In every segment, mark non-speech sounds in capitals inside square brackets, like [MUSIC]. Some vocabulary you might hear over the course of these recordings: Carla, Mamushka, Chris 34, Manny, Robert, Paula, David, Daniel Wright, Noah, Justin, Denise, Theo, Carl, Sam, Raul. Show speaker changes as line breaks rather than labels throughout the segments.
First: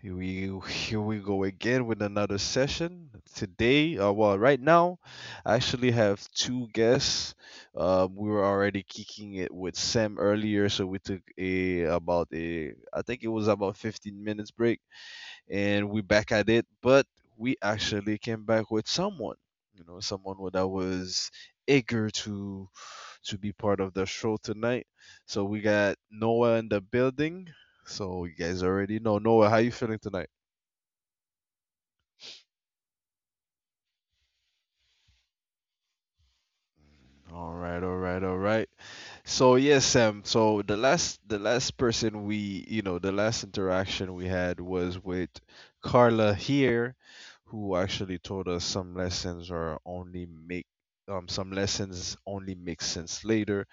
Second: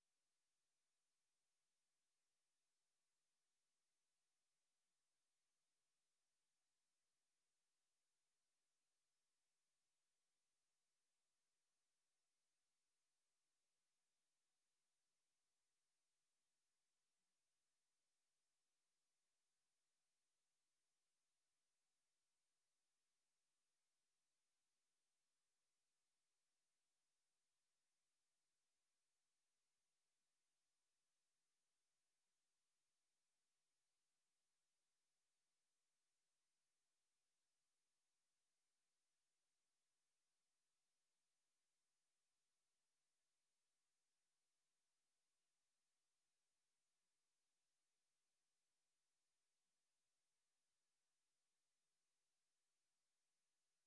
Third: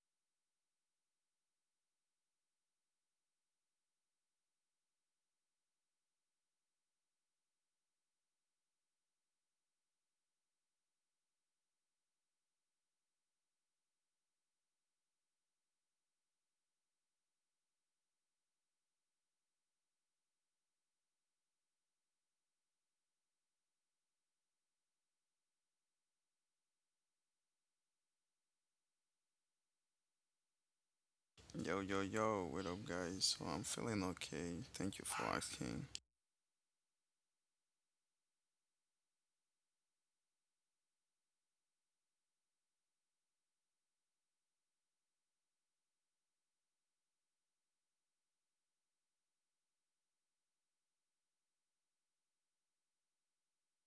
Here we go again with another session. Today, well, right now, I actually have two guests. We were already kicking it with Sam earlier, so we took I think it was about 15 minutes break, and we back at it, but we actually came back with someone. Someone that was eager to be part of the show tonight, so we got Noah in the building. So you guys already know Noah. How you feeling tonight?
Yo, yo, yo, what up, guys? So I'm feeling okay. Thank you for asking.
All right, all right, all right. So yes, Sam. So the last person we you know the last interaction we had was with Carla here, who actually told us some lessons only make sense later.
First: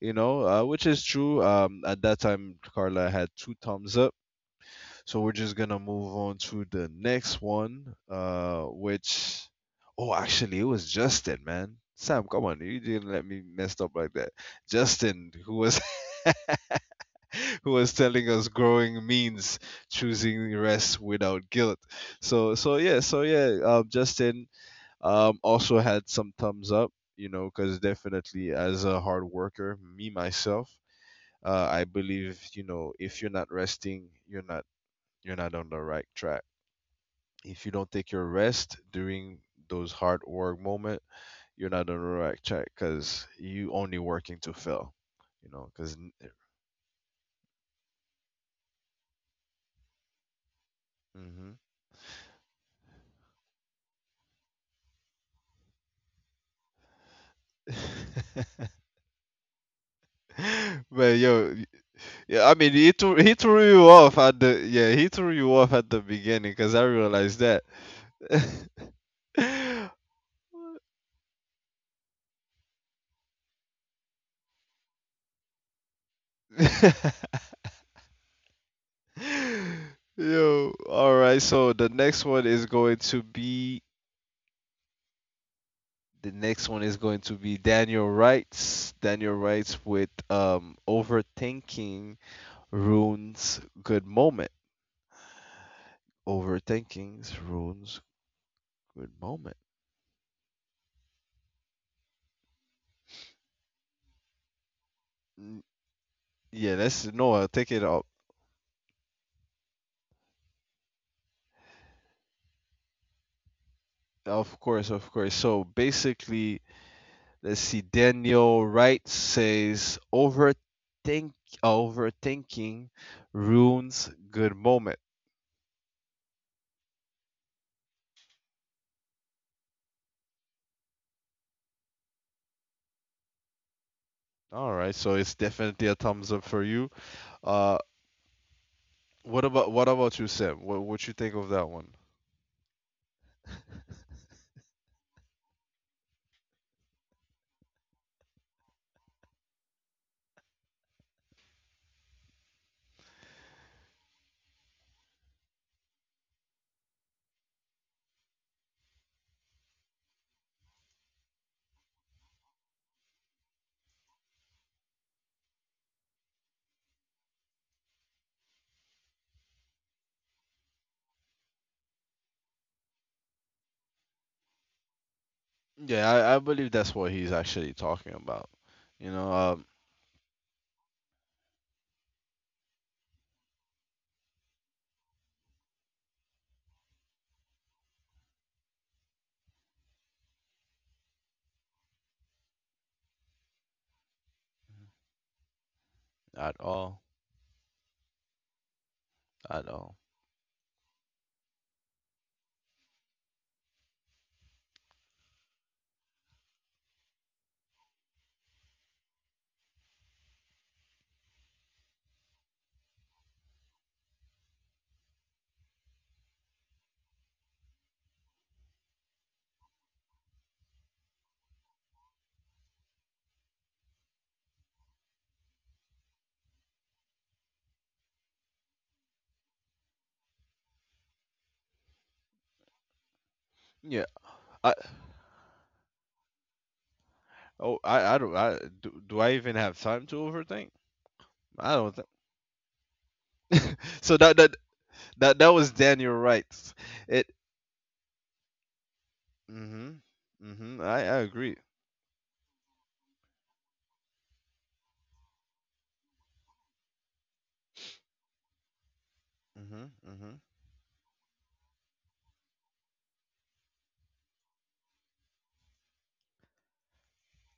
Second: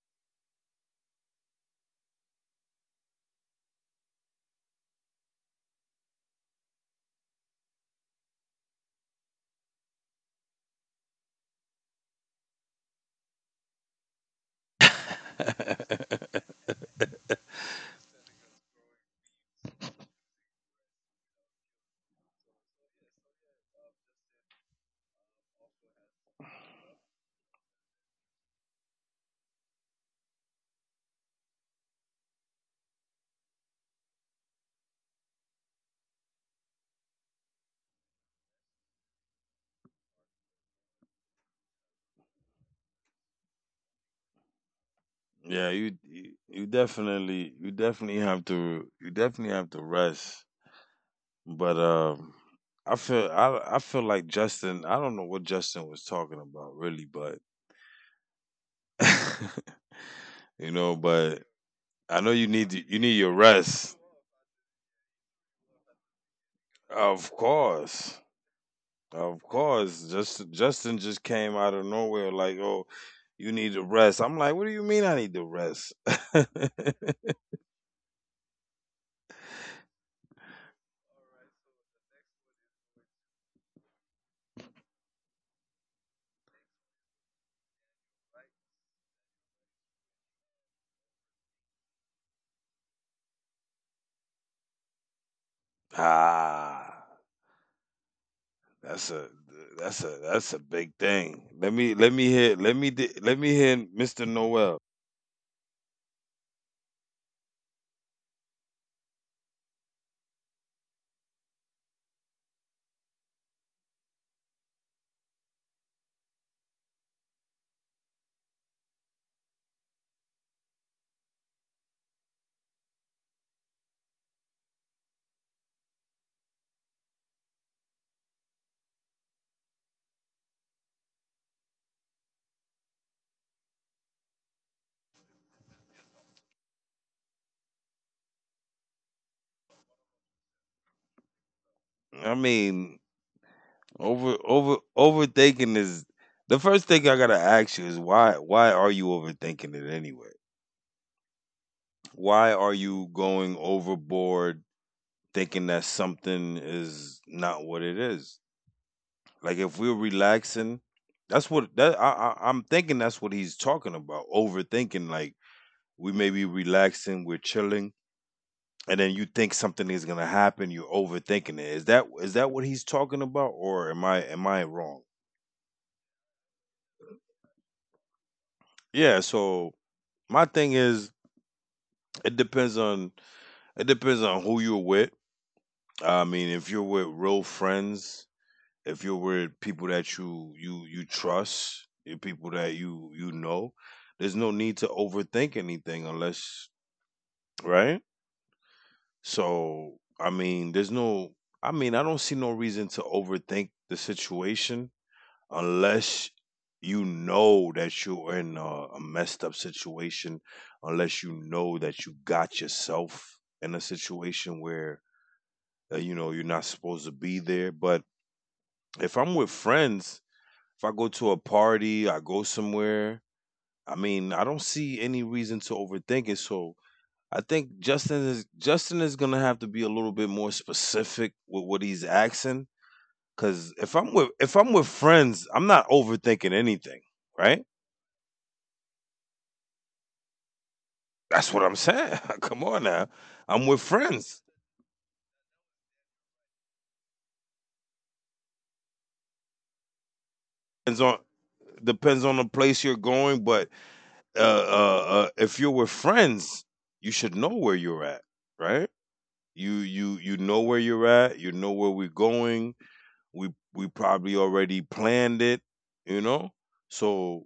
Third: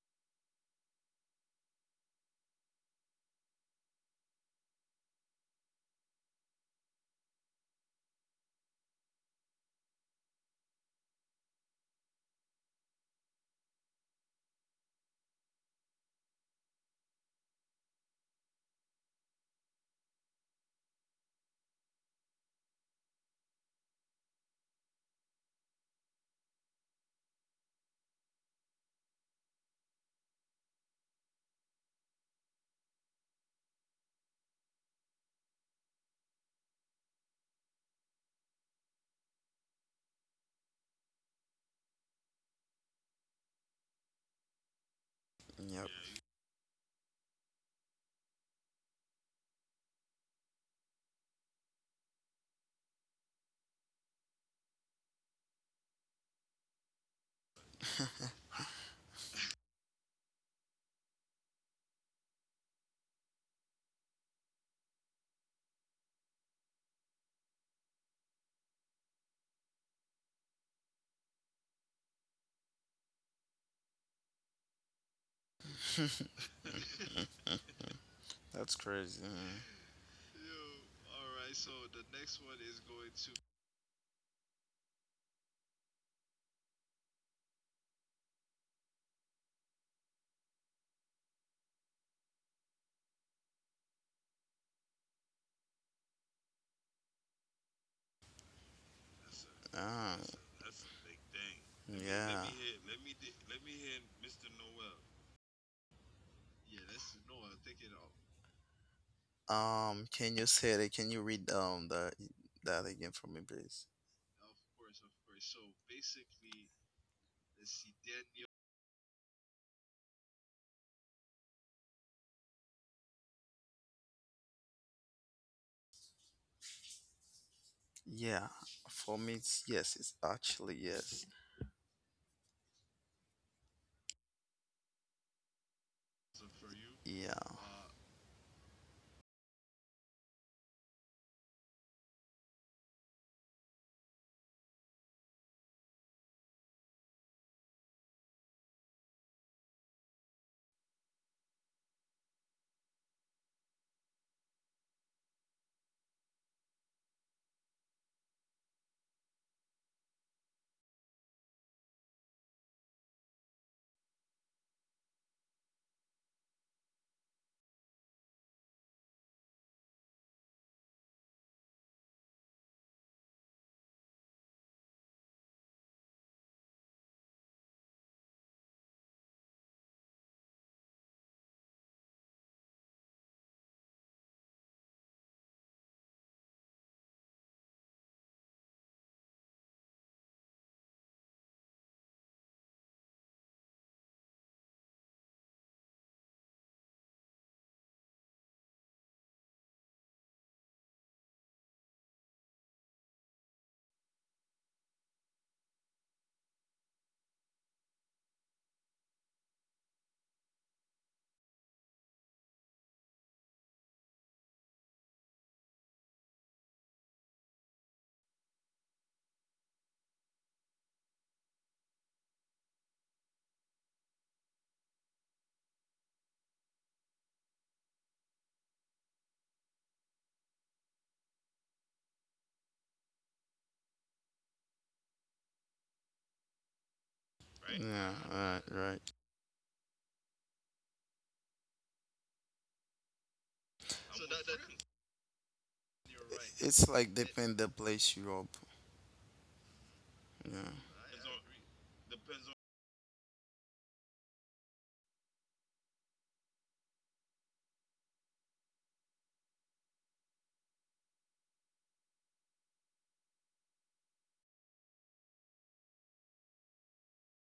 You know, which is true. At that time, Carla had two thumbs up, so we're just gonna move on to the next one, oh, actually, it was Justin, man. Sam, come on, you didn't let me mess up like that. Justin, who was [LAUGHS] who was telling us growing means choosing rest without guilt. So, Justin, also had some thumbs up, because definitely as a hard worker, me myself, I believe, if you're not resting, you're not on the right track. If you don't take your rest during those hard work moment, you're not on the right track because you only working to fail. You know,
Yep.
Yeah,
because.
Yeah,
you you you definitely you definitely have to you definitely have to rest.
Mm-hmm.
But I feel like Justin, I don't know what Justin was talking about really, but [LAUGHS] you
[LAUGHS]
know,
But
but
yo,
I know
yeah, I
you
mean,
need you need
he
your
threw you
rest.
off at the yeah, he threw you off at the beginning because I realized
Of
that.
course. Of
[LAUGHS]
course. Justin just came out of nowhere like, "Oh, you need to rest." I'm like, "What do you mean I need to rest?" [LAUGHS]
that's crazy, man.
Yo, all right. The next one is going to be Daniel Wrights. Daniel Wrights with Overthinking Ruins Good Moment. Overthinking
Ah.
Ruins Good
That's a
Moment.
that's a
that's a
Ah,
that's a big thing. Let me
yeah. Let me let Yeah. me
hear let
hear
me
let me
di-
di-
let me
Let me
hear
hear
Mr.
Mr.
Noel.
N- Yeah, that's no, I'll take it up.
Noel. Can you say that? Can you read the that again for me, please?
Of course, of course. So basically, let's see. Daniel Wrights says overthinking ruins good moment.
Yeah, for me, it's yes. It's actually yes.
All right, so it's definitely a thumbs up for you.
Yeah.
Uh, What about what about you, Sim? What you think of that one?
I mean, overthinking is the first thing I gotta ask you is why are you overthinking it anyway? Why are you going overboard thinking that something is not what it is? Like if we're relaxing, that's what that I I'm thinking that's what he's talking about. Overthinking, like we may be relaxing, we're chilling and then you think something is gonna happen, you're overthinking it. Is that what he's talking about, or am I wrong?
Yeah, I believe that's what he's actually talking about. You know,
Yeah. So my thing is, it depends on it depends on who you're with. I mean, if you're with real friends, if you're with people that you trust, you people that you know, there's no need to overthink anything
at
unless
all,
right.
at all.
So I mean, there's no. I mean, I don't see no reason to overthink the situation unless you know that you're in a messed up situation, unless you know that you got yourself in a situation where you know you're not supposed to be there. But if I'm with friends, if I go to a party, I go somewhere. I mean, I don't see any reason to overthink it. So I think Justin is gonna have to be a little bit more specific with what he's asking. Cause
Yeah,
if
I
I'm with friends, I'm not overthinking anything, right?
oh
Right?
I
Yeah,
don't I
right,
do,
right.
do I even have time to overthink?
That's
I
what I'm
don't think
saying. [LAUGHS] Come on now. I'm with
so. That
friends.
that that that was Daniel
You're
Wright.
right. It's like
It.
that depend the place you up.
Hmm.
Yeah.
Hmm. I
Depends
I
on
agree.
depends on the place you're going, but if you're with friends, you should know where you're at, right? You
Hmm. Hmm.
you
Hmm.
you know where you're at. You know where we're going. We probably already planned it, you know. So,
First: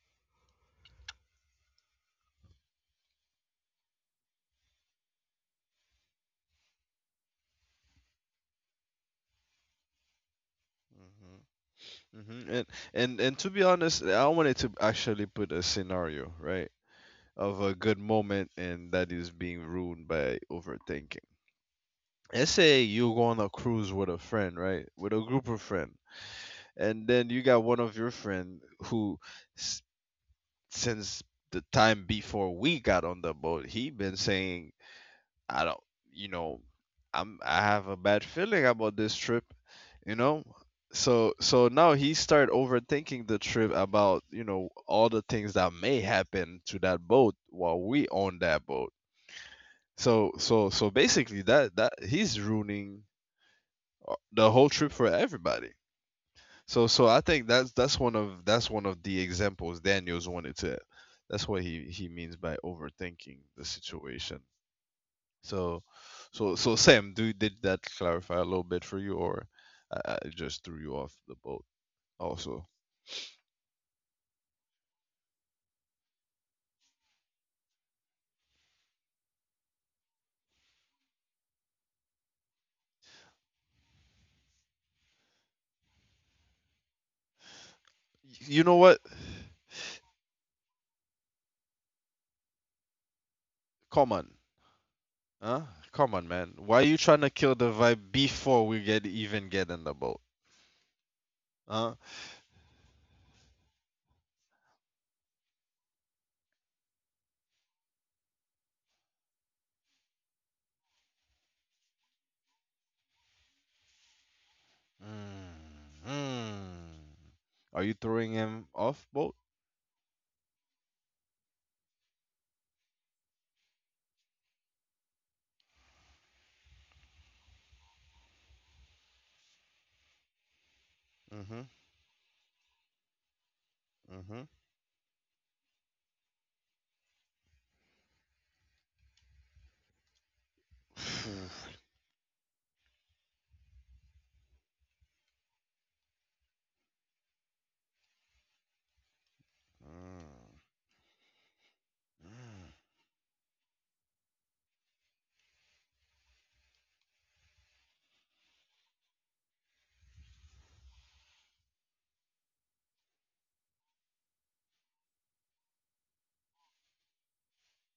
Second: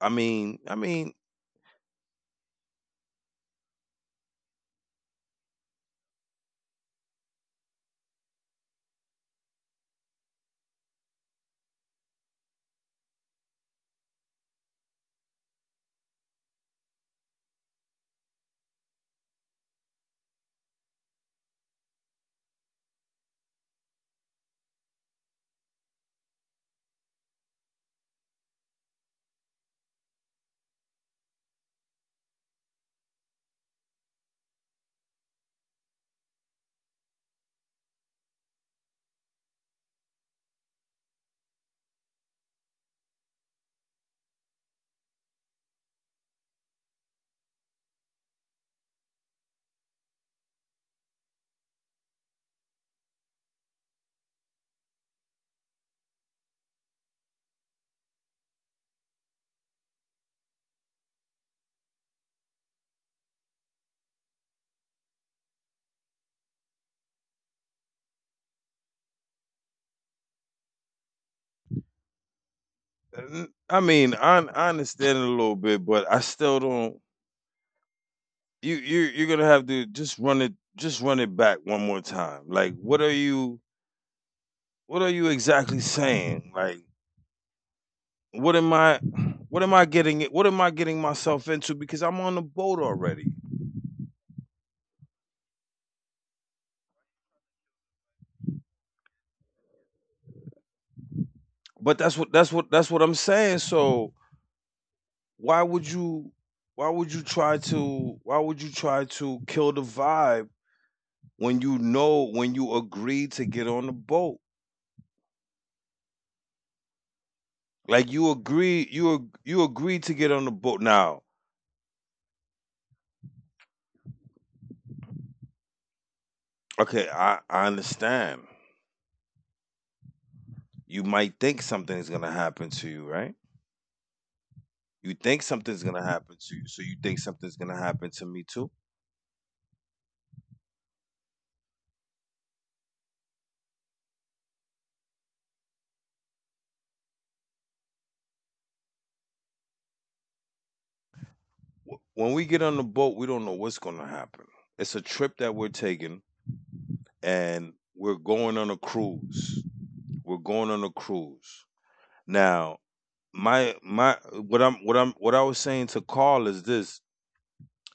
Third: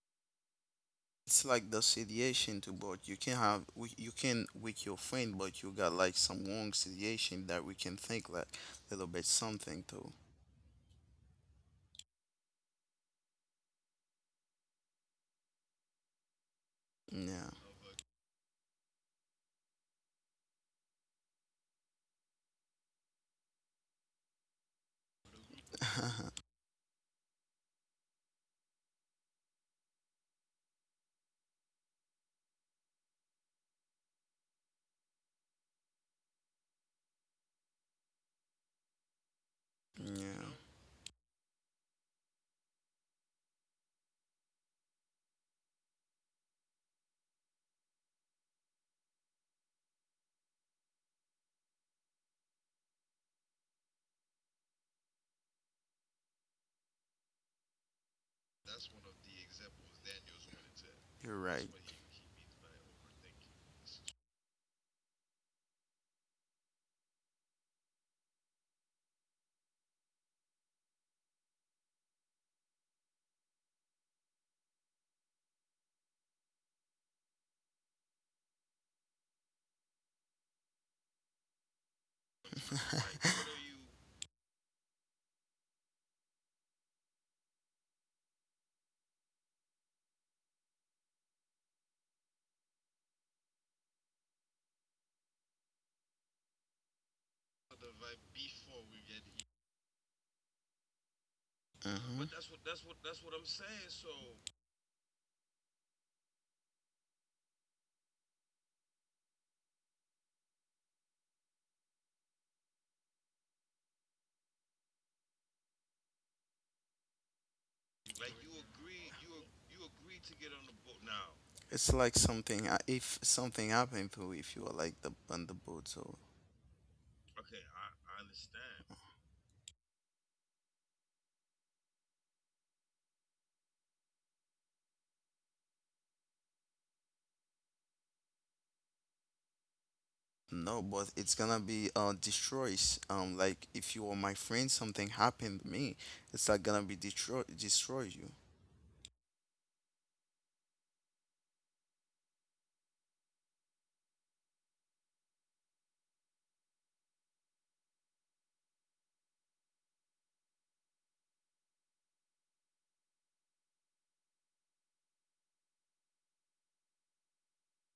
I mean,
It's like the situation to both. You can have we, you can with your friend, but you got like some wrong situation that we can think like a little bit something too.
Hmm. And to be honest, I wanted to actually put a scenario, right?
Yeah,
Of a good moment, and that is being ruined by overthinking. Let's say you go on a cruise with a friend, right? With a group of friends.
[LAUGHS]
And then you got one of your friend who s- since the time before we got on the boat, he been saying, I don't, you know, I have a bad feeling about this trip, you know?
yeah,
So now he start overthinking the trip about, all the things that may happen to that boat while we on that boat. So basically that he's ruining the whole trip for everybody. So I think that's one of the examples Daniels wanted to.
you're
That's what
right.
he means by overthinking the situation. So so Sam, do did that clarify a little bit for you, or I just threw you off the boat? Also,
n- I mean, I understand it a little bit, but I still don't. You're gonna have to just run it back one more time. Like,
[LAUGHS]
what are you? What are you exactly saying? Like, what
you
am
know what?
I, what am I getting? What am I getting myself into? Because I'm on the boat already.
Come on, huh? Come on, man. Why are you trying to kill the vibe before we get even get in the boat? Huh?
But that's
hmm
what that's what that's what I'm saying. So why would you, why would you try to, why would you try to kill the vibe when you know when you agreed to get on the boat?
Mm-hmm. Are you
Like you
throwing him
agreed,
off
you
boat?
ag- you agreed to get on the boat. Now,
It's like something if something happened to if you are like the on the boat, so
okay, I understand. You might
Mm-hmm.
think something's gonna happen to you, right?
Mm-hmm.
You think something's gonna happen to you, so you think something's gonna happen to me too.
no, but it's gonna be destroys. Like if you are my friend, something happened to me, it's like gonna be destroy you.
Mm.
Wh- When we get on the boat, we don't know what's gonna happen. It's a trip that we're taking, and we're going on a cruise. We're going on a cruise. Now, my what I'm what I'm what I was saying to Carl is this:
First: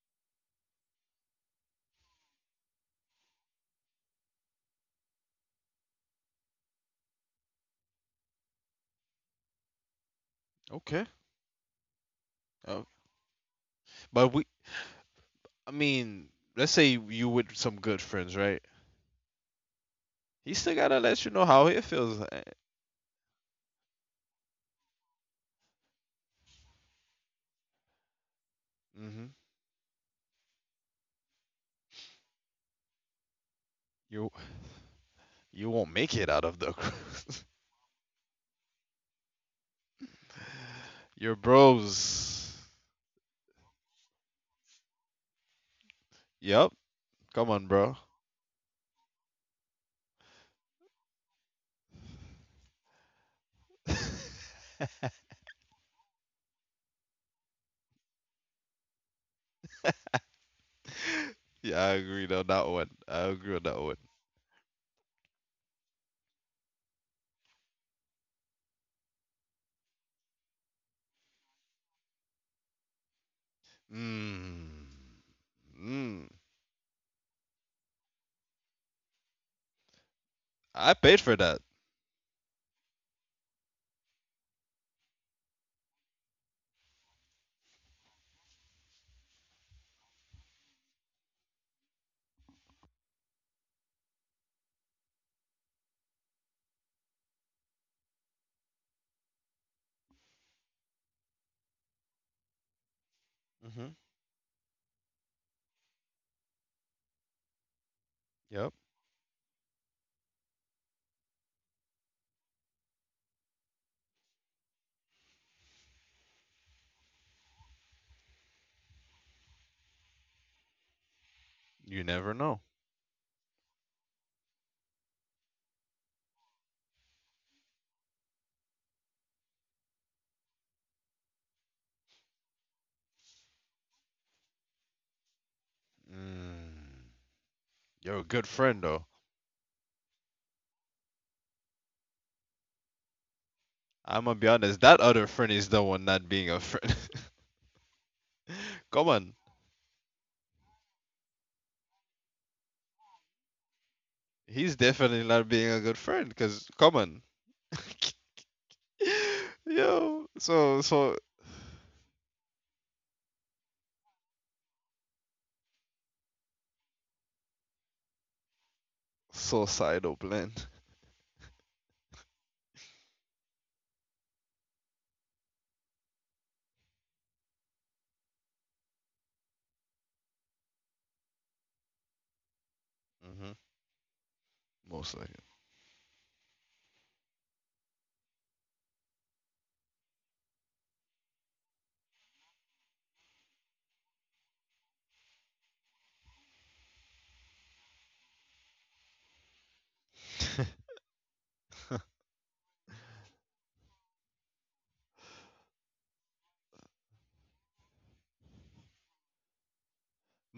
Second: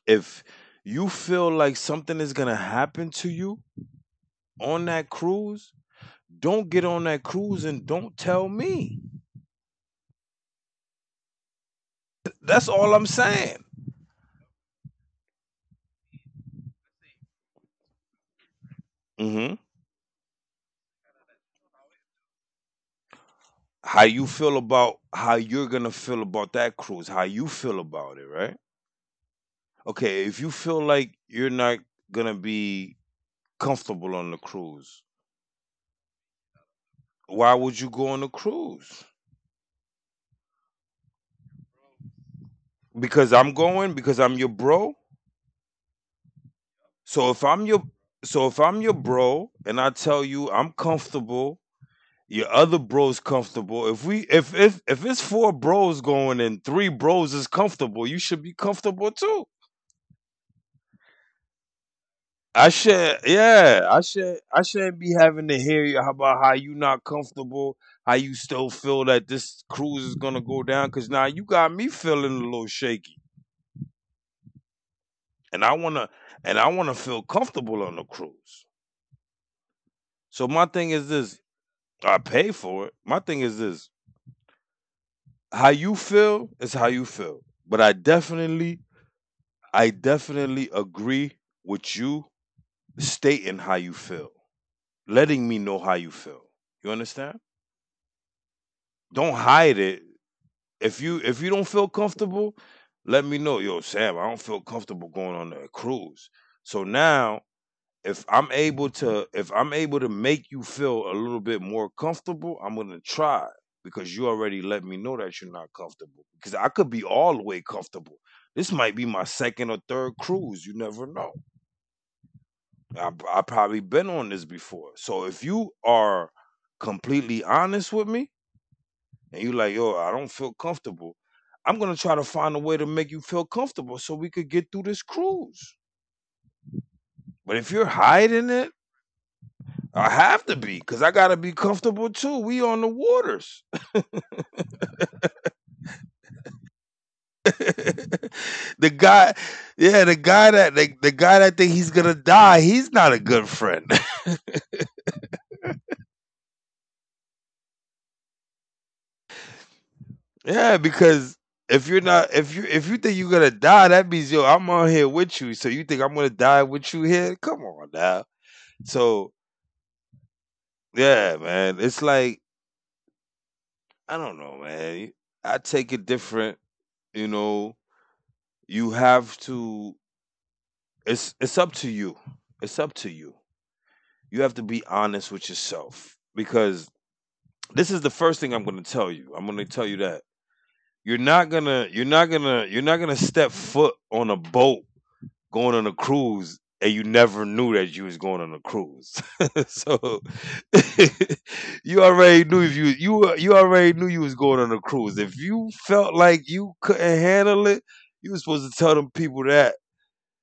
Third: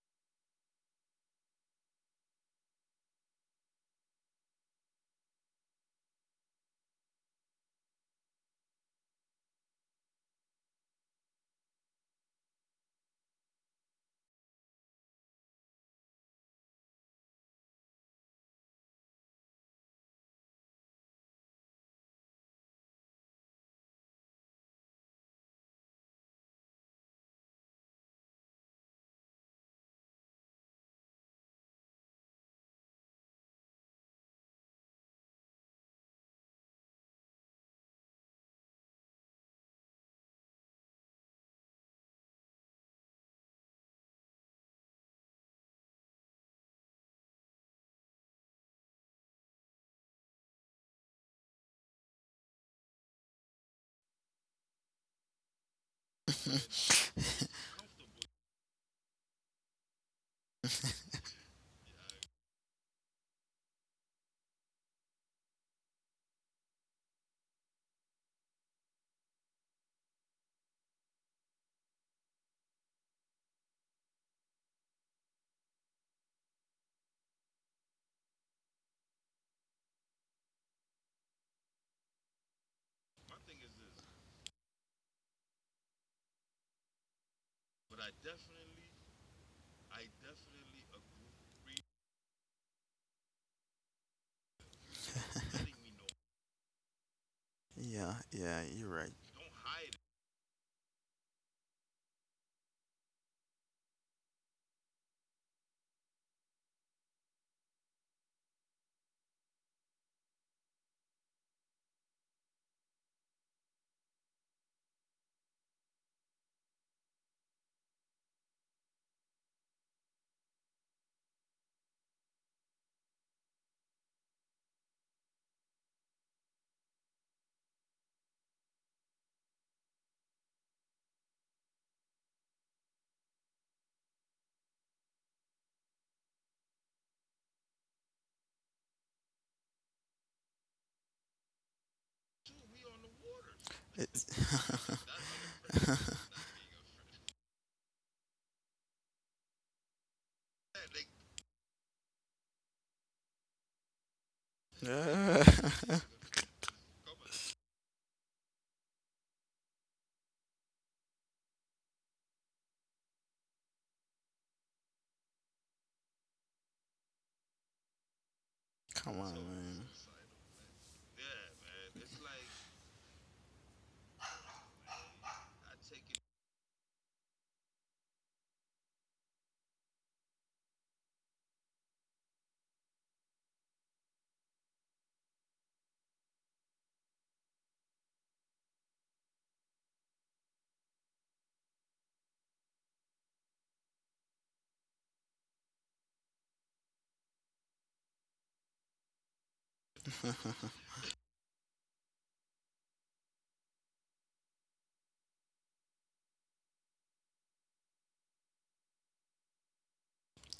if you feel like something is gonna happen to you on that cruise, don't get on that cruise and don't tell me.
Okay.
That's
Oh,
all I'm saying.
but we. I mean, let's say you with some good friends, right?
Hmm,
He still gotta let you know how he feels.
how you feel about how you're gonna feel about that cruise, how you feel about it, right?
Mm-hmm.
Okay, if you feel like you're not gonna be comfortable on
You
the cruise,
you won't make it out of the. [LAUGHS]
why would you go on a cruise?
Your bros.
Because I'm going, because I'm your bro.
Yep.
So if
Come
I'm
on,
your
bro.
so if I'm your bro and I tell you I'm comfortable, your other bro's comfortable. If
[LAUGHS]
we if it's four bros going and three bros is comfortable, you should be comfortable too.
Yeah, I agree on that
I
one.
should,
I agree on that
yeah,
one.
I should, I shouldn't be having to hear you about how you not comfortable, how you still feel that this cruise is gonna go down. Cause now you got me feeling a little shaky,
Mm.
and I wanna,
Mm.
and I wanna feel comfortable on the cruise. So my thing
I
is
paid for
this:
that.
I pay for it. My thing is this: how you feel is how you feel. But I definitely agree with you stating how you feel, letting me know how you feel. You understand?
Yeah, yeah, you're right.
Don't hide it if you don't feel comfortable, let me know. Yo,
Mm-hmm.
Sam, I don't feel comfortable going on a cruise. So now, if I'm
Yep.
able to if I'm able to make you feel a little bit more comfortable, I'm gonna try because you already let me know that you're not comfortable. Because I could be all the way comfortable. This might be my second or third cruise. You never know.
You never know.
I probably been on this before. So if you are completely honest with me, and you like, yo, I don't feel comfortable. I'm gonna try to find a way to make you feel comfortable so we could get through this cruise.
Mm.
But if you're
You're a good
hiding it,
friend, though.
I have to be, cause I gotta be comfortable too. We on the waters.
It's
I'm gonna be honest. That other friend is
[LAUGHS]
the
Come
one not being a friend.
[LAUGHS] The
[LAUGHS] come
guy,
on,
yeah, the guy that the guy that think he's gonna die, he's not a good friend.
he's definitely not being a good friend. Cause come on, [LAUGHS] yo,
[LAUGHS] Yeah,
so
because if you're not if you think you're gonna die, that means yo, I'm on here with you. So you think I'm gonna die with you here? Come on now.
on,
So
man.
suicidal blend.
yeah, man. It's like I don't know, man. I take it different, you know. You have to it's up to you. It's up to you.
Mm-hmm.
You have to be
Most
honest
likely.
with yourself because this is the first thing I'm going to tell you. I'm going to tell you that. You're not going to you're not going to you're not going to step foot on a boat going on a cruise and you never knew that you was going on a cruise. [LAUGHS] So [LAUGHS] you already knew if you you already knew you was going on a cruise. If you felt like you couldn't handle it, you was supposed to tell them people that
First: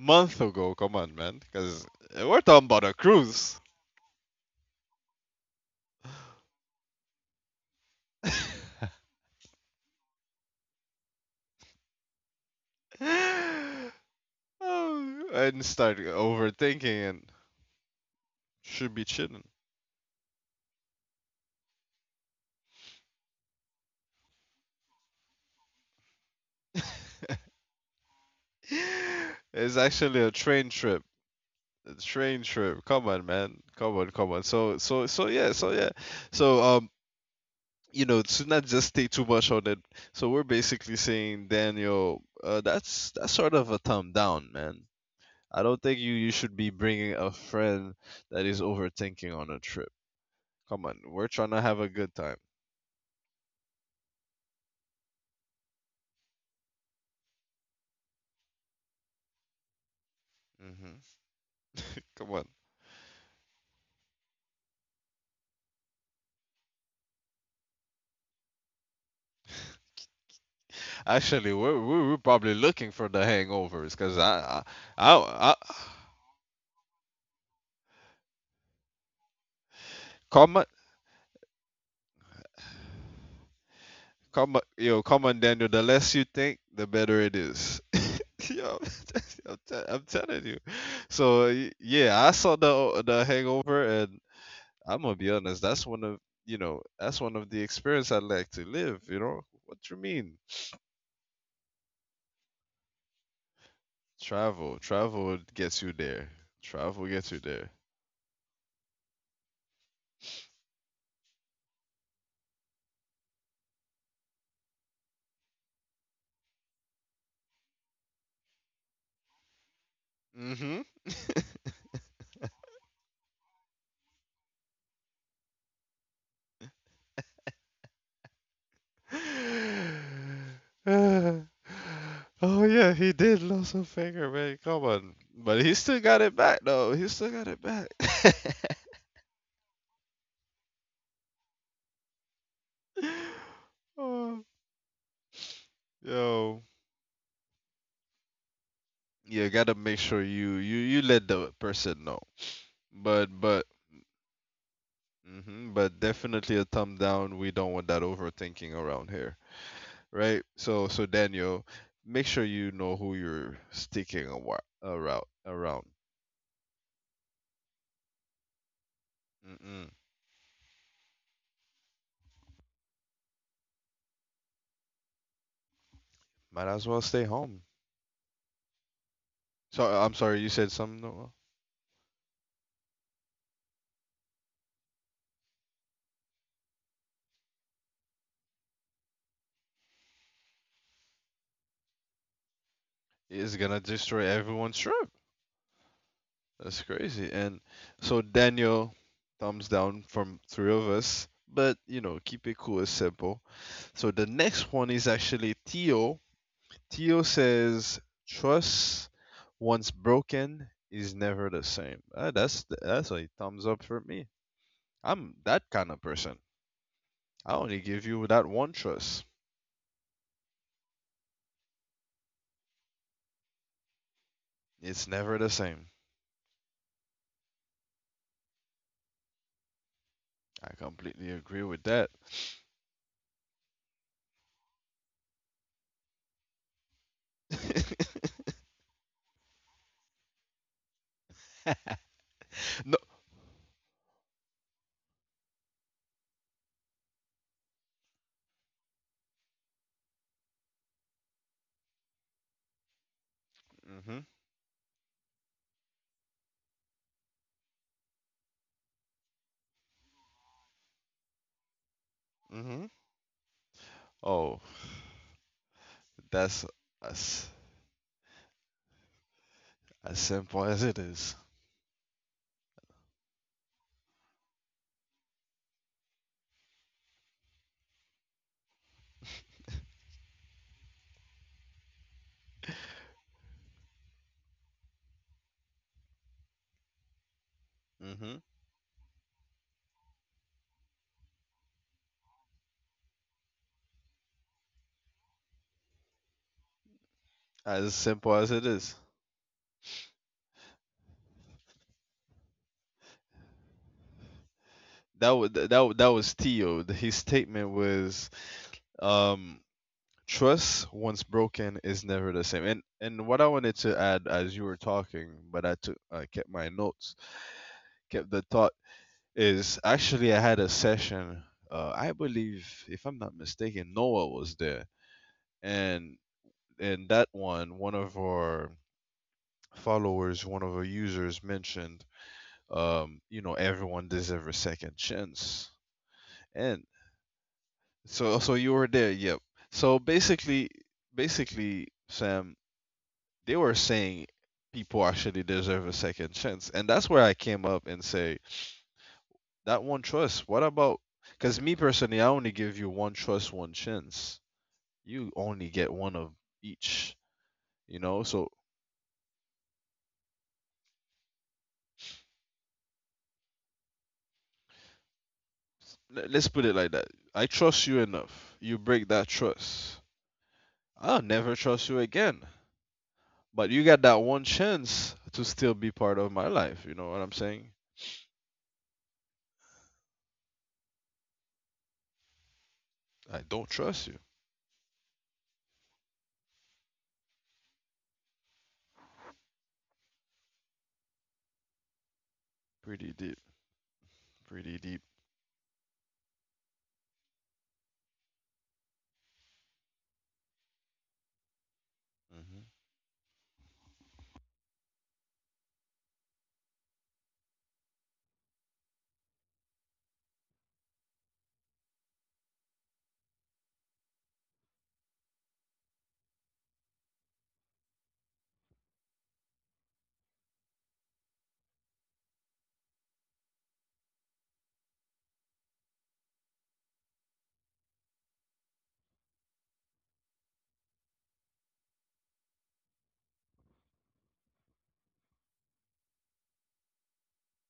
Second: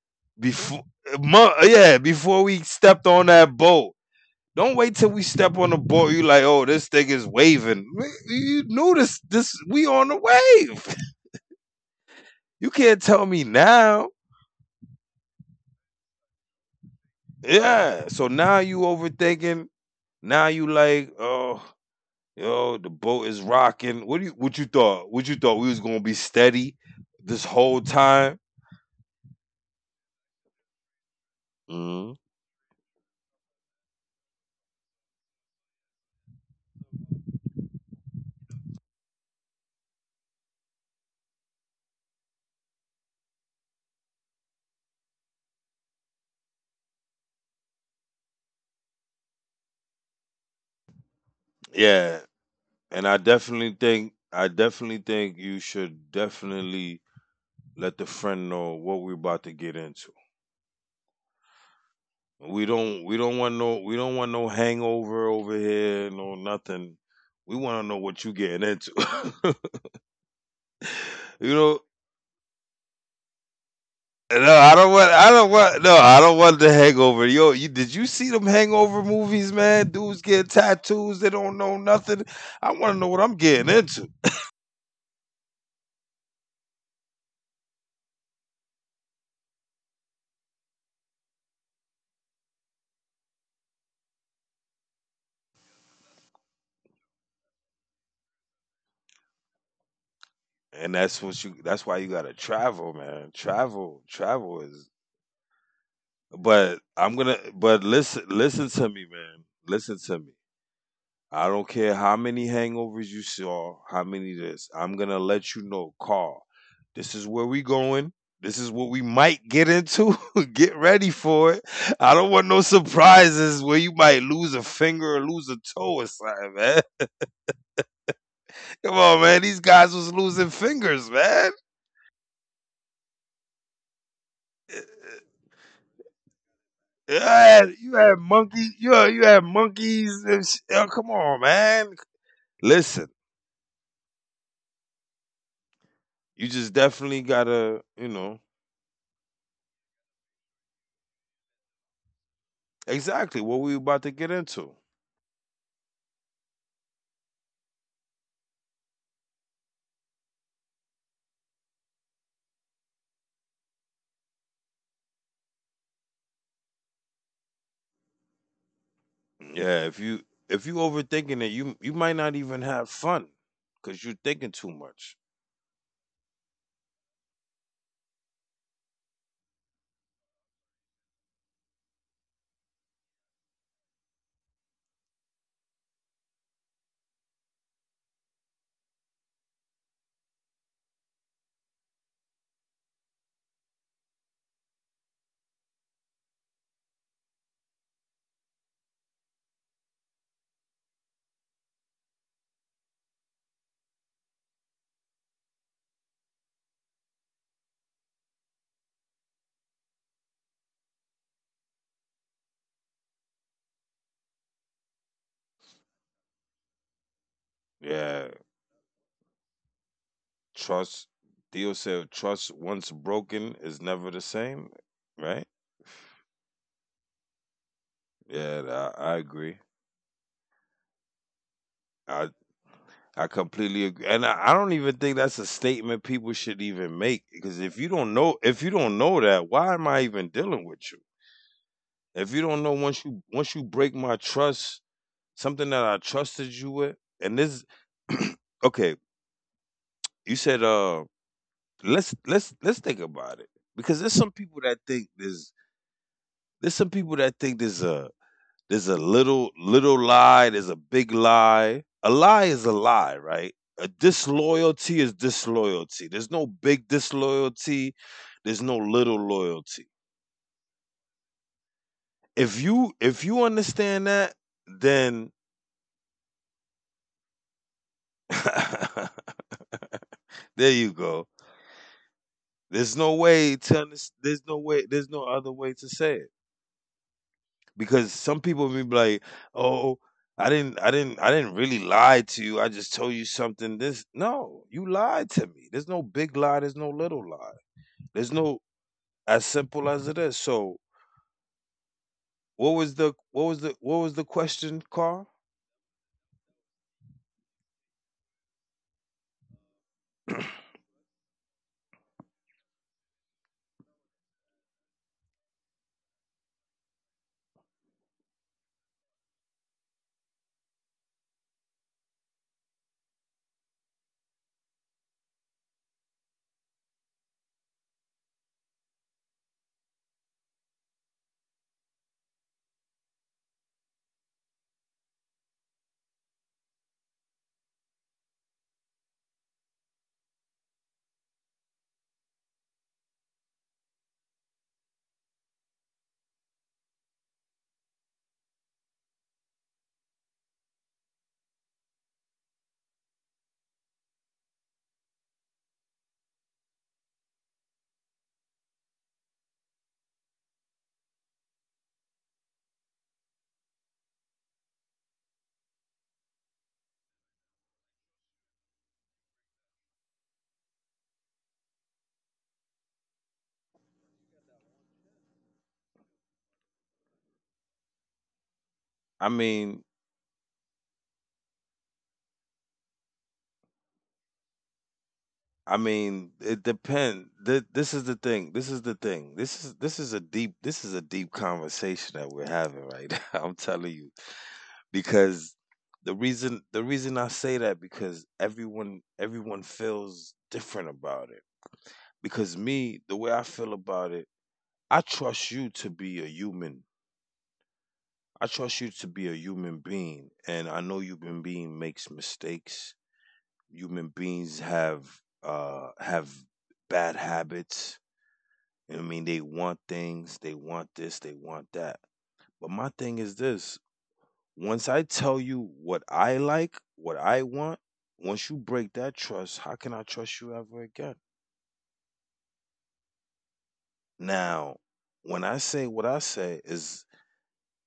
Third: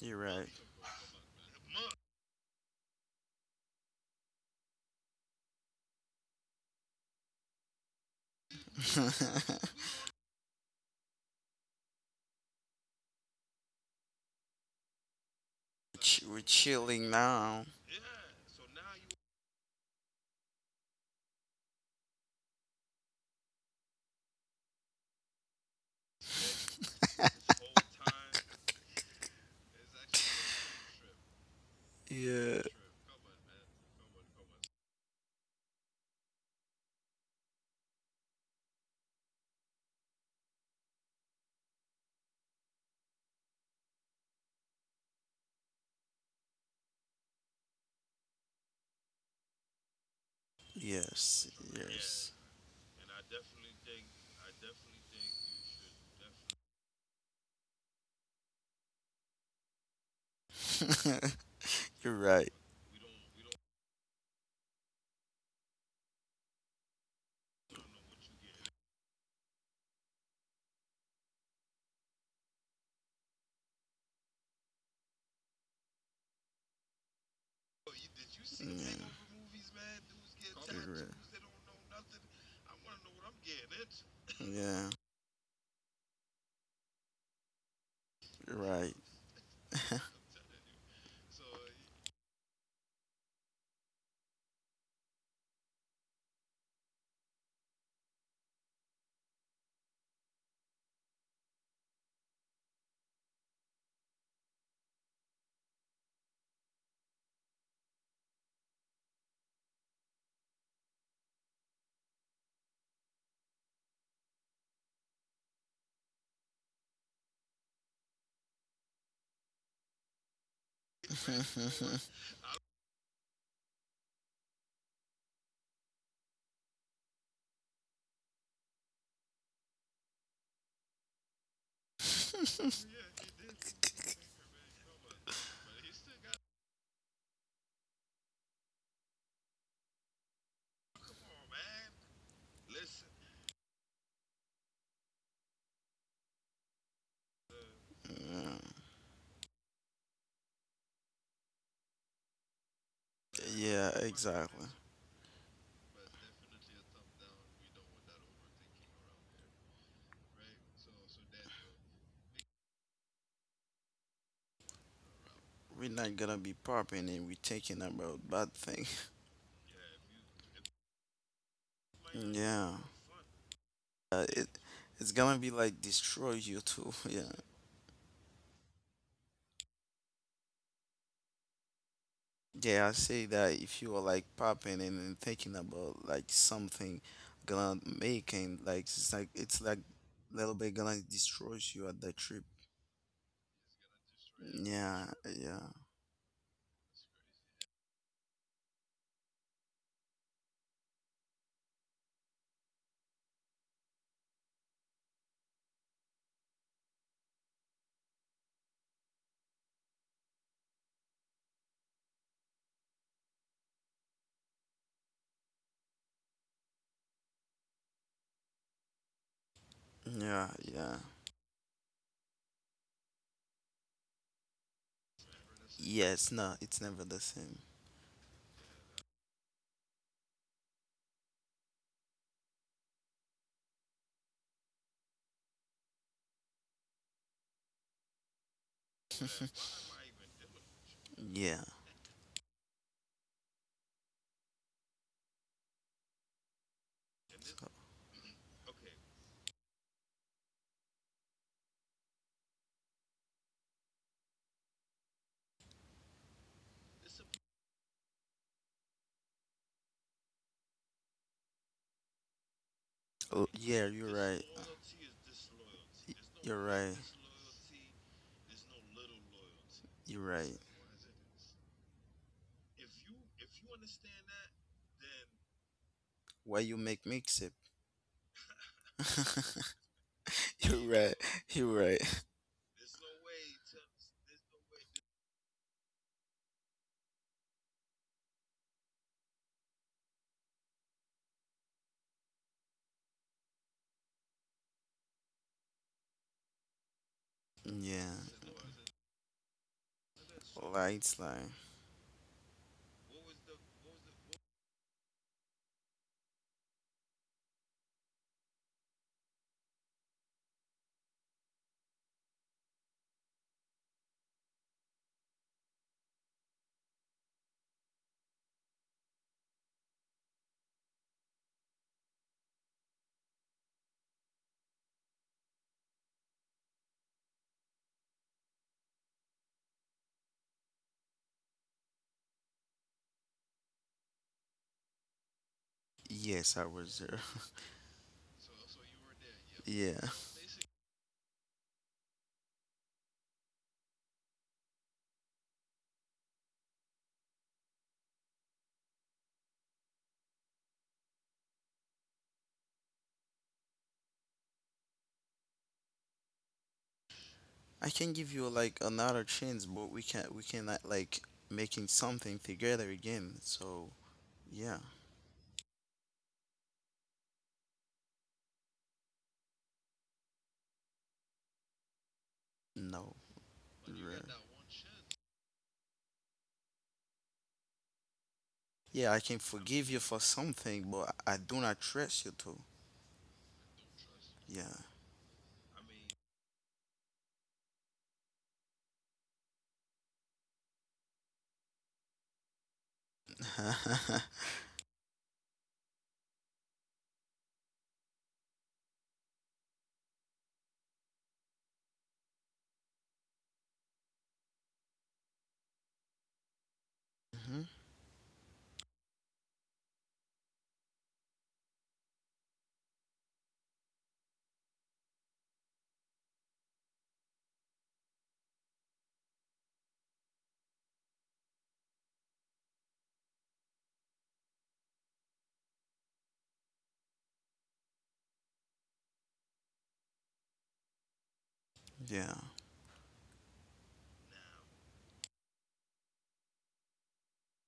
You're right.
ago,
before
come on, man.
mo-
Cause
yeah,
we're
before
talking
we
about a
stepped on
cruise.
that boat. Don't wait till we step on the boat. You like, oh, this thing is waving. You knew this. This we
[LAUGHS]
on the wave. [LAUGHS] You can't tell me
[SIGHS]
now.
Oh, and start
We're
overthinking
chilling
and
now.
Yeah. So now you
should be chilling.
overthinking. Now you like, oh, yo, the boat is rocking. What do you what you thought? What you thought we was gonna be steady this whole time?
[LAUGHS] It's actually a train trip
Hmm.
train
Yeah.
trip. Come on, man. Come on, come on. So, yeah, yeah. So, to not just stay too much on it. So we're basically saying, Daniel, that's sort of a thumb down, man. I don't think you should be bringing a friend that is overthinking on a trip. Come on, we're
Yes.
trying to have a
Yeah.
good
Yes.
time.
And I definitely think you should definitely let the friend know what we're about to get into.
Hmm.
[LAUGHS] You're
Come on.
right.
We don't want no hangover over here, no nothing. We wanna know what you getting into. [LAUGHS] You
Actually,
know,
we're probably looking for the hangovers, cause
no, I don't want. I don't
I
want. No, I don't want the hangover. Yo, you did you see them hangover
Yeah.
movies, man? Dudes getting
come on,
You're
tattoos.
right.
They don't know nothing. I want to know what I'm getting into,
come on,
Yeah.
yo, come on, Daniel. The less you think, the better it is.
You're
Yo,
right.
[LAUGHS] I'm telling you. So yeah, I saw the Hangover, and I'm gonna be honest. That's one of the experience I'd like to live. You know what you mean?
and that's what you. That's why you gotta travel, man. Travel, travel is.
Travel gets you there.
But I'm
Travel
gonna.
gets you
But
there.
listen, listen to me, man. Listen to me. I don't care how many hangovers you saw, how many this. I'm gonna let you know, Carl. This is where we going. This is what we might get into. [LAUGHS] Get
Mm-hmm.
ready for it.
[LAUGHS]
I don't want no surprises where you might lose a finger or lose a toe or something, man. [LAUGHS] Come on, man. These guys was losing fingers, man.
[SIGHS] Oh yeah, he did lose a finger, man. Come on, but he still got it back though. He still
You
got it back.
had, you had monkeys. You had monkeys. And sh- oh, come on, man. Listen,
[LAUGHS] Oh,
you just
yo,
definitely gotta, you know,
Yeah.
you gotta make sure you let the person know.
exactly
But
what we
but
about
Yeah.
to get into.
Exactly.
but definitely a thumb down. We don't want that overthinking around here, right? So Daniel, make sure you know who you're sticking around.
We're not gonna be popping and we're thinking about bad things.
Yeah,
Mm-mm.
if you overthinking it, you might not even have
Yeah.
fun because you're
Uh,
thinking
it
too much.
it's gonna be like destroy you
Might as
too.
well
[LAUGHS]
stay
Yeah,
home. So I'm sorry, you said something. Noah?
yeah. I say that if you are like popping and thinking about like something gonna make and like it's like little bit gonna destroy you at the trip.
It's gonna destroy everyone's
Yeah,
trip.
yeah,
That's crazy. And so Daniel, thumbs down from three of us. But you know, keep it cool and simple. So the next one is actually Theo. Theo says, "Trust once broken is never the same." That's a thumbs up for me. I'm that kind of person. I only give
Yeah,
you that one trust.
yeah,
trust.
yeah.
Theo said, "Trust once broken is never the same."
It's
Right?
never the same.
Yes, no, it's never the same.
Yeah, I agree.
I completely agree with that.
I I completely agree, and I don't even think that's a statement people should even make because if you don't know
[LAUGHS]
if you don't know that, why am I even dealing with you?
Yeah.
If you don't know once
No.
you once you break my trust, something that I trusted you with, and this [CLEARS THROAT] okay, you said, let's let's think about it because there's some
Mhm.
people that think there's some people that think there's a little lie, there's a big lie. A lie is a
Mhm.
lie, right?
Oh,
A
yeah. You're right.
Oh,
disloyalty is disloyalty.
Y-
There's no
You're
that's
big
right.
as
disloyalty. There's no little loyalty.
You're
as
right.
simple as it is.
If you understand that, then
Why you make mix it?
[LAUGHS]
[LAUGHS]
there you
You're right.
go.
You're right.
There's no way to understand. There's no way. There's no other way to say it. Because some
Mhm.
people may be like, "Oh, I didn't really lie to you. I just told you something." This no, you lied to me. There's no big lie. There's no little lie.
As
Yeah.
There's
simple
no
as it is.
as simple as it is.
Lights slide.
What was the question, Carl?
That was Theo. His statement was um trust once broken is never the same. And what I wanted to add as you were talking, but I kept my notes, kept the thought, is actually I had a session. I believe, if I'm not mistaken, Noah was there. And in that one, one of our followers one of our users mentioned, everyone deserves a second chance.
Yes, I
And
was there. [LAUGHS]
so you were there, yep.
Yeah.
So basically Sam, they were saying people actually deserve a second chance, and that's where I came up and say that one trust. What about? Because me personally, I only give you one trust, one chance. You only get one of each.
I
You
can
know,
give you
so
like another chance, but we cannot like making something together again. So yeah.
let's put it like that. I trust you enough. You break that trust. I'll never trust you again.
No.
But you got that
Rare.
one chance to still be part of my life. You know what I'm saying?
I
Yeah, I can
mean,
forgive you for something, but I do not trust you to.
I don't trust you.
Yeah.
I mean, it depends. This is the thing. This is the thing. This is a deep conversation that we're having right
Pretty
now. [LAUGHS] I'm
deep.
telling you
[LAUGHS]
Pretty deep.
because the reason I say that because everyone feels different about it. Because
Hmm.
me, the way I feel about it, I trust you to be a human.
hmm
I trust you to be a human being, and I know human being makes mistakes. Human beings have have bad habits. You know what I mean, they want things, they want this, they want that. But my thing is this: once I tell you what I like, what I want, once you break that trust, how can I trust you ever again?
Yeah.
Now, when I say what I say is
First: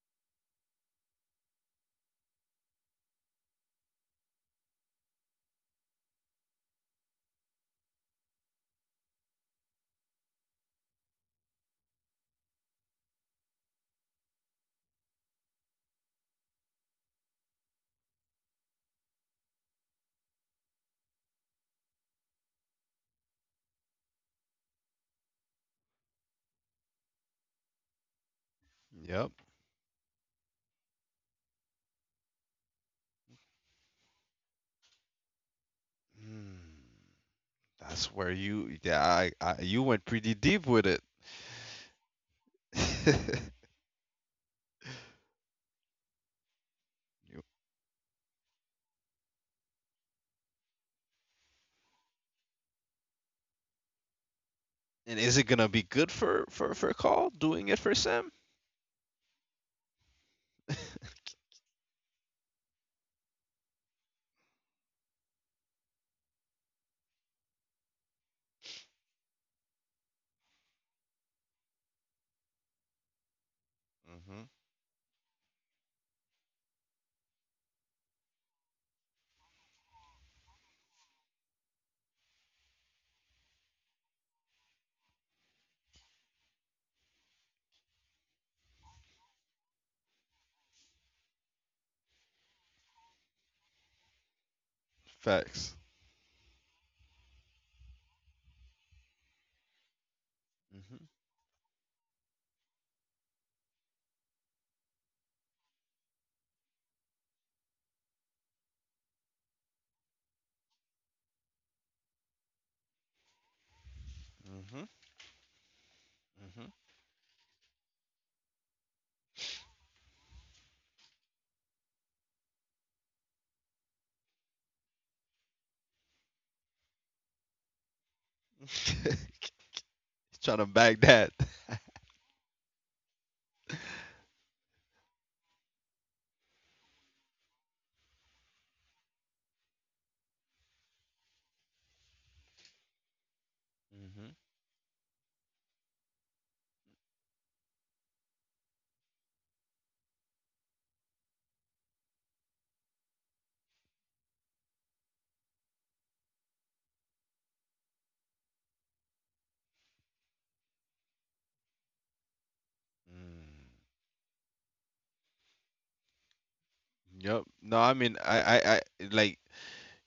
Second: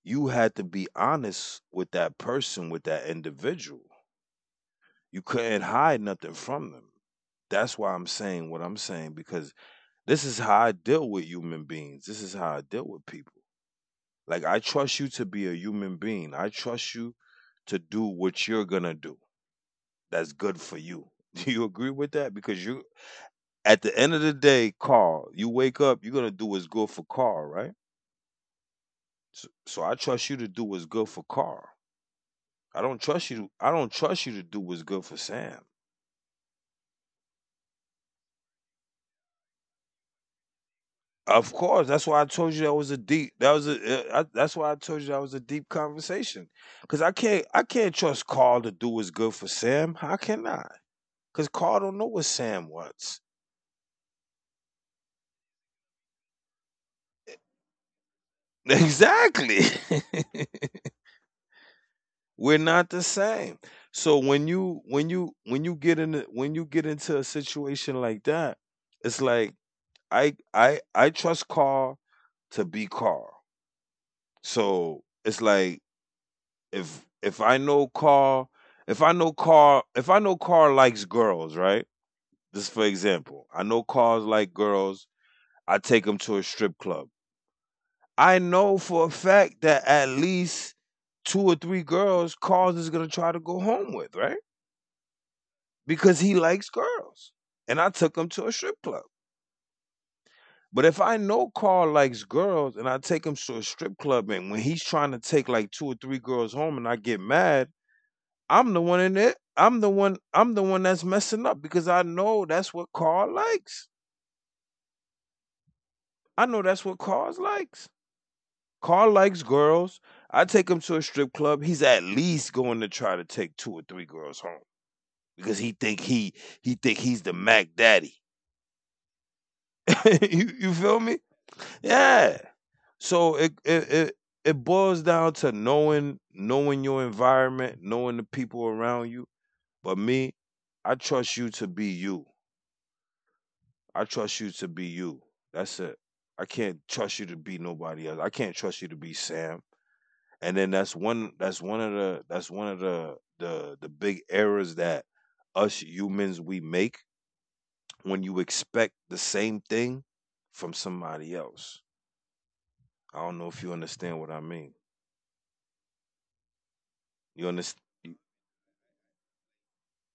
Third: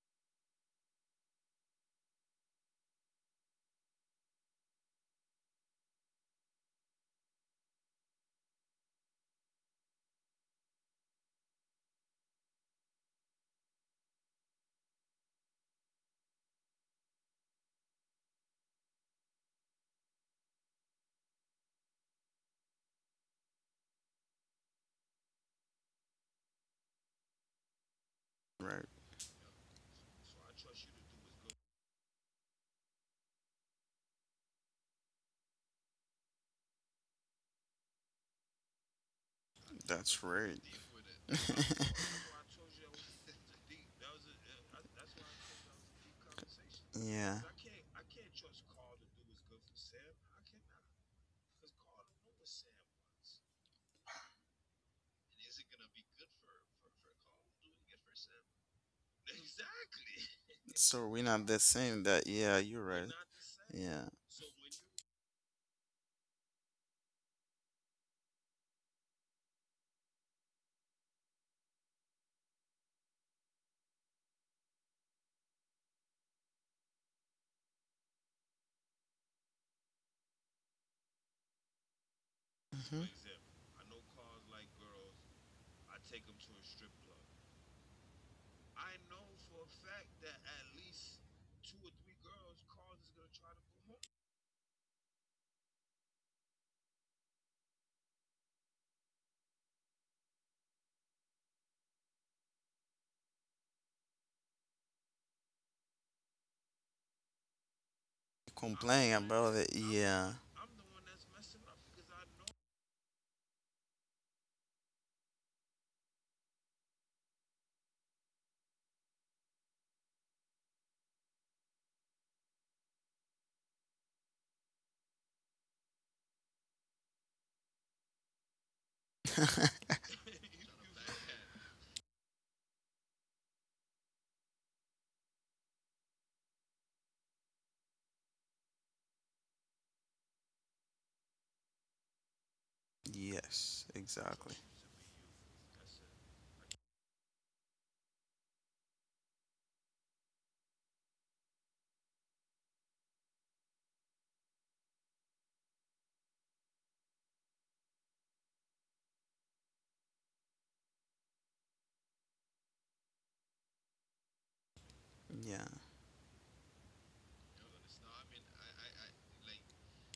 you had to be honest with that person, with that individual. You couldn't hide nothing from them. That's why I'm saying what I'm saying because this is how I deal with human beings. This is how I deal with people. Like I trust you to be a human being. I trust you to do what you're going to do. That's good for you. [LAUGHS] Do you agree with that? Because you, at the end of the day, Carl, you wake up, you're gonna do what's good for Carl, right?
Right.
Yep.
So I trust you to do what's good for Carl. I don't trust you. I don't trust you to do what's good for Sam.
Hmm. That's where you, yeah, you went
That's
pretty
right.
deep with it.
[LAUGHS]
Of course, that's why I told you that was a deep. That
[LAUGHS]
was a. That's why I told you that was a deep conversation. Cause I
yeah.
You-
can't. I can't trust Carl to do what's good for Sam. How can I? Cause Carl don't know what Sam wants.
and is it gonna be good for Call doing it for Sam?
[LAUGHS] Exactly.
[LAUGHS]
[LAUGHS]
So we're not the same. That Yeah,
We're
you're we're
not
right.
the same.
The same. Yeah.
So when you when you get in a- when you get into a situation like that, it's like I trust Carl to be Carl.
Hmm.
So it's like if if I know Carl, likes girls, right? Just for
hmm
example, I know Carl like girls. I take him to a strip club. I know for a fact that at least two or three girls Carl is gonna try to go home with, right?
Facts.
Because he likes girls. And I took him to a strip club. But if
Hmm.
I know Carl likes girls and I take him to a strip club and when he's trying to take like two or three girls home and I get mad,
For
I'm the
example,
one in
I know it goes into a strip club. I don't complain drink
it.
about it.
I'm
I'm
the
not.
one
Yeah.
I'm the one that's messing up because I know that's what Carl likes.
Hmm.
I know
Hmm.
that's what Carl likes. Carl likes girls. I take him to a strip club. He's at least going to try to take two or three girls home because he think he's the Mac Daddy. [LAUGHS]
[LAUGHS]
you,
trying to
you feel
bag
me?
that.
Yeah. So it boils down to knowing your environment, knowing the people around you. But me, I trust you to be you.
Yes. So
I
Hmm.
trust you
exactly.
to be you. That's it. I can't trust you to be nobody else. I can't trust you to be Sam. And then that's one that's one of the the big errors that us humans we make when you expect the same thing from somebody else. I don't know if
Mm.
you understand what I mean.
Yeah.
You
Yep. No, I
understand
mean, like,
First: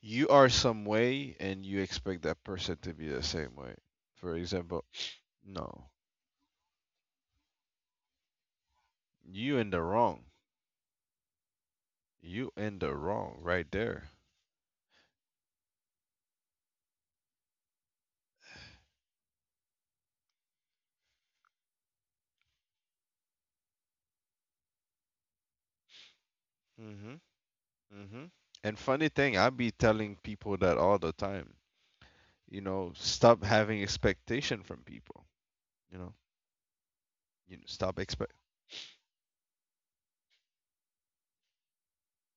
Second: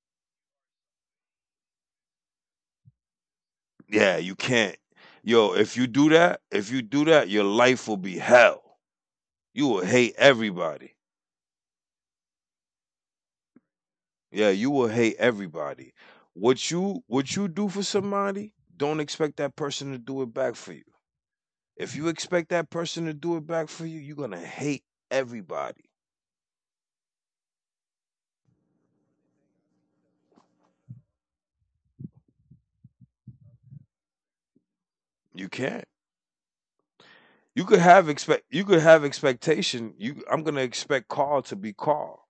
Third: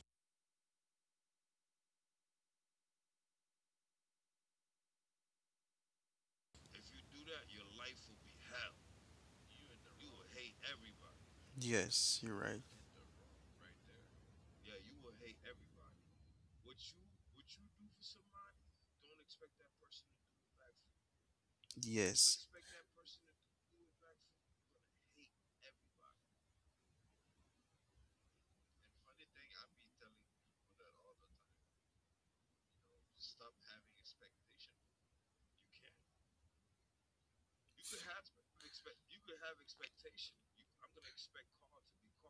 you are some way, and you expect that person to be the same way.
yeah,
For
you can't.
example,
Yo, if
no,
you do that, your life will be hell.
you in
You
the
will hate
wrong.
everybody.
Yes. You're
You
right.
in the wrong right there.
Yeah, you will hate everybody. What you do for somebody, don't expect that person to do it back for you. If
You.
you
Yes.
expect that person to do it back for you, you're gonna
Do.
hate everybody.
Hmm. Hmm. And funny thing, I be telling people that all the time. You know, stop having expectation from people.
You can't.
You know, you know, stop expect.
You could have expectation. You I'm gonna expect Carl to be Carl.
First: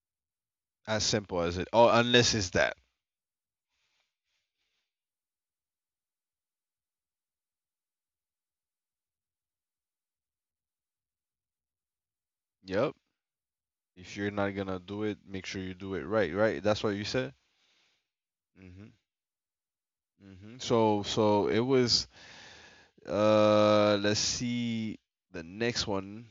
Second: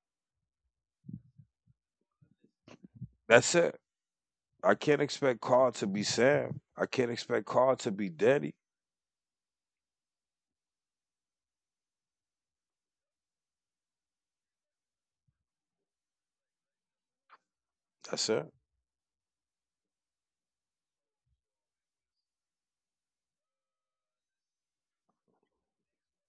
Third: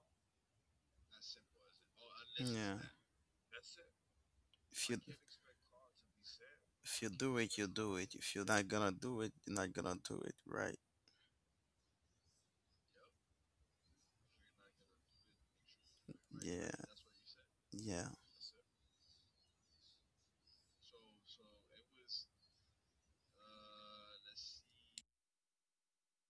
As simple as it. Oh, unless it's that.
Yeah.
That's it. I
If you
can't expect Carl to be
self.
Sam. I
If you
can't
do
expect
it, you
Carl to
do
be
it. If you're
Daddy.
not gonna do it, you're not gonna do it. Right.
Yep. If you're not gonna do it, make sure you do it right. Right.
Yeah,
That's what you said.
yeah.
That's it.
Hmm. Hmm. So, it was. Let's see the next one.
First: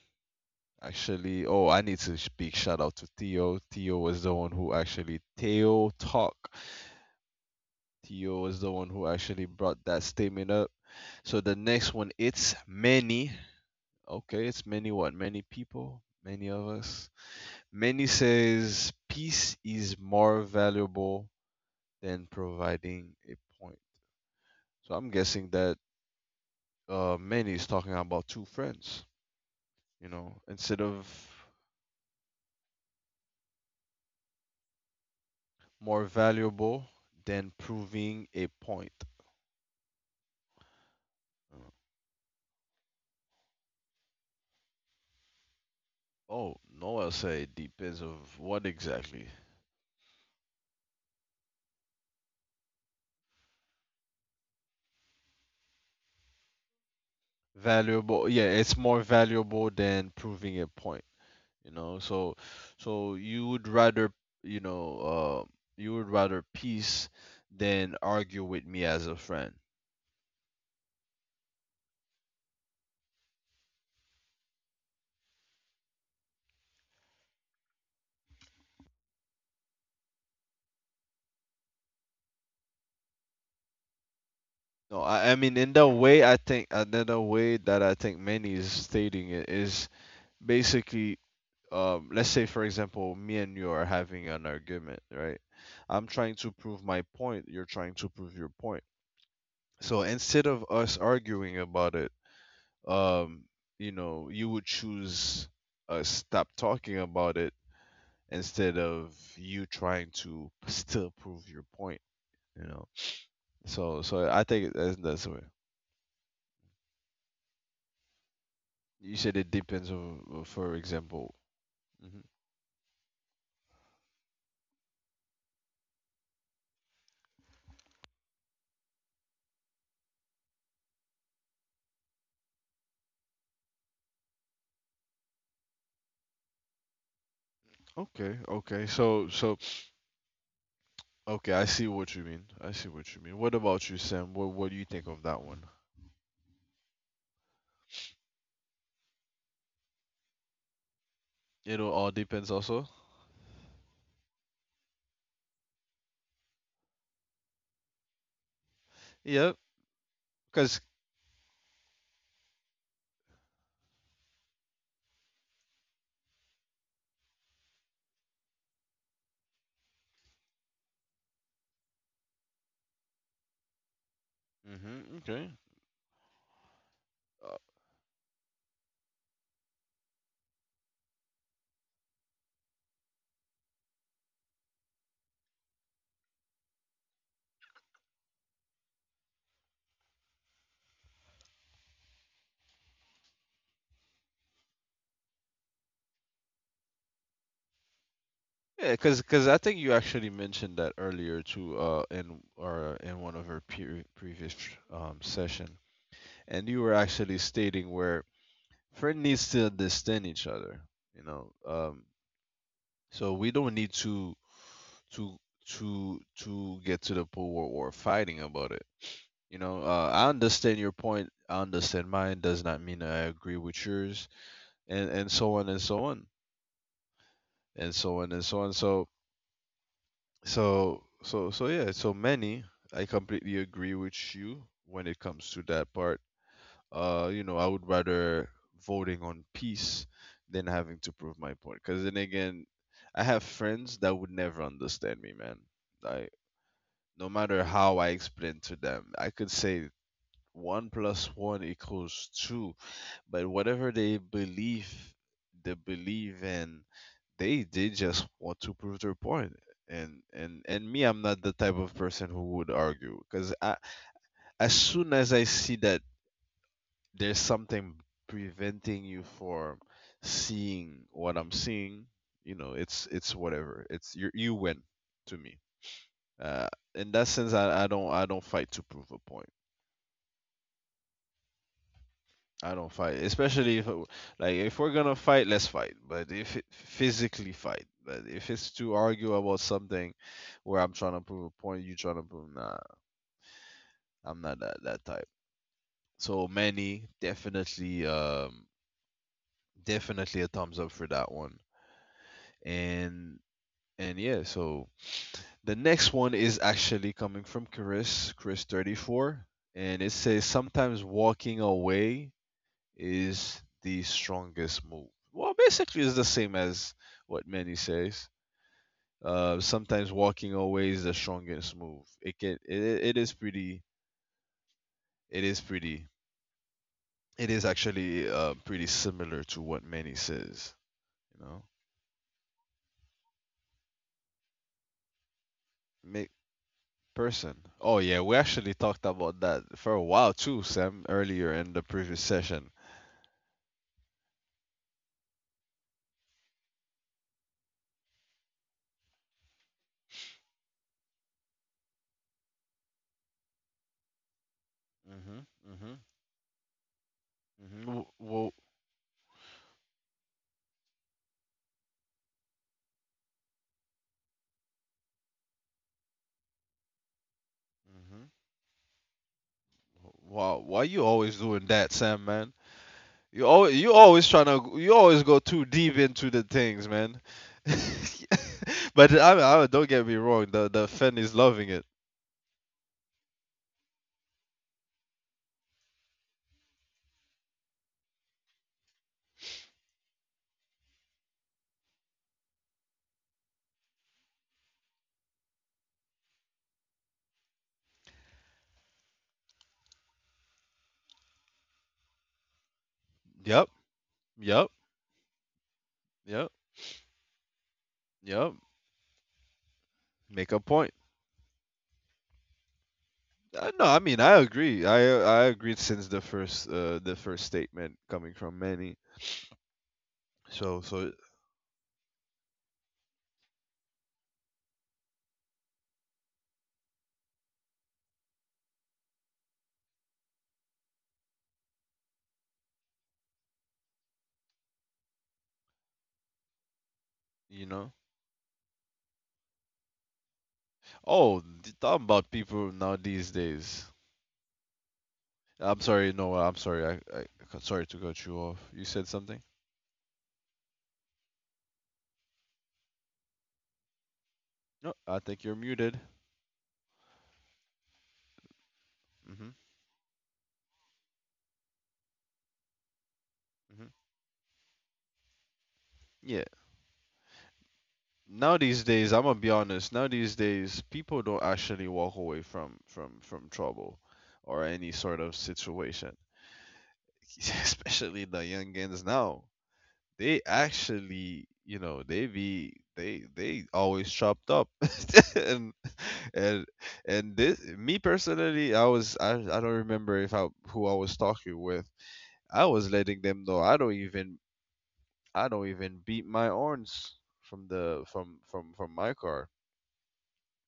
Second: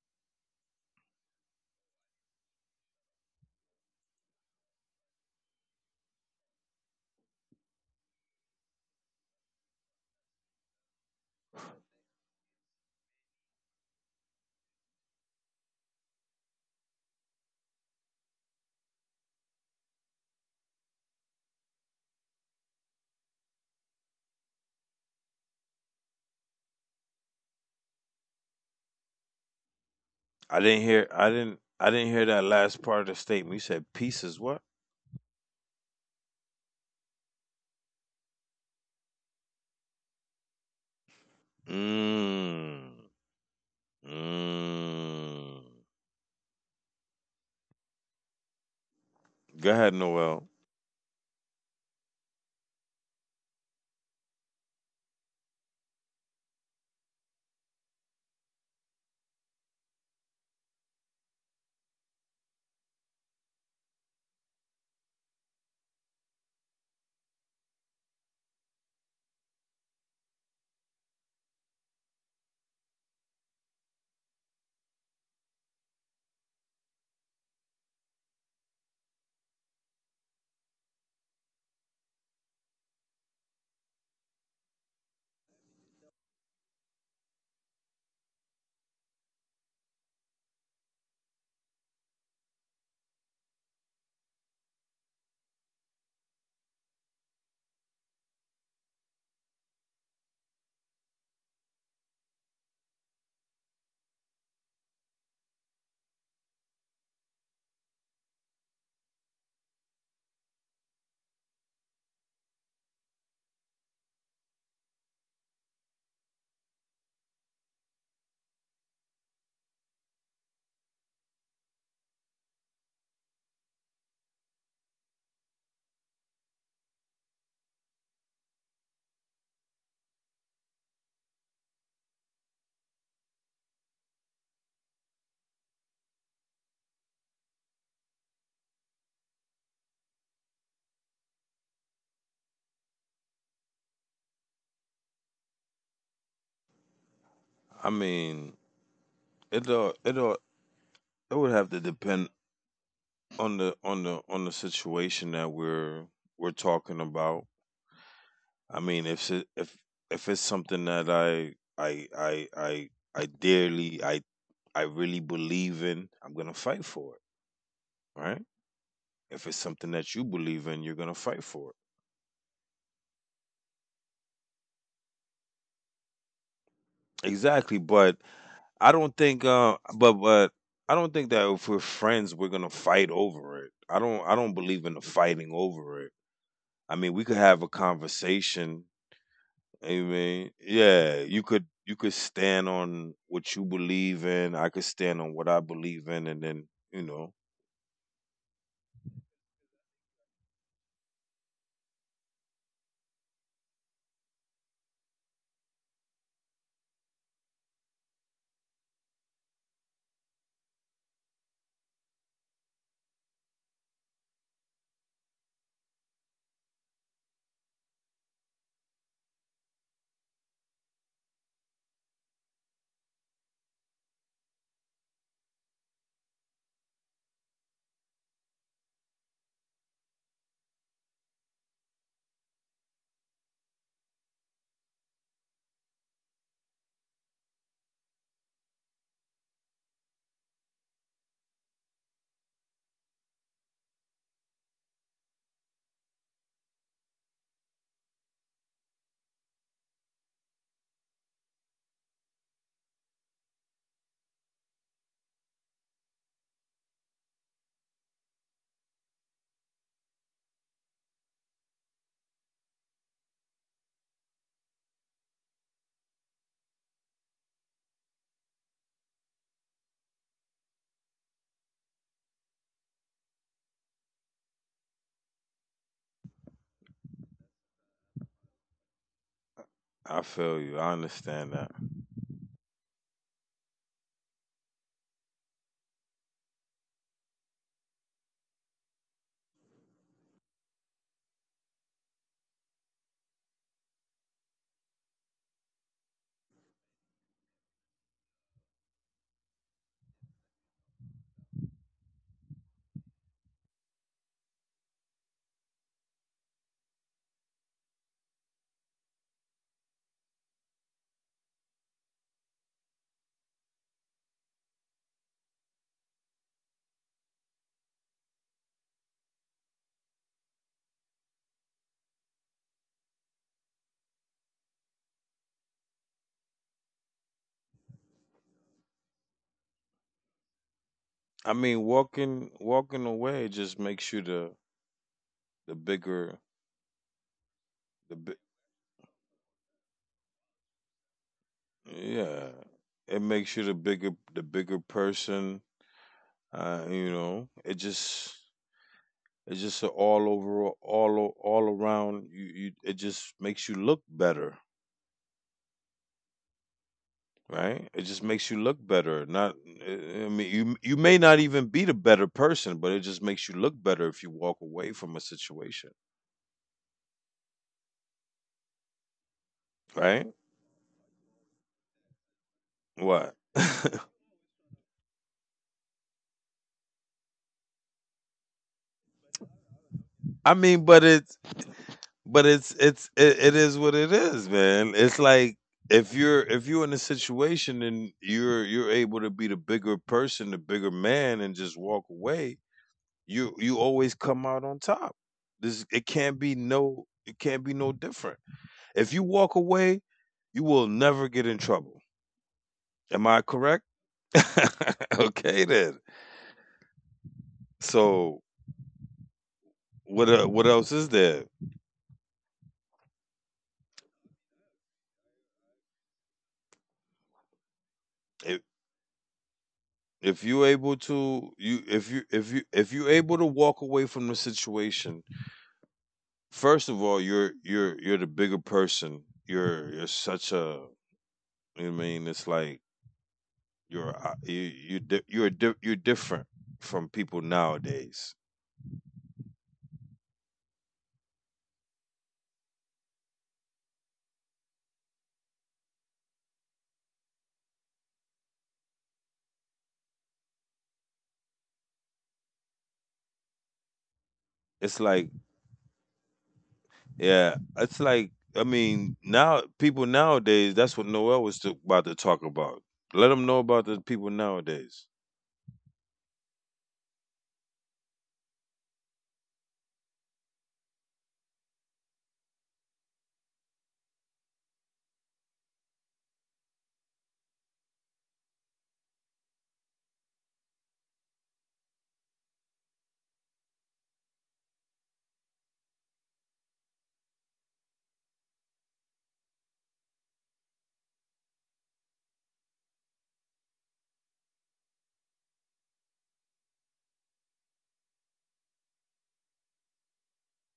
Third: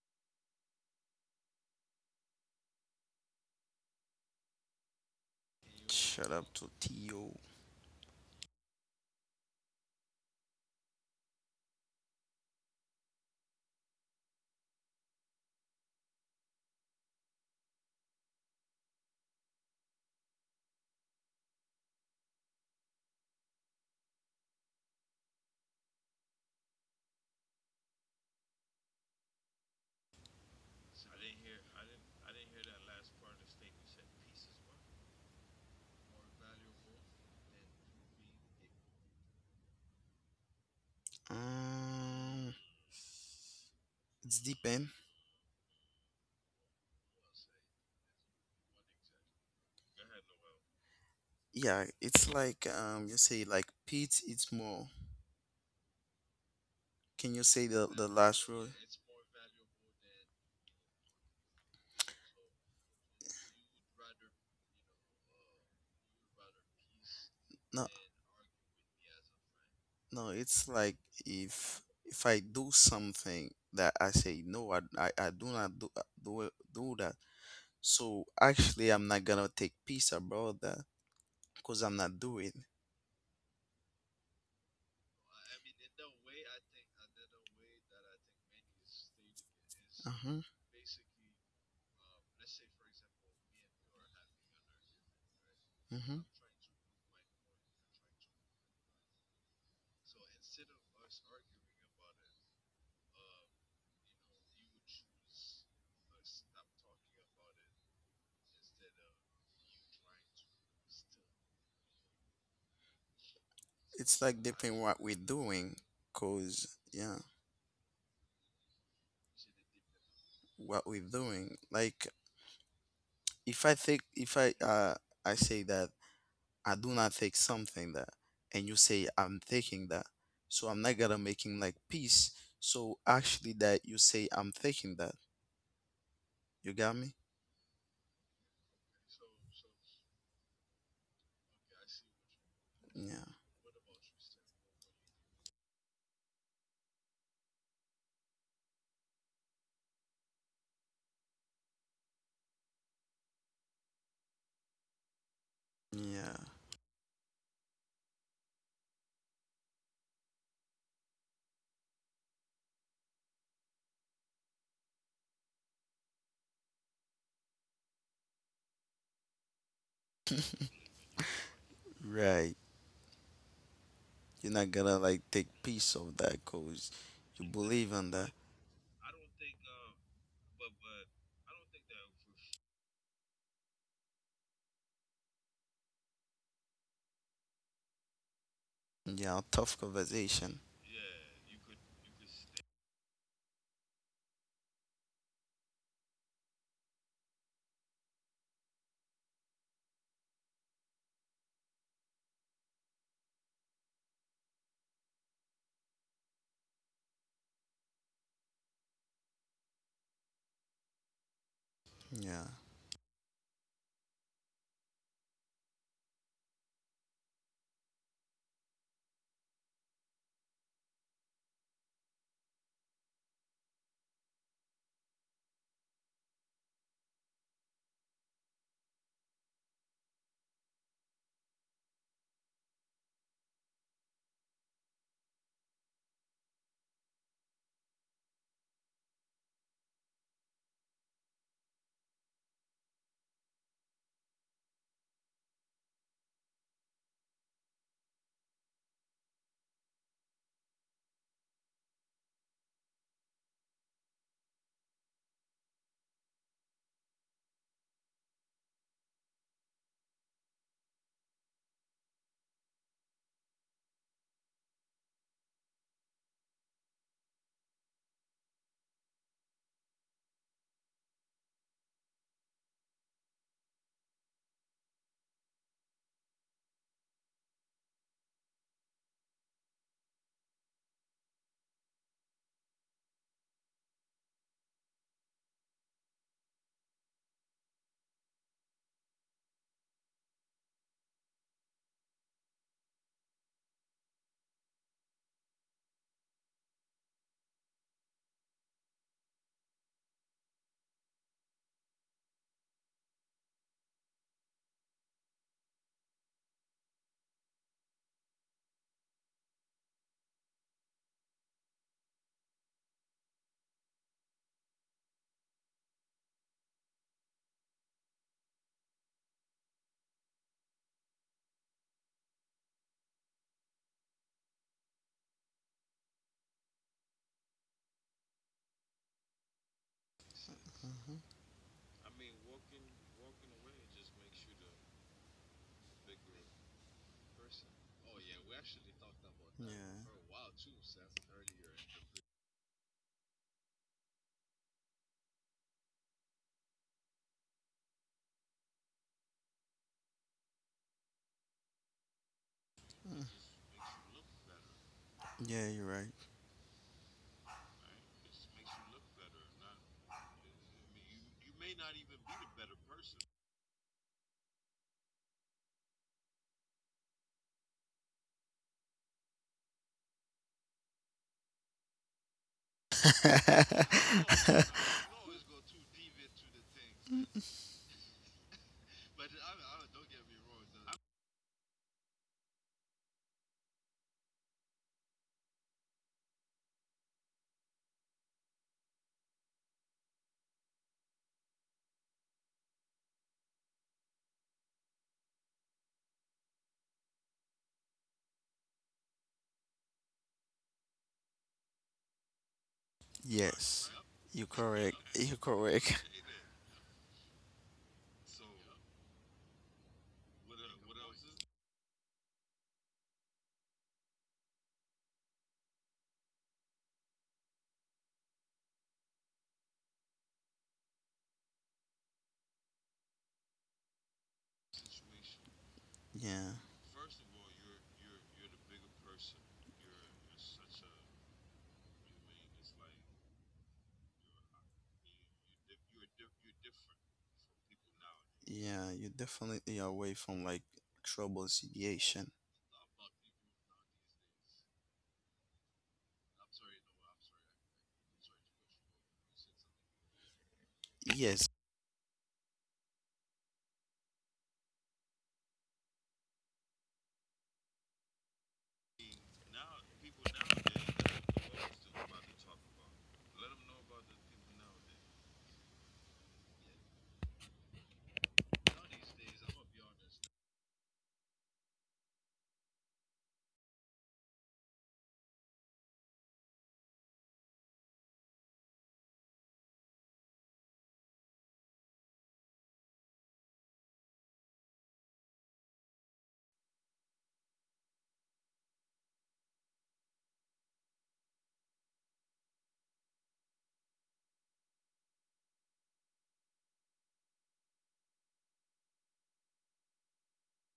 Actually, oh, I need to speak shout out to Theo. Theo was the one who actually Theo
Shut
talk.
up, Totio.
Theo is the one who actually brought that statement up. So the next one, it's Many. Okay, it's Many what? Many people, many of us. Many says peace is more valuable than providing a point. So I'm guessing that Many is talking about two friends, you know,
I
instead
didn't
of
hear. I didn't. I didn't hear that last part of the statement. You said pieces. What?
more valuable than proving a point. Uh,
Um,
Mm.
it's deep, end.
Mm.
Oh, Noah say depends of what exactly.
Go ahead, Noel.
Yeah, it's like you say like pits. It's more. Can you say the
Valuable, yeah,
last row?
it's more valuable than proving a point, you know. So, so, you know, uh, you would rather peace
No,
than argue with me as a friend.
no. It's like if if I do something that I say no, I do not do that. So actually, I'm not gonna take peace about that because I'm not doing.
No, I mean, in the way I think, another way that I think many is stating it is
Mm-hmm.
basically, let's say, for example, me and you are having an argument, right? I'm
Mm-hmm.
trying to prove my point, you're trying to prove your point. So instead of us arguing about it, um, you know, you would choose stop talking about it instead of you trying to [LAUGHS] still prove your point. You know, so
It's
so
like
I think
depend what
that's,
we're
that's the way.
doing, cause, yeah,
You said it depends on, for
what we're
example.
doing. Like
Hmm.
if I think if I I say that I do not think something that, and you say I'm thinking that, so I'm not gonna making like peace. So actually, that you say I'm thinking that. You got me?
Okay, okay. So okay, I see what you mean. I see what
Yeah.
you mean. What about you, Sam? What do you think of that one?
I mean, It all. It would have to
It all
depend
depends also.
on the on the on the situation that
Yeah.
we're talking about. I mean,
Yeah,
if it's
because.
something that I I I I dearly I really believe in, I'm gonna fight for it. Right? If it's something that you believe in, you're gonna fight for it.
Right. You're not gonna
Hmm,
like take
okay.
piece of that cause you
Exactly,
believe in
but
that.
I don't think but I don't think that if we're friends we're gonna fight over it. I don't believe in the fighting over it. I mean we could have a conversation.
Yeah, tough
I mean,
conversation.
yeah, you could stand on what you believe in, I could stand on what I believe in and then, you know,
Yeah, because I think you actually mentioned that earlier too, in or in one of our previous session, and you were actually stating where friend needs to understand each other, you know.
Yeah.
So we don't need to to to get to the point where we're fighting about it. You know, I understand your point. I understand mine. Does not mean I agree with yours, and so on and so on and so on and so on. So yeah, so many, I completely agree with you when it comes to that part. You know, I would rather voting on peace than having to prove my point. Cause then again, I have friends that would never understand me, man. Like no matter how I explain to them, I could say one plus one equals two, but whatever they believe in, they just want to prove their point, and me, I'm not the type of person who would argue because as soon as I see that there's something preventing you from seeing what I'm seeing, you know, it's whatever, it's you win, to me. uh in that sense I don't fight to prove a point.
I feel you. I understand that.
I don't fight, especially if, like, if we're gonna fight, let's fight. But if it, physically fight, but if it's to argue about something where I'm trying to prove a point, you trying to prove, nah, I'm not that type. So Manny definitely, definitely a thumbs up for that one. And and yeah, so the next one is actually coming from Chris, Chris 34, and it says sometimes walking away is the strongest move. Well, basically, it's the same as what Manny says. Sometimes walking away is the strongest move. It is pretty, it is pretty, it is actually pretty similar to what Manny says. You
I
know,
mean walking away just makes you the the
make
bigger
person. Oh
the
yeah,
bi-
we actually talked about that
Yeah.
for a while too, Sam, earlier in the previous
yeah.
session.
It makes you the bigger person. You know, it just it's just a all over all around you, you it just makes you look better,
Mhm,
Yeah, you're
mhm, mhm.
right? It just
Well,
makes you look better. Not I mean you may not even be the better person, but it just makes you look better if you walk away from a situation,
mhm.
right?
Wow, why you always doing that, Sam? Man, You
What?
always you
right.
[LAUGHS]
always trying to, you always go too deep into the things, man. [LAUGHS] But I don't, get me wrong,
I
the
mean, but
fan is loving it.
it is what it is, man. It's like if you're in a situation and you're able to be the bigger person, the bigger man, and just walk away, you always come out on top. This it can't be no different. If you walk away, you will never get in trouble.
[LAUGHS]
Am I
Yep,
correct?
Yes, you're
yep,
correct.
[LAUGHS]
You're
Okay then.
correct. [LAUGHS]
yep,
So
yep. Make
what
a
else
point.
is there?
No, I mean I agree. I agreed since the first statement coming from Manny.
If you
So
able
so
to you if you able to walk away from the situation,
Yeah,
first of all you're the bigger person, you're such a I mean it's like you're uh, you, you di- you're different from people
you know.
nowadays.
yeah, you're definitely away from like trouble
Oh, talking
situation.
about people now these days. I'm sorry, no, I'm sorry. I sorry to cut you off. You said something.
Yes.
It's
No,
like
I think you're muted.
yeah it's like I mean
Hmm.
now people nowadays that's what Noel was to, about to talk about, let them know about
Hmm.
the people nowadays.
Yeah. Now these days, I'm gonna be honest. Now these days, people don't actually walk away from from trouble or any sort of situation. [LAUGHS] Especially the young youngins now, they actually, you know, they be they always chopped up, [LAUGHS] and and and this, me personally, I don't remember if I, who I was talking with. I was letting them know I don't even, I don't even beat my horns from the from my car.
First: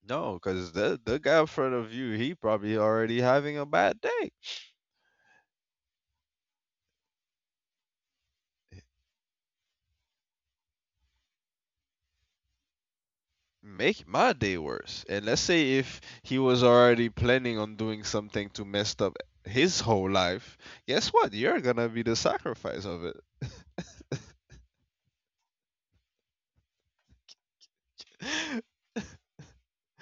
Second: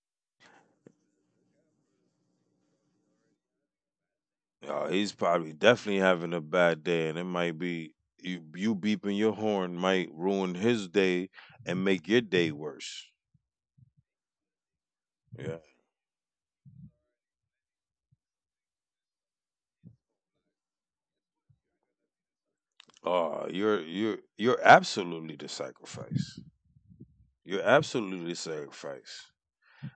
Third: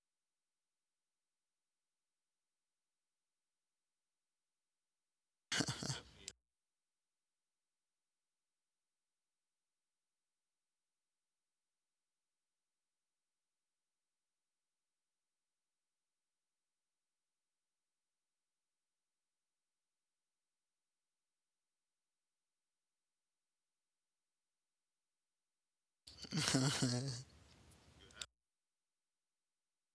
No, because the guy in front of you, he probably already having a bad day.
He's probably definitely having a bad day, and it might be you, you beeping your horn might ruin his day and make your day worse.
Make my day worse. And let's
Yeah.
say if he was already planning on doing something to mess up his whole life, guess what? You're gonna be the sacrifice of it.
Oh, you're absolutely the sacrifice.
[LAUGHS]
You're absolutely the
[LAUGHS]
sacrifice.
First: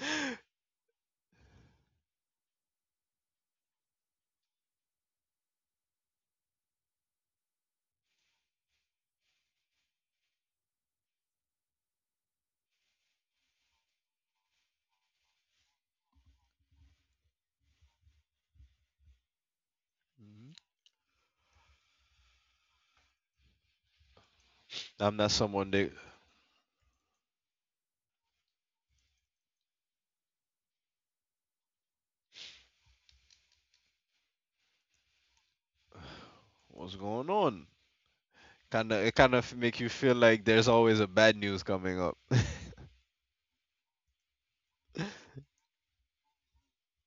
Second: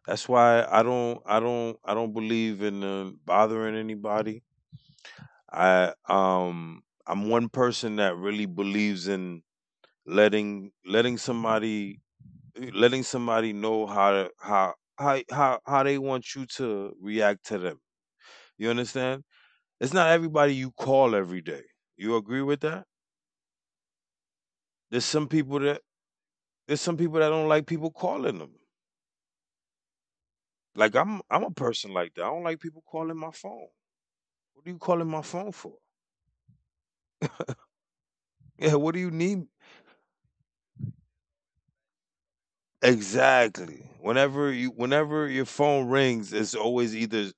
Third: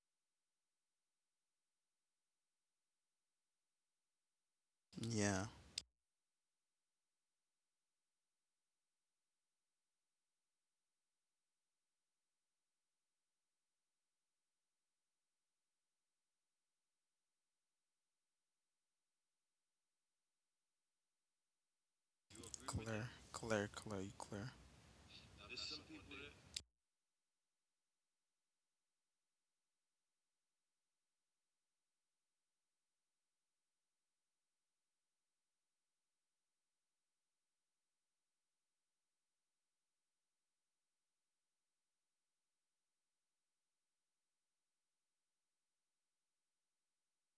That's why I don't believe in bothering anybody.
yeah,
I I'm one person that really believes in letting somebody know how to- how how they want you to react to them. You understand? It's not everybody
Mhm.
you call every day. You agree with that?
clear, clear, clear, clear.
There's some
I'm not
people that
someone that
don't like people calling them. Like I'm a person like that. I don't like people calling my phone. What are you calling my phone for?
what's going on.
Yeah, what do you
Kinda,
need?
it kind of make you feel like there's always a bad news coming up.
Exactly. Whenever you whenever your phone rings, it's always either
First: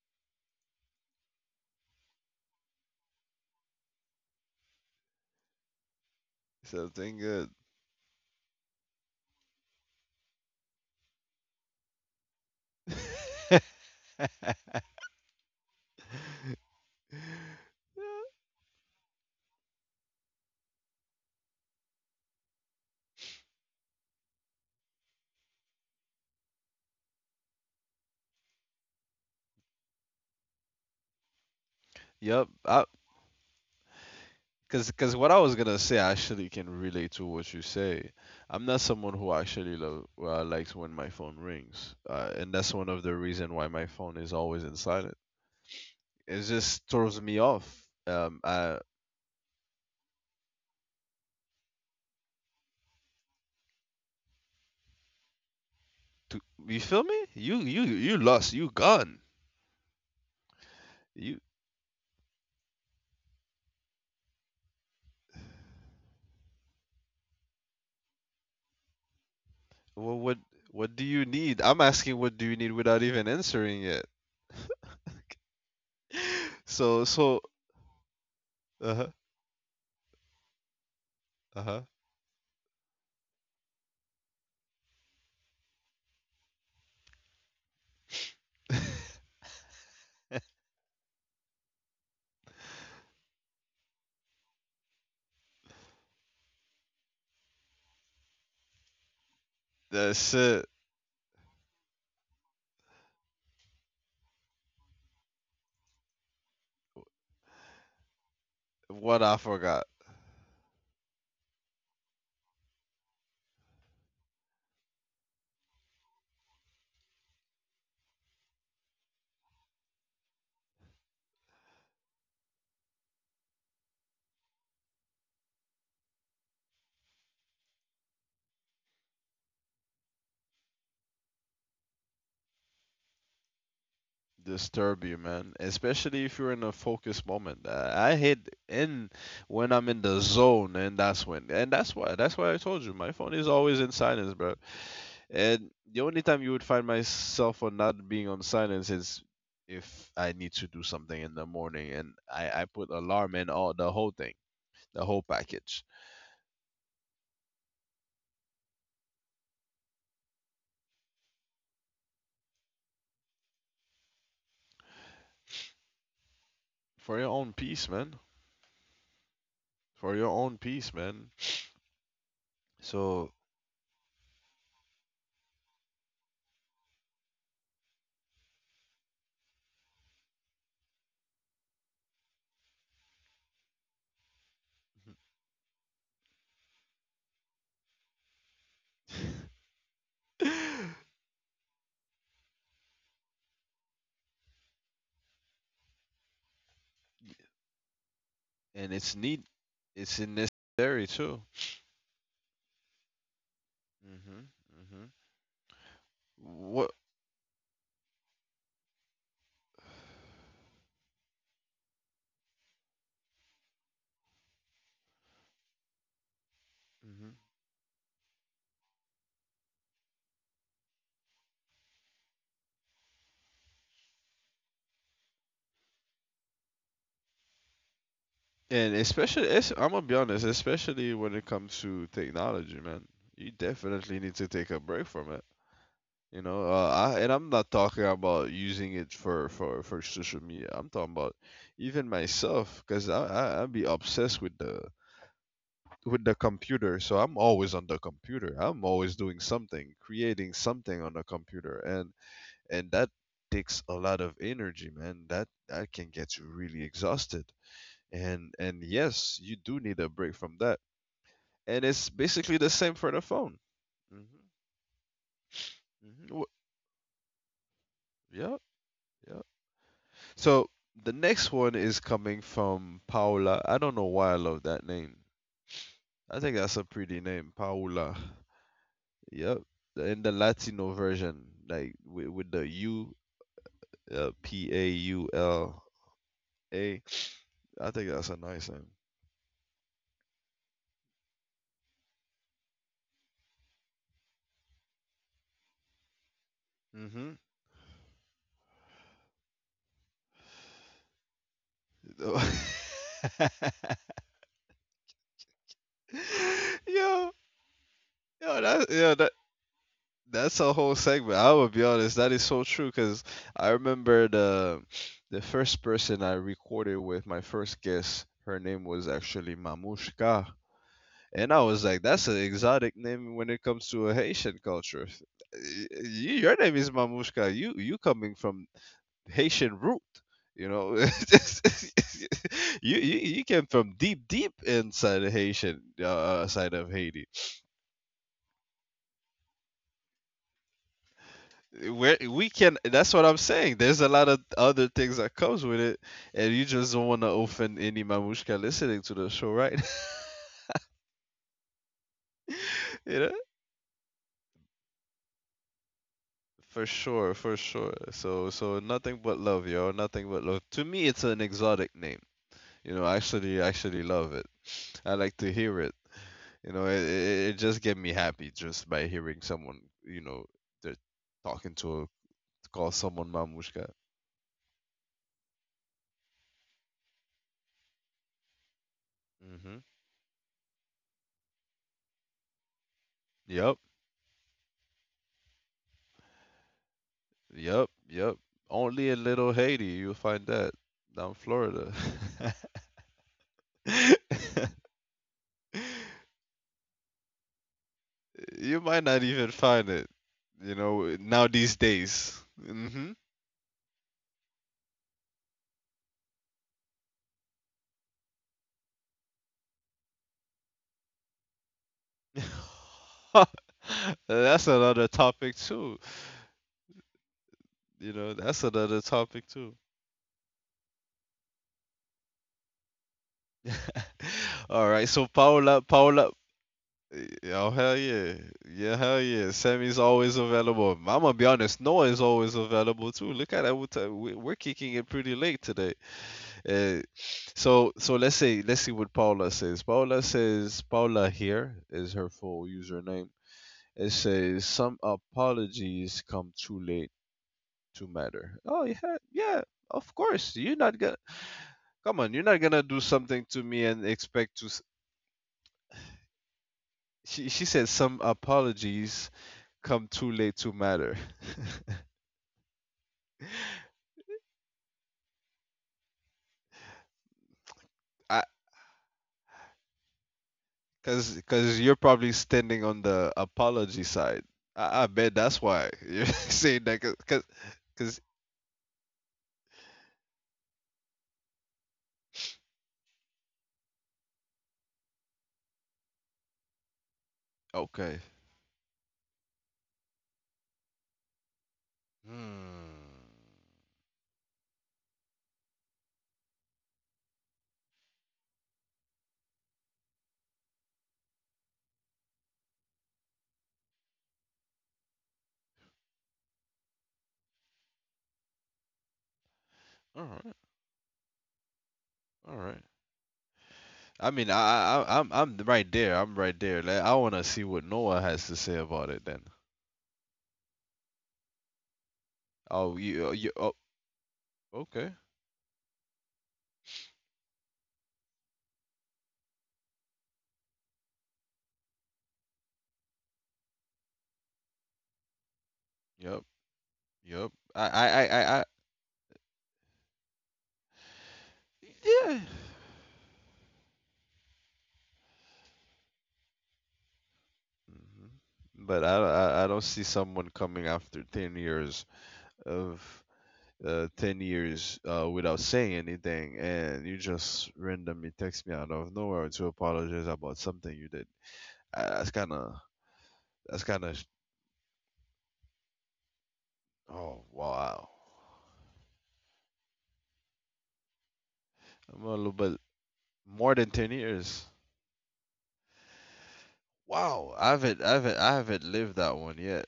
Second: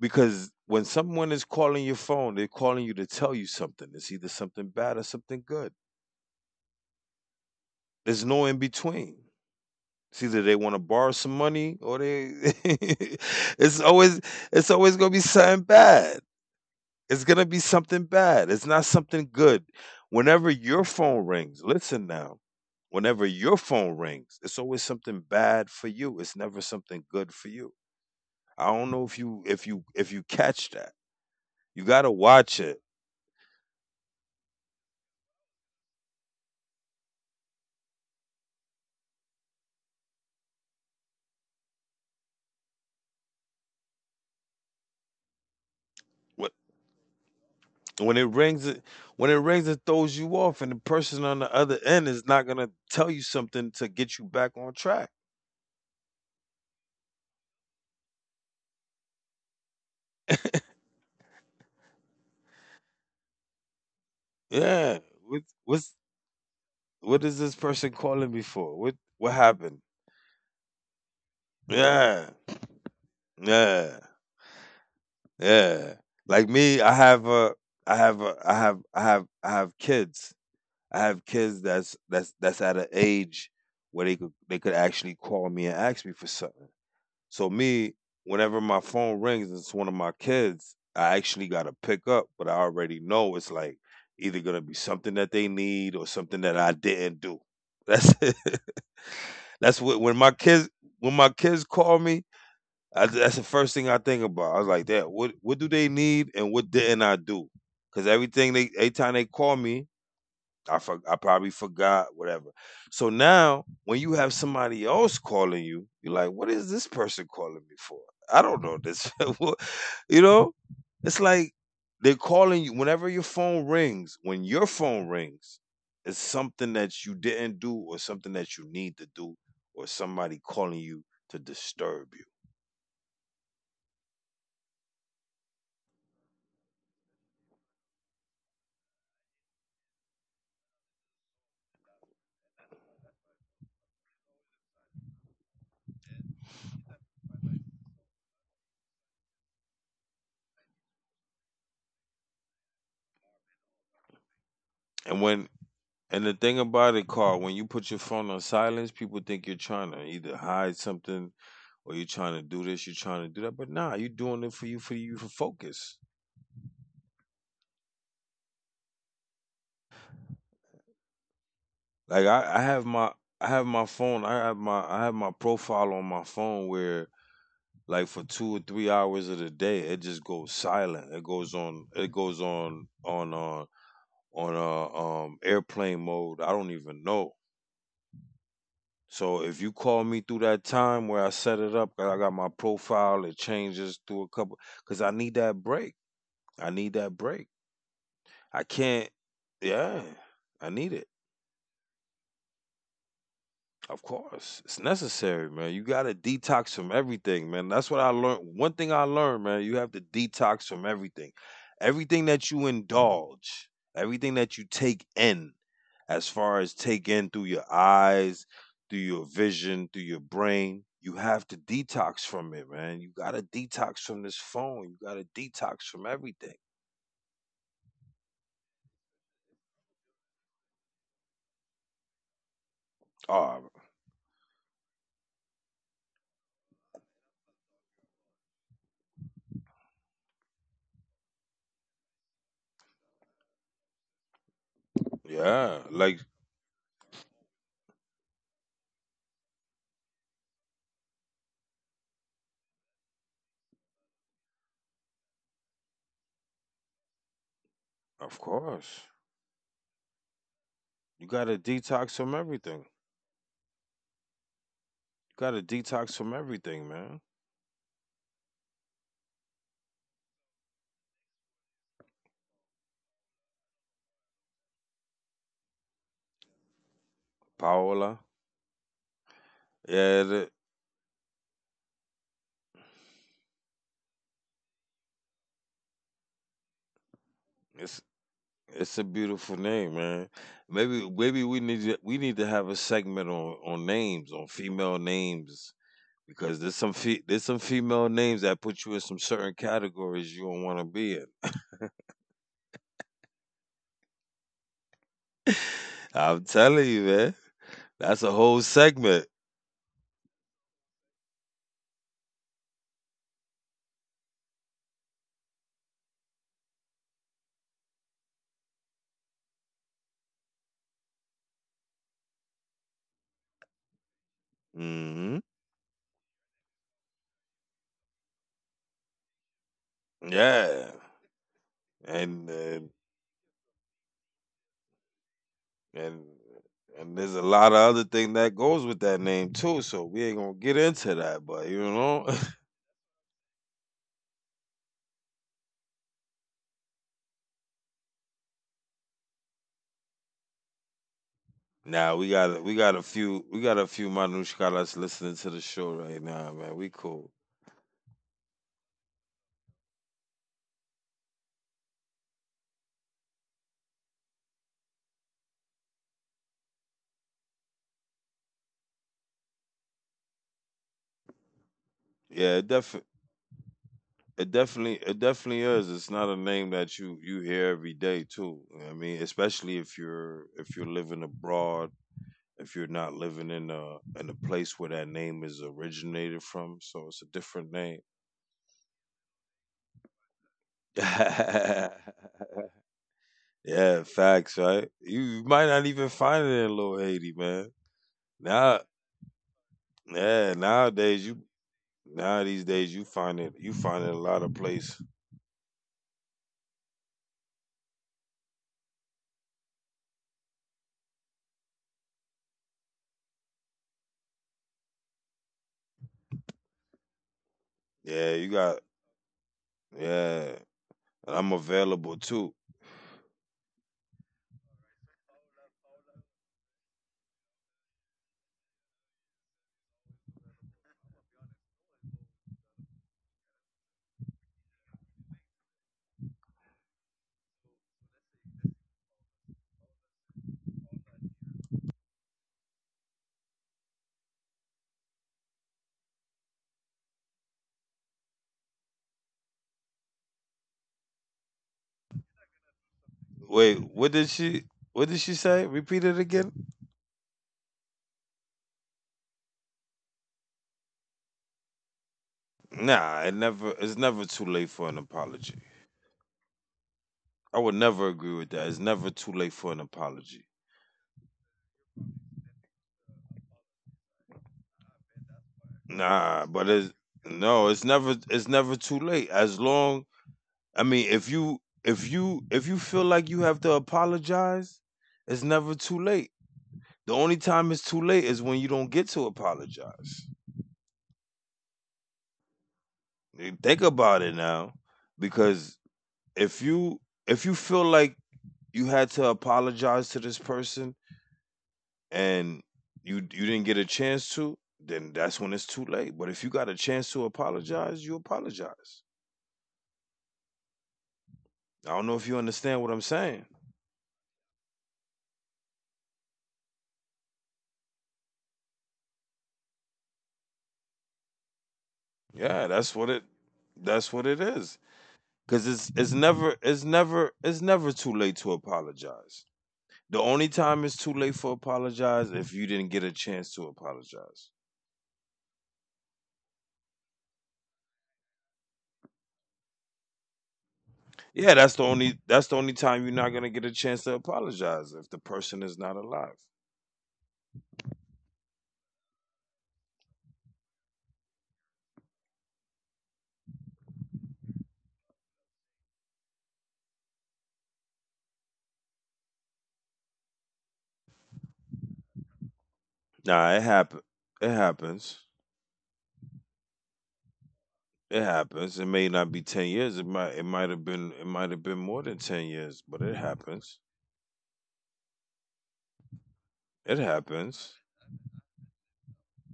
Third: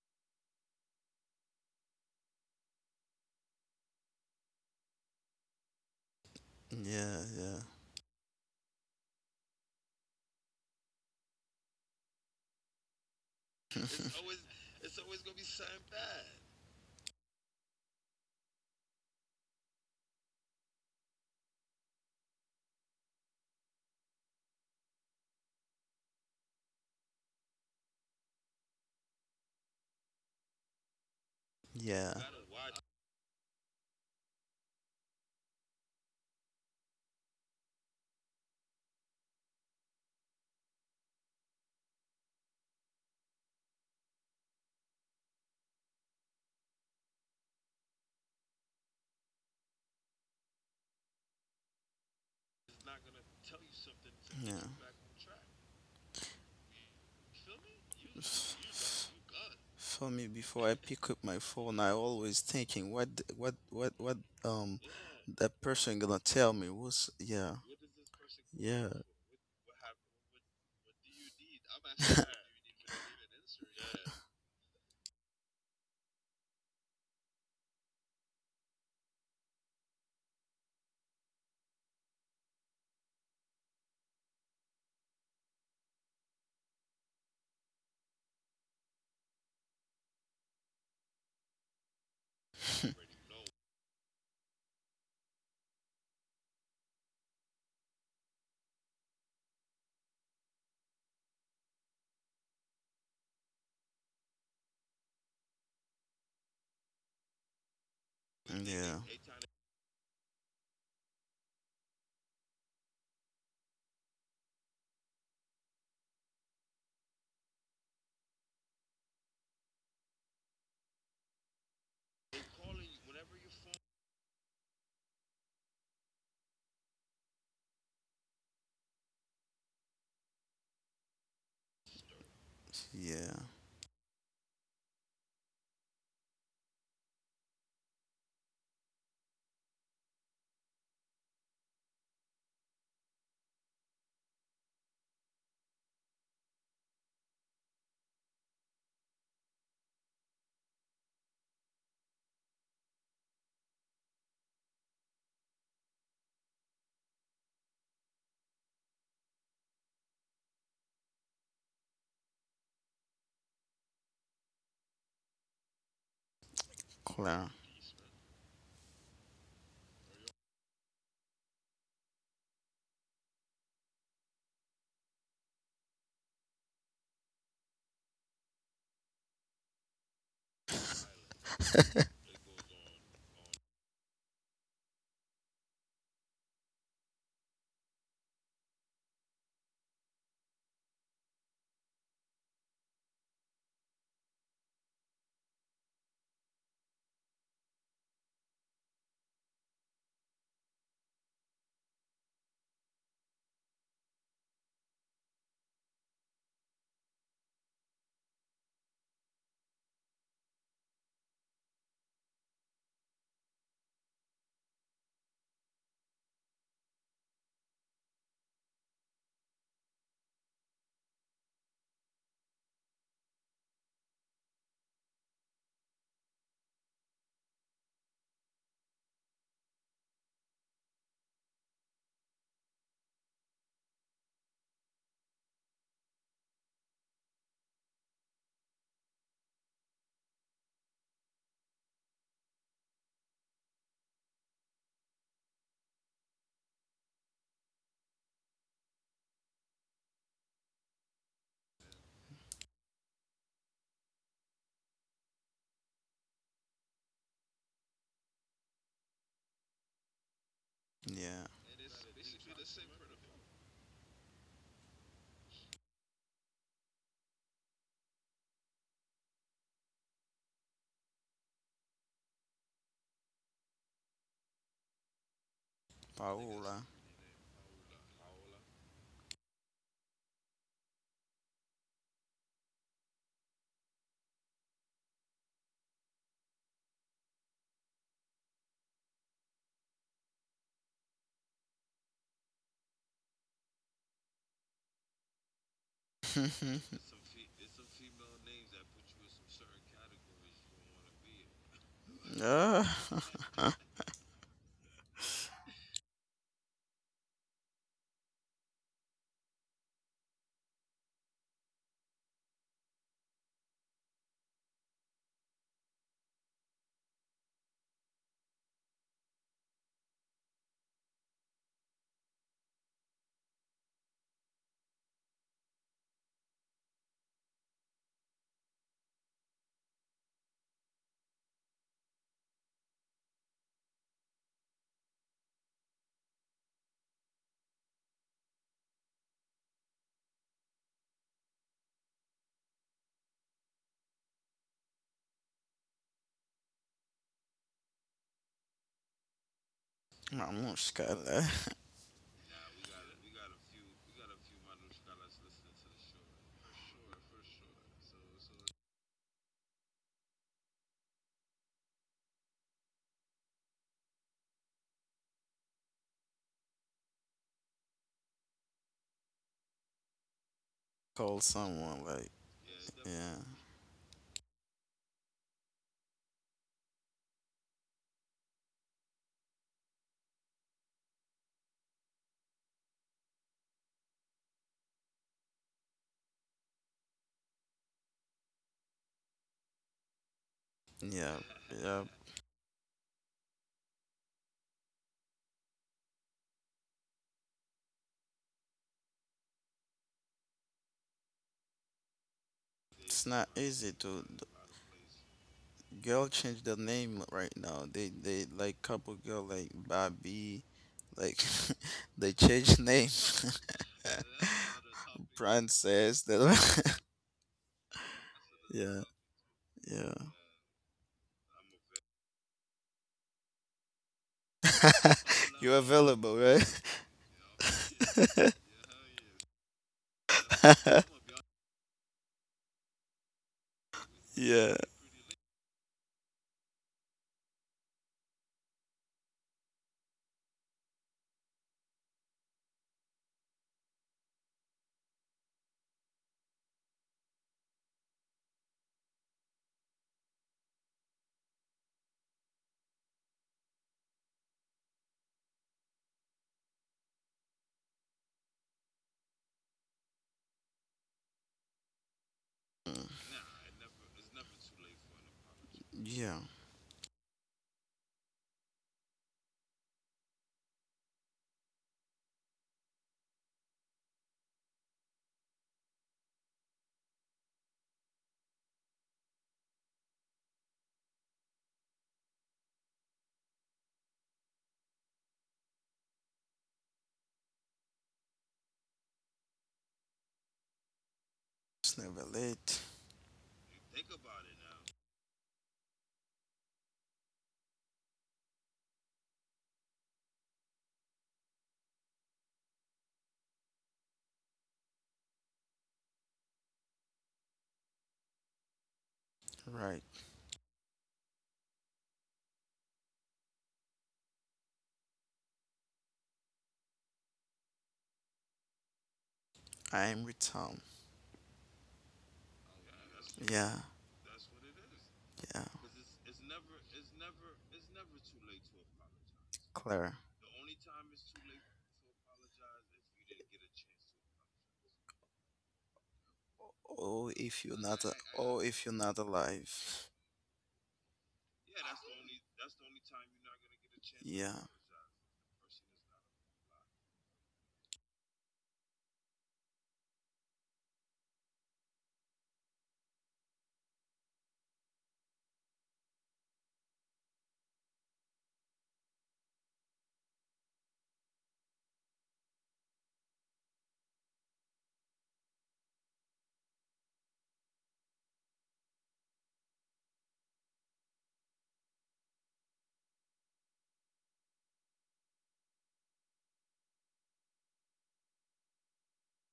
because when someone is calling your phone, they're calling you to tell you something. It's either something bad or something good.
Something good.
Yeah,
There's no in between. It's either they want to borrow some money or they. [LAUGHS] it's always it's always gonna be something bad. It's gonna be something bad. It's not something good. Whenever your phone rings, listen now. Whenever your phone rings, it's always something bad for you. It's never something good for you. I don't know if you catch that. You gotta
yeah, yeah.
Yep.
watch
I,
it.
cause, cause what I was gonna say, I actually can relate to what you say. I'm not someone who actually lo likes when my phone rings, and that's one of the reason why my phone is always in silent. It just throws me off.
When it
Um,
rings
uh,
it when it rings, it throws you off, and the person on the other end is not gonna tell you something to get you
Yeah.
back on track.
to, you feel me? You lost. You gone.
For me, before I pick up my
You,
phone, I always thinking what, yeah,
Yeah. What
that
what's
person gonna tell me. What's
what is this
Yeah,
person calling me for?
yeah,
What happened?
what, what, what do you need? I'm
Yeah.
asking, what do you need without even
Yeah.
answering it.
Yeah. Like me, I have
So,
a
so, uh huh,
I have kids. I have kids
uh
that's
huh.
at an age where they could actually call me and ask me for something. So me, whenever my phone rings, and it's one of my kids. I actually got to pick up, but I already know it's like either gonna be something that they need or something that I didn't do. That's [LAUGHS] it. That's what
That's it.
when my kids call me, that's the first thing I think about. I was like, "Dad, what do they need and what didn't I do?" Because every
yeah,
time they
What
call
I
me,
forgot.
I probably forgot whatever. So now when you have somebody else calling you, you're like, what is this person calling me for? I don't know this. [LAUGHS] What- you know, it's like they're calling you whenever your phone rings. When your phone rings, it's something that you didn't do or something that you need to do or somebody calling you to disturb you.
yeah.
Disturb you, man. Especially if you're in a focused moment. I hate in when I'm in the zone, and that's when, and that's why I told you, my phone is always in silence, bro. And the only time you would find myself on not being on silence is if I need to do something in the morning, and I put alarm and all the whole thing,
And
the whole
when
package
And the thing about it, Carl, when you put your phone on silence, people think you're trying to either hide something or you're trying to do this, you're trying to do that. But nah, you're doing it for you for focus.
for your
Clara.
own peace, man. For your own peace, man.
I have my
So,
phone, I have my profile on my phone where like for two or three hours of the day it just goes silent. It goes on airplane mode. I don't even know. So if you call me through
[LAUGHS]
that time where I set it up, I got my profile, it changes through a couple because I need that break. I need that
and
break. I
it's
can't
need,
yeah.
it's
I need
necessary
it.
too.
Of
Mhm.
course. It's
Mhm.
necessary, man. You gotta detox
What?
from everything, man. That's what I learned. One thing I learned, man, you have to detox from everything. Everything that you indulge, everything that you take in, as far as take
Mhm.
in through your eyes, through your vision, through your brain. You have to detox from it, man. You gotta detox from this phone. You gotta detox from everything.
And especially, it's, I'm gonna be honest, especially when it comes to technology, man, you
Oh,
definitely need to take a break from it. You know, I, and I'm not talking about using it for, social media. I'm talking about even myself, because I be obsessed with the, with
yeah.
the
Like,
computer. So I'm always on the computer. I'm always doing something, creating something on the computer, and that takes a lot of energy, man. That that can get you really exhausted. And
of
yes,
course.
you do need a break from that.
Yeah,
You
And it's
gotta
basically the
detox from
same for the
everything. You
phone. Hmm.
gotta
Hmm.
detox from everything, man.
Yeah, yeah. So the next one is coming from Paula. I don't know why I love that name.
I
I
think
think that's a
that's Paola.
pretty name, Paula.
Paola.
Yep. In the
Yeah,
Latino version, like with the U, Paula. I think that's a nice
it's
name.
a beautiful name, man. Maybe we need to have a segment on names, on female names
[LAUGHS] Her name,
because
Mm-hmm.
there's there's some female names that put you in some certain categories you don't want to be in.
[LAUGHS]
Paola. [LAUGHS] [LAUGHS]
I'm
Yo,
telling you, man, that's a whole
that,
segment.
that's a whole segment. I will be honest, that is so true because I remember the first person I recorded with, my first guest, her name was actually Mamushka. And I was like, that's an exotic name when it comes to a Haitian culture. Y-
Hmm.
y- Your name is Mamushka. You coming from Haitian root, you know?
Yeah,
[LAUGHS]
and
You
and
came from deep deep inside of Haitian side
and
of Haiti.
and there's a lot of other thing that goes with that name too. So we ain't gonna get into that,
Where
but you
we can,
know, [LAUGHS]
that's what I'm saying, there's a lot of other things that comes with it, and you just don't want to offend any Mamushka listening to the show, right?
now
[LAUGHS] You
we
know,
got a few we got a few Manushkalas listening to the show right
for
now, man. We
sure, for
cool.
sure. So nothing but love, yo, nothing but love. To me it's an exotic name, you know, I actually, I actually love it. I like to hear it, you know, it just get me happy just by hearing someone, you know, they're
Call
talking to a,
someone like,
call
Yeah, def
someone
yeah,
Mamushka.
It definitely is. It's not a name that you hear every day too. I mean,
Hmm.
especially if you're living abroad, if you're not
Yep.
living in a place where that name is originated from, so it's a
Yep,
different name.
yep. Only in Little Haiti you'll find that.
[LAUGHS]
Down
yeah,
Florida.
yeah.
Yeah,
[LAUGHS]
facts, right? You might not even find it in Little Haiti, man.
You might
Now,
not even find it, you
yeah,
know, now
nowadays you
these days.
now these
Hmm.
days
It's not
you
easy
find it a
to
lot of places.
girl change their name right now. They like couple girl like Bobby, like [LAUGHS] they change name.
[LAUGHS]
[LAUGHS]
That's another topic too.
Princess.
You know, that's
Yeah, you
another
[LAUGHS]
got
Yeah,
topic too.
yeah.
yeah. And I'm available too.
[LAUGHS] All right, so Paula,
[LAUGHS] You're
Paula,
available, right?
oh hell yeah, yeah hell yeah. Sammy's always available. I'm gonna be
[LAUGHS]
honest, Noah's always available too. Look at that, we're, we're kicking it
Yeah,
pretty late today. Uh, so let's say, let's see what Paula says. Paula says Paula here is her full username. It says some apologies come too late to matter. Oh yeah, yeah, of course. You're not gonna come on. You're not gonna do something to me and
Wait, what
expect
did
to.
she? What did she say? Repeat it again.
She said some apologies come too late to matter. [LAUGHS]
Nah, it never. It's never too late for an apology.
yeah.
I would never
I
agree with that. It's never too late for an apology.
cause, cause you're probably standing on the apology side. I bet that's why [LAUGHS] you're
Nah,
saying
but
that.
it's no. It's
'Cause-
never. It's never too late. As long. I mean, if you if you feel like you have to apologize, it's never too late. The only time it's
okay.
too late is when you don't get to apologize.
It's never
Hmm.
late.
Think about it now, because if you if you feel like you had to apologize to this person and you didn't get a chance to, then that's when it's too late. But if you got a chance to apologize, you apologize.
All
Right.
right.
I don't know if
All
you
right.
understand what I'm saying.
I mean, I'm right there. I'm right there. Like, I want to see what Noah has to say about it. Then.
I'm with Tom.
Yeah,
Oh, you, you. Oh,
Yeah,
that's what it is.
okay.
Cause
yeah.
it's it's never too late to apologize. The
Claire.
only time it's too late for apologize if you didn't get a chance to apologize.
Yep. Yep.
Oh, if you're not. A,
I
oh, if you're not alive.
Yeah, that's the
yeah.
only time you're not gonna get a chance to
Yeah.
apologize if the person is not alive.
Mhm. But I don't see someone coming after 10 years of, 10 years without saying anything, and you just randomly text me out of nowhere to apologize about something you did. I, that's kind of, that's
Nah, it
kind of.
happen. It happens.
Oh wow.
It happens. It may not be 10 years. It might. It might have been
I'm a
more
little
than ten
bit
years. But it
more than ten
happens.
years.
It
Wow,
happens.
I haven't lived that one yet.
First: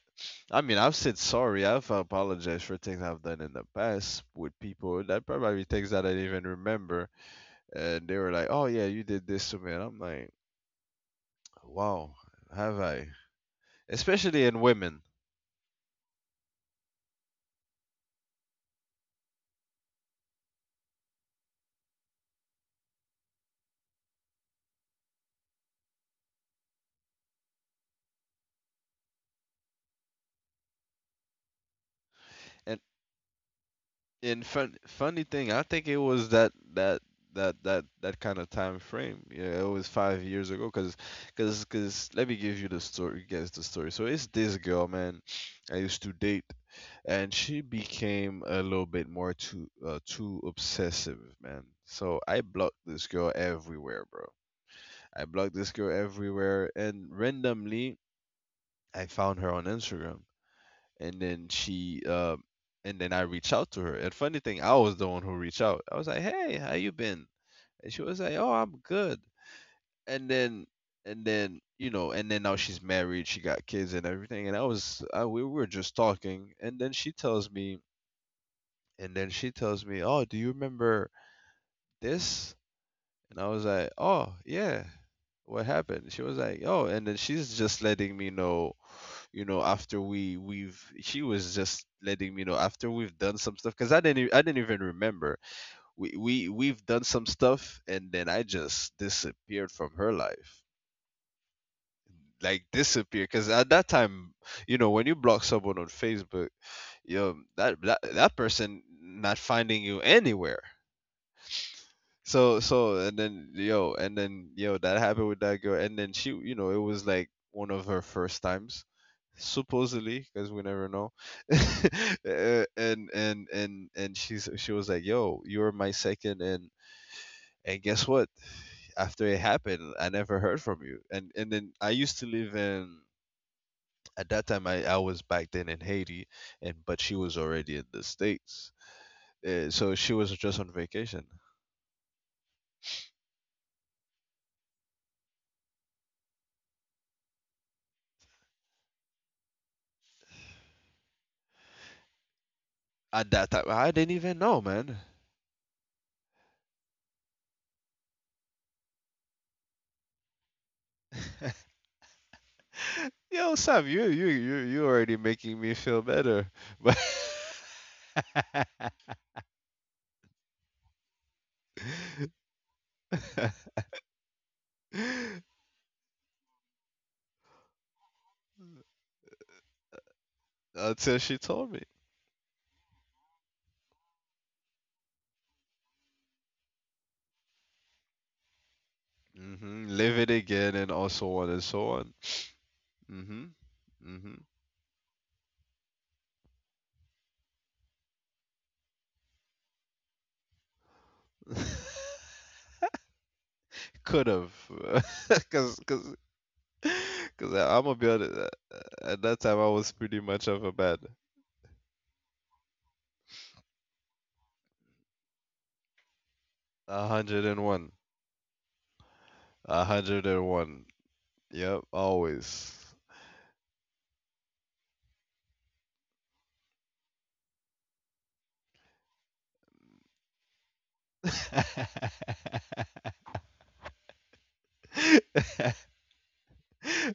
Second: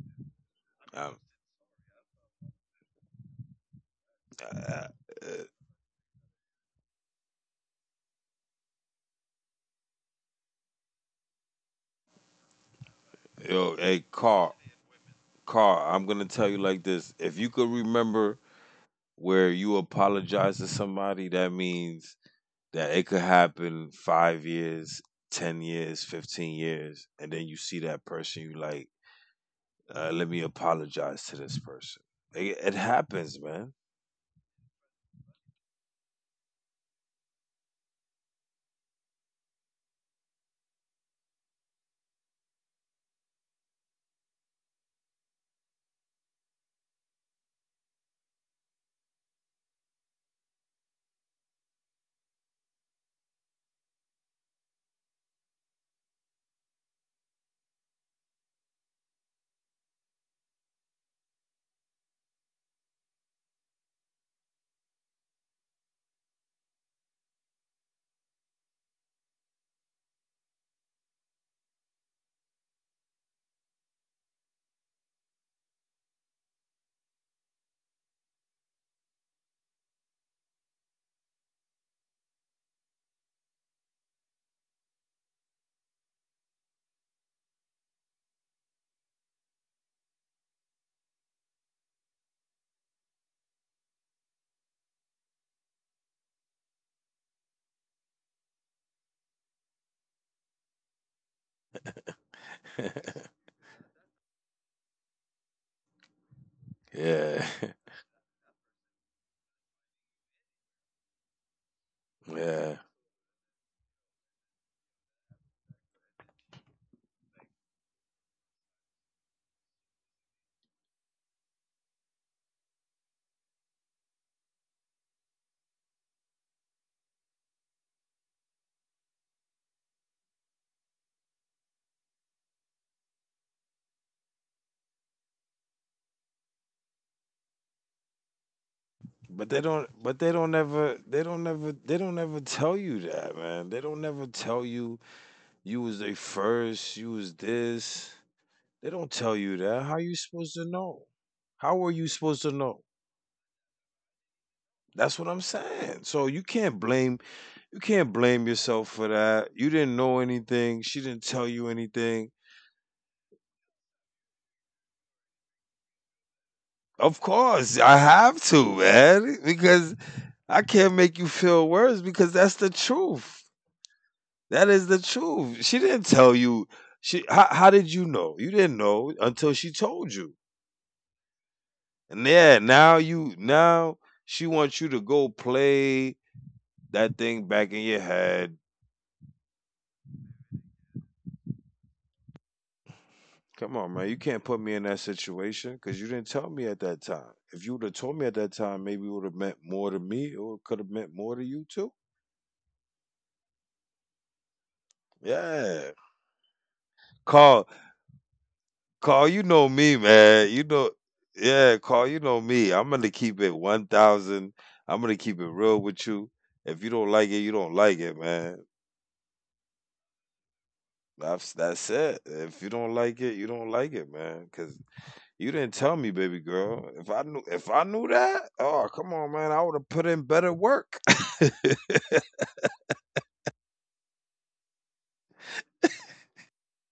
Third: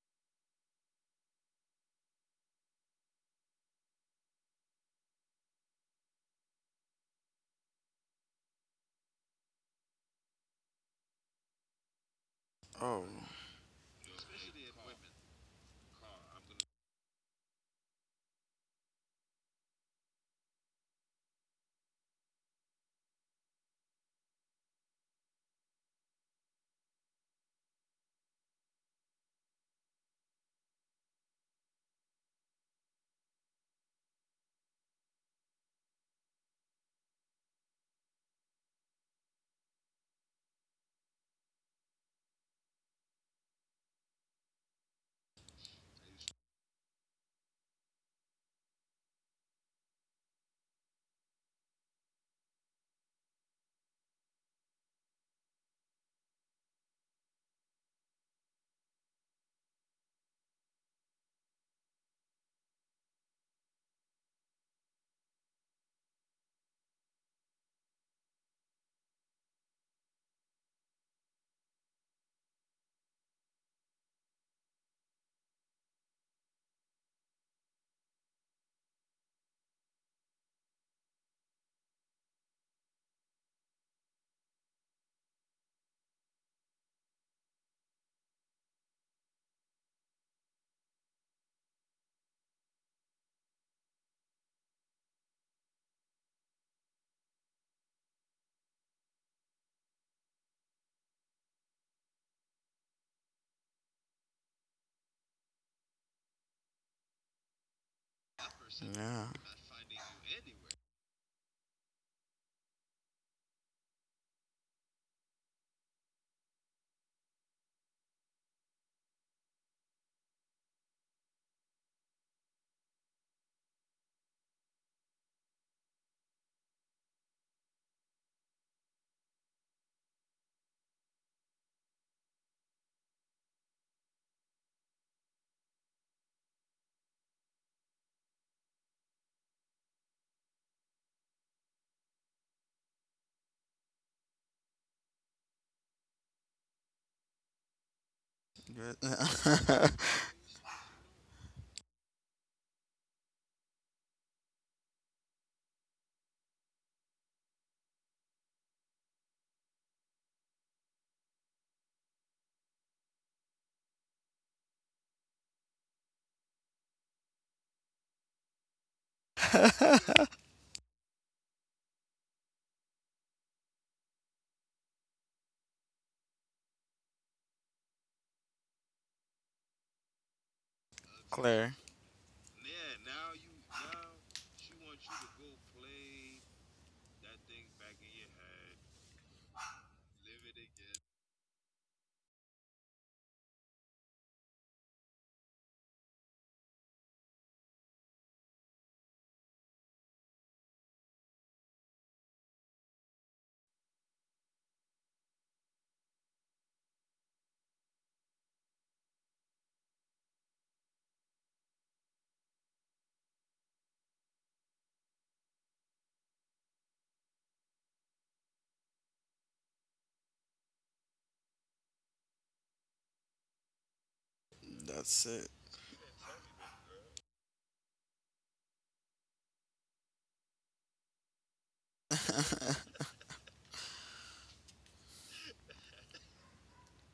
I mean, I've said
Um,
sorry, I've apologized for things I've done in the past with
uh, uh,
people that probably things that I didn't even remember, and they were like, "Oh yeah, you did this to me," and I'm like, "Wow, have
Oh,
I?"
yo, hey,
Especially
Carl.
in women,
Carl, I'm gonna tell you like this. If you could remember where you apologize to somebody, that means that it could happen 5 years, 10 years, 15 years, and then you see that person. You like, let me apologize to this person. It
and
happens, man.
funny thing, I think it was that kind of time frame. Yeah, it was 5 years ago. Cause, cause, cause. Let me give you the story. Guess the story. So it's this girl, man. I used to date, and she became a little bit more too too obsessive, man. So I blocked this girl everywhere, bro. I blocked this girl everywhere, and randomly I found her on Instagram and then I reached out to her. And funny thing, I was the one who reached out. I was like, "Hey, how you been?" And she was like, "Oh, I'm good." And then and then and then now she's married, she got kids and everything. And we were just talking, and then she tells me, "Oh, do you remember this?" And I was like, "Oh, yeah." What happened? She was like, "Oh," and then she's just letting me know you know after we we've she was just letting me know after we've done some stuff because I didn't even remember we've done some stuff, and then I just disappeared from her life, like disappeared,
[LAUGHS]
because at that time, you know, when you block someone on Facebook,
yeah,
that, that person
yeah.
not finding you anywhere.
[LAUGHS]
so
yeah.
so and then yo and then yo that happened with that girl, and then she you know it was like one of her first times, supposedly, because we never know. [LAUGHS] And she was like, "Yo, you were my second, and guess what, after it happened, I never heard from you." And then I used to live in at that time I was back then in Haiti, and but she was already in the States.
But they
So
don't.
she was
But they
just
don't
on
ever.
vacation.
They don't ever. They don't ever tell you that, man. They don't ever tell you you was they first. You was this.
Good.
They don't tell you that. How you supposed to know? How are you supposed to know?
At that time, I didn't even know, man.
That's what I'm saying. So you can't blame yourself for that. You didn't know anything. She didn't tell you anything.
Yo, Sam, you already making me feel better. [LAUGHS] But
Of course, I have to, man, because
[LAUGHS]
I can't make you feel worse because that's the truth. That is the
[LAUGHS]
truth. She didn't tell you. She how did you know? You didn't know until she told you.
until she told
Claire,
me.
And yeah, now she wants you to go play that thing back in your head.
Hmm. Live it again, and also on and so on. Hmm.
Come on, man. You
Hmm.
can't put me in that situation because you didn't tell me at that time. If you would have told me at that time, maybe it would have meant more to me or it could have meant more to you too.
[LAUGHS] Could have, [LAUGHS] cause,
Yeah.
cause, 'cause
Carl,
I- I'm gonna be honest. At
Carl, you
that time,
know
I
me,
was pretty
man.
much
You
of a
know,
bad.
yeah, Carl, you know me. I'm going to keep it 1,000. I'm going to keep it real with you. If you don't
A
like it,
hundred
you
and
don't
one.
like it, man.
A hundred and one.
That's
Yep,
it. If you
always.
don't like it, you don't like it, man. Because
that's
you
it.
didn't tell me, baby girl. If I knew that, oh come on, man, I would have put in better work. [LAUGHS]
[LAUGHS]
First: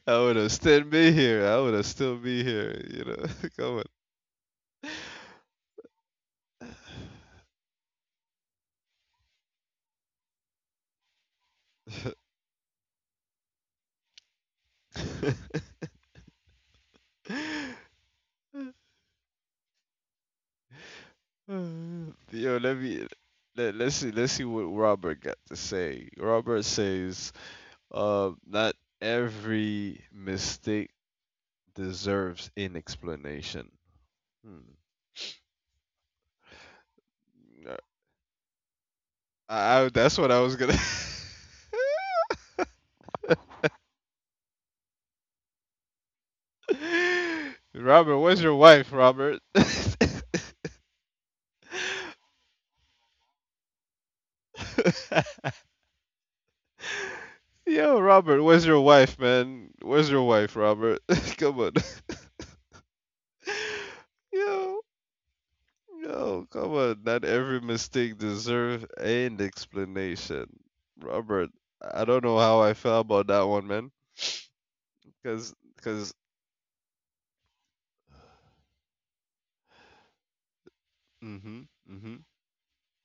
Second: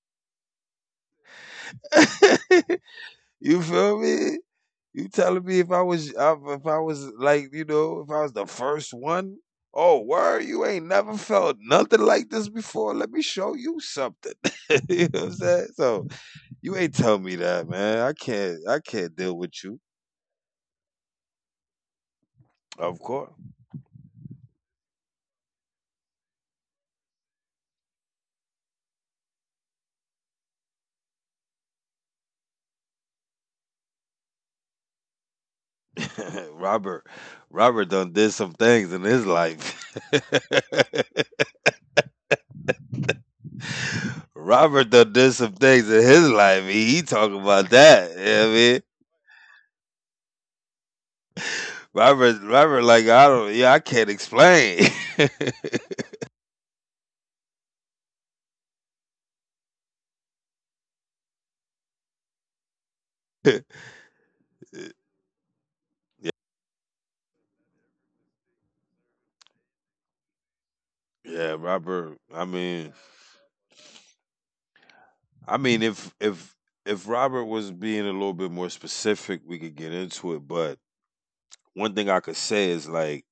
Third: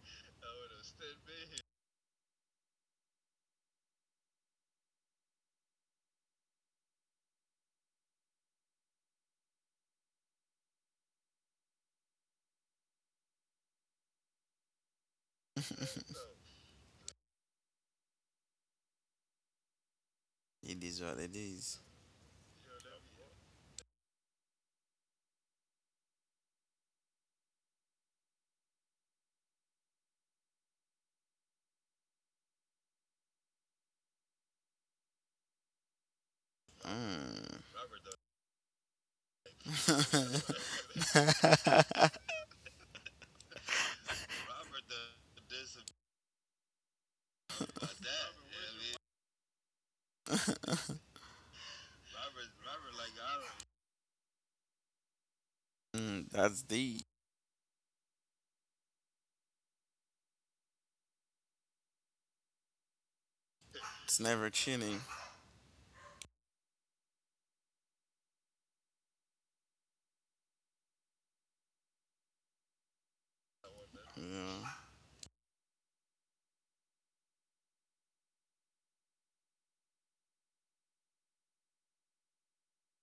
I would have still be here. I would have still be here. You
You
know,
feel me? You telling me if I was
[LAUGHS]
like, you know, if I was the first one, oh word, you ain't never felt nothing like this before. Let me show you something. [LAUGHS] You know what I'm
come
saying? So
[LAUGHS]
you ain't tell me that, man. I
on. [LAUGHS]
can't deal with you.
It is what it is.
Uh, Yo,
Of course,
let's see what Robert got to say. Robert says, not every mistake deserves an explanation. Hmm.
[LAUGHS] Robert. Robert
Mm.
Uh,
done did some things in his life.
I that's what I was gonna.
[LAUGHS]
[LAUGHS]
Robert done did some things in his life. He talking about
[LAUGHS]
that. You know
Robert,
what I
where's your
mean,
wife, Robert? [LAUGHS]
Robert, Robert, like I don't, yeah, I can't explain. [LAUGHS] Yeah,
Mm, that's deep.
Yo, Robert, where's your wife, man? Where's your wife, Robert? [LAUGHS] Come on.
It's
[LAUGHS]
never
Yo.
cheating.
No, come on. Not every mistake deserves an explanation.
yeah,
Robert,
Robert.
I don't know how I felt about that one, man.
Yeah.
I
Cause,
mean,
cause,
if Robert was being a little bit more specific, we could get into it. But
mm-hmm,
one thing I could
mm-hmm,
say is like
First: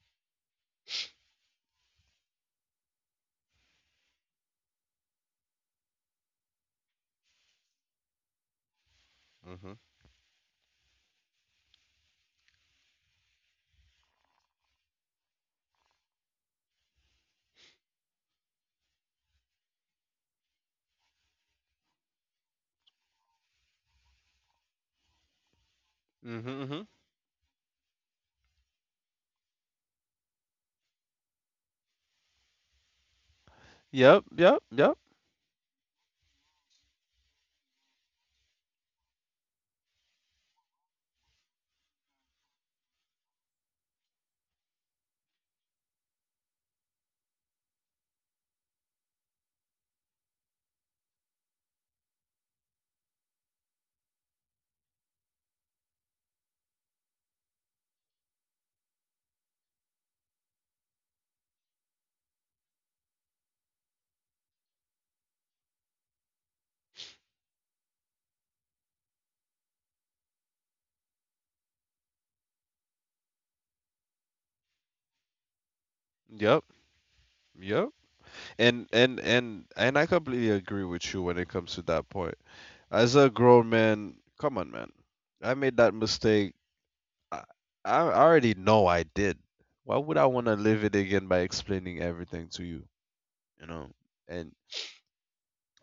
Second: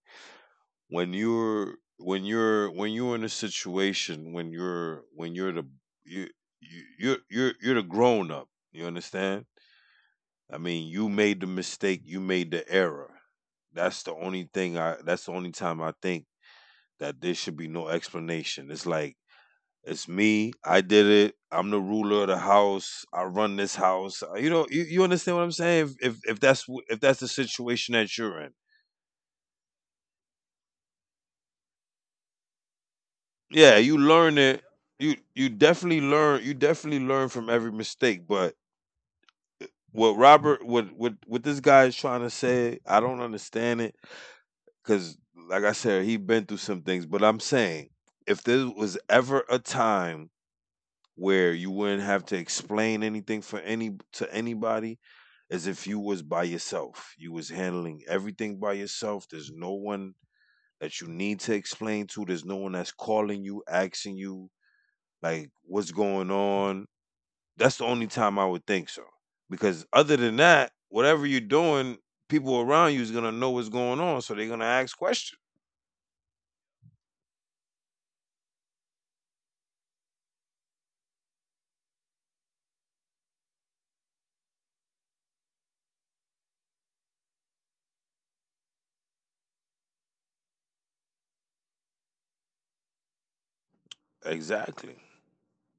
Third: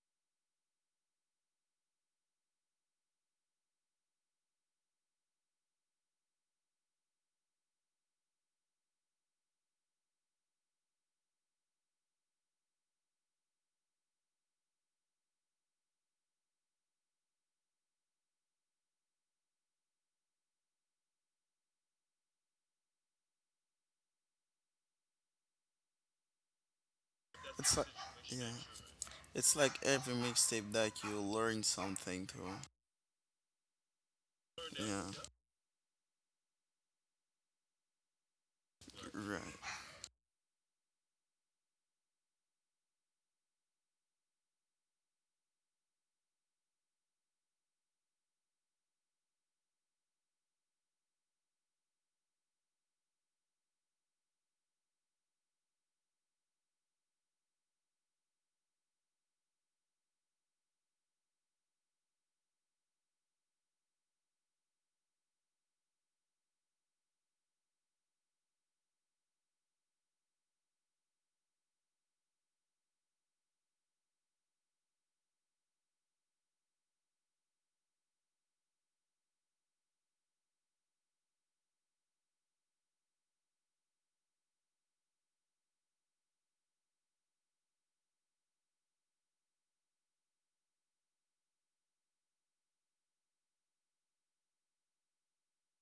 when you're when you're when you're in a situation when you're the you you're the grown up. You understand?
mm-hmm,
I mean, you made the mistake, you made the error. That's the only time I think that there should be no explanation. It's like it's me, I did it. I'm the ruler of the house. I run this house. You know, you understand what I'm saying? If
mm-hmm,
that's
hmm.
if that's the
It's like,
situation that you're
yeah.
in.
It's like every mixtape that you learn something to.
Yeah, you
Yep,
learn
yep,
it.
yep,
Yeah.
You you definitely learn from every mistake, but
Right.
what this guy is trying to say, I don't understand it because, like I said, he been through some things. But I'm saying, if there was ever a time where you wouldn't have to explain anything for anybody, as if you was by yourself. You was handling everything by yourself. There's no one that you need to explain to. There's no one that's calling you, asking you like what's going on. That's the only time I would think so. Because other than that, whatever you're doing, people around you is gonna know what's going on, so they're gonna ask questions.
yep, yep. And I completely agree with you when it comes to that point. As a grown man, come on, man. I made that mistake. I, I already know I did. Why would I want to live it again by explaining everything to you? You know, and
Exactly.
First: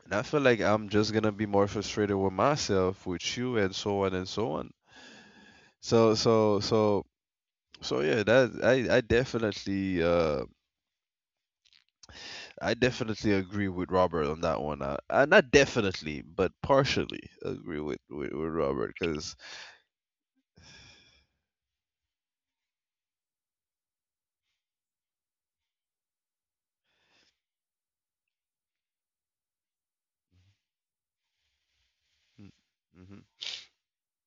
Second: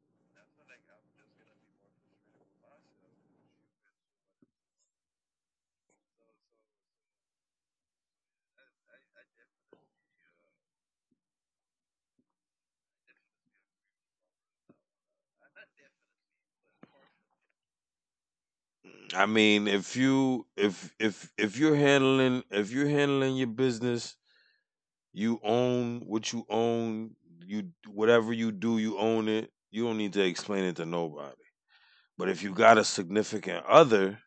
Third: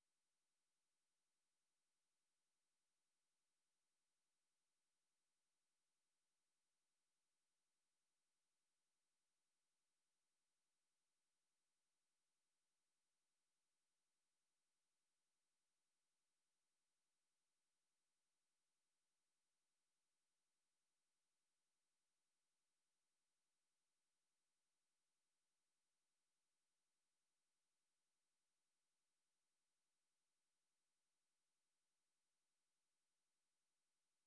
And I feel like I'm just gonna be more frustrated with myself, with you, and so on and so on. So so so so yeah, that I definitely agree with Robert on that one. Not definitely, but partially agree with Robert
I
because
mean, if if you're handling if you're handling your business, you own what you own. You whatever you do, you own it. You don't need to explain it to nobody. But if you got a
hmm
significant other,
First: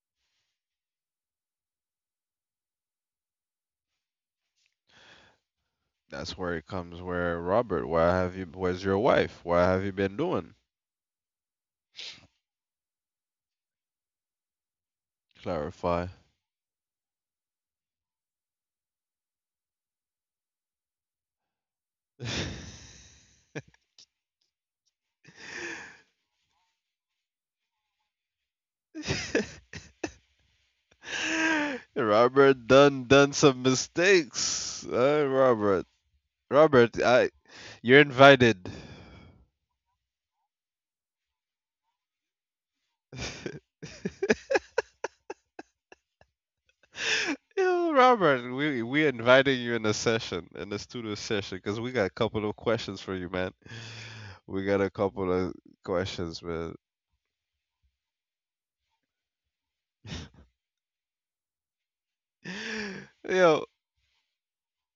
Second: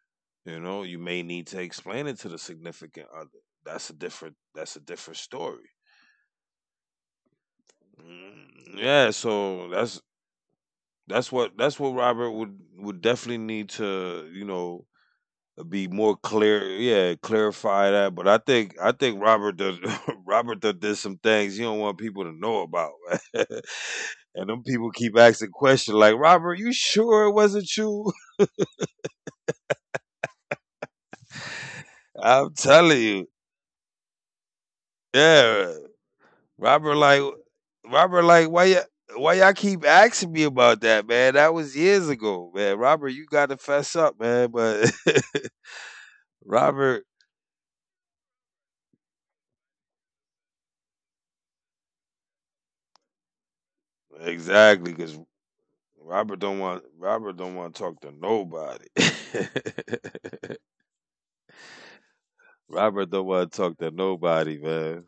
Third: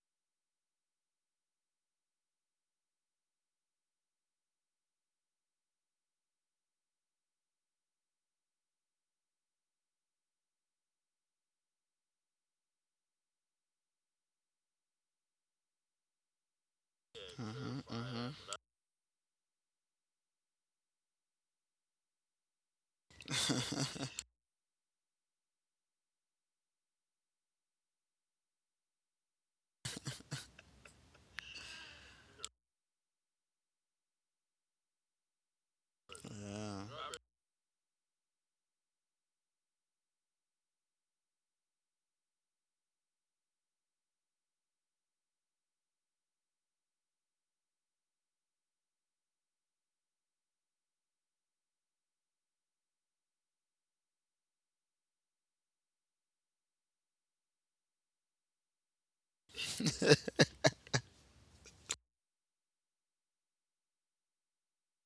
you know, you may need to explain it to the significant other. That's a different story.
that's where it comes. Where Robert, why have you?
Mm,
Where's your
yeah,
wife? Why
so
have you
that's
been doing?
that's what Robert would definitely need to, you know, be
Clarify.
more clear, yeah, clarify that. But
Mm-hmm,
I think Robert does, [LAUGHS] Robert does did some things you don't want people to know about.
[LAUGHS]
[LAUGHS] And
mm-hmm.
them people keep asking questions like Robert, you sure it wasn't you? [LAUGHS] I'm
Robert
telling
done
you.
done some mistakes.
Yeah,
[LAUGHS] yeah.
Robert
Robert,
like
I, you're
why you
invited.
why y'all keep asking me about that, man? That was years ago, man. Robert, you got to fess up, man. But [LAUGHS] Robert,
[LAUGHS] Yo, Robert, we invited you in a session, in a studio session, because we got a couple of questions for you, man. We
exactly,
got a
because
couple of
Robert
questions,
don't want
man.
Robert don't want to talk to nobody. [LAUGHS] Robert
[SIGHS]
don't
[LAUGHS]
want to
Yo,
talk to nobody, man.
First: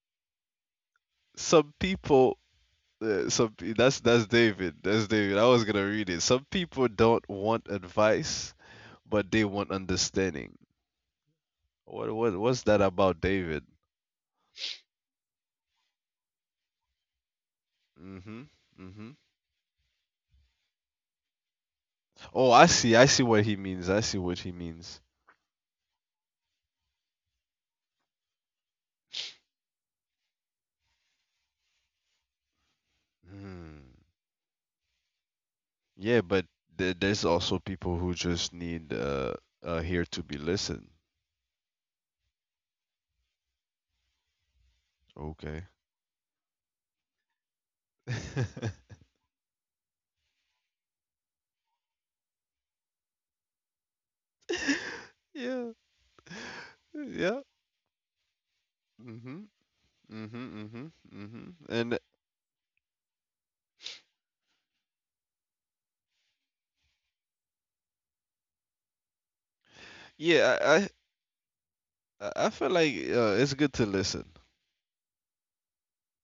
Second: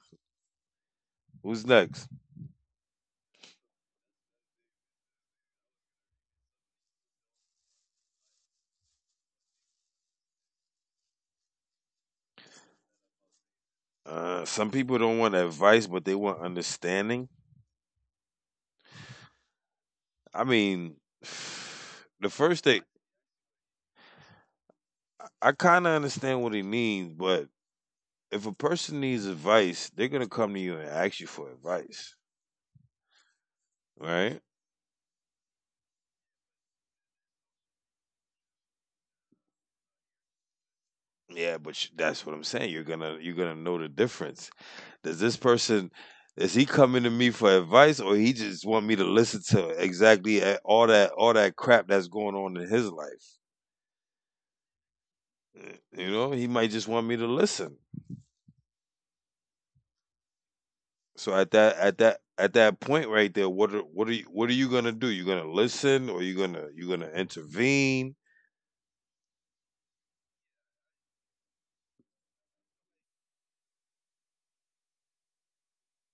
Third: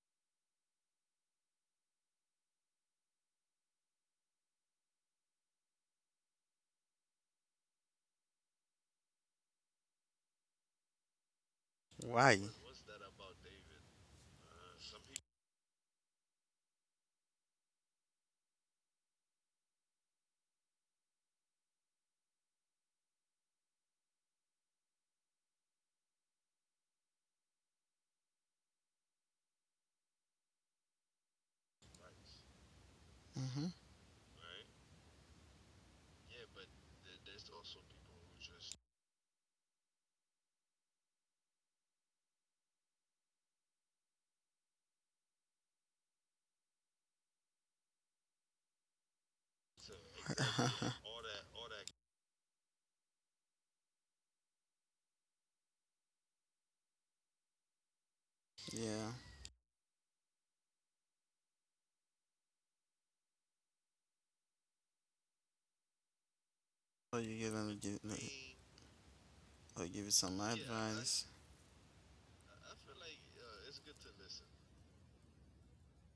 Who's
some
next?
people, that's that's David. I was gonna read it. Some people don't want advice, but they want understanding. What what
Why?
what's that about, David?
Some people don't want advice, but they want understanding.
Mm-hmm. Mm-hmm.
I mean, [SIGHS] the
Oh, I
first thing
see. I see what he means. I see what he means.
I kind of understand what he means, but if a person needs advice, they're gonna come to you and ask you for advice,
Mm-hmm.
Mm.
right?
Yeah, but there's also people who just need here to be listened.
Yeah, but that's what I'm saying. You're gonna know the difference. Does this
Okay.
person Is he coming to me for advice, or he just
[LAUGHS]
want me to listen to exactly all that crap that's going on in his life?
Yeah.
He might just want me to
Yeah.
listen.
[LAUGHS] yeah.
Mhm. Mhm. Mhm.
So
Mhm.
at that
And
at that at that point right there, what are you gonna do? You gonna listen, or you gonna
Oh, you get on the.
intervene?
I'll give you some
yeah,
advice.
I feel like it's good to listen.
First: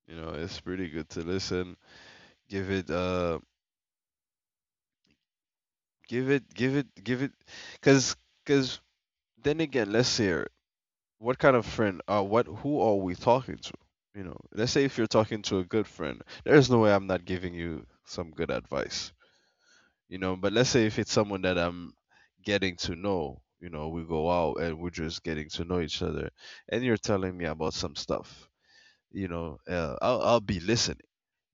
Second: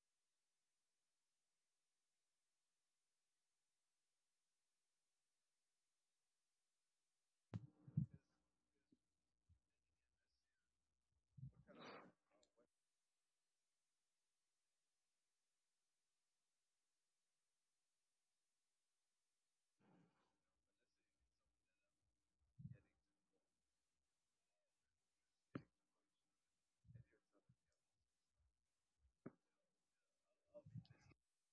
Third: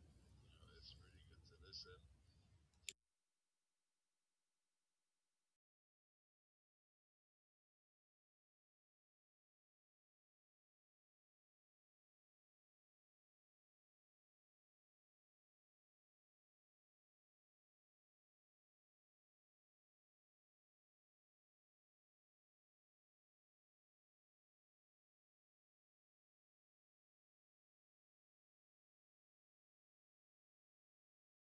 You know, it's pretty good to listen. Give it give it give it give it cuz cuz then again, let's hear what kind of friend, what who are we talking to. You know, let's say if you're talking to a good friend, there's no way I'm not giving you some good advice. You know, but let's say if it's someone that I'm getting to know, you know, we go out and we're just getting to know each other, and you're telling me about some stuff, you know. I'll be listening,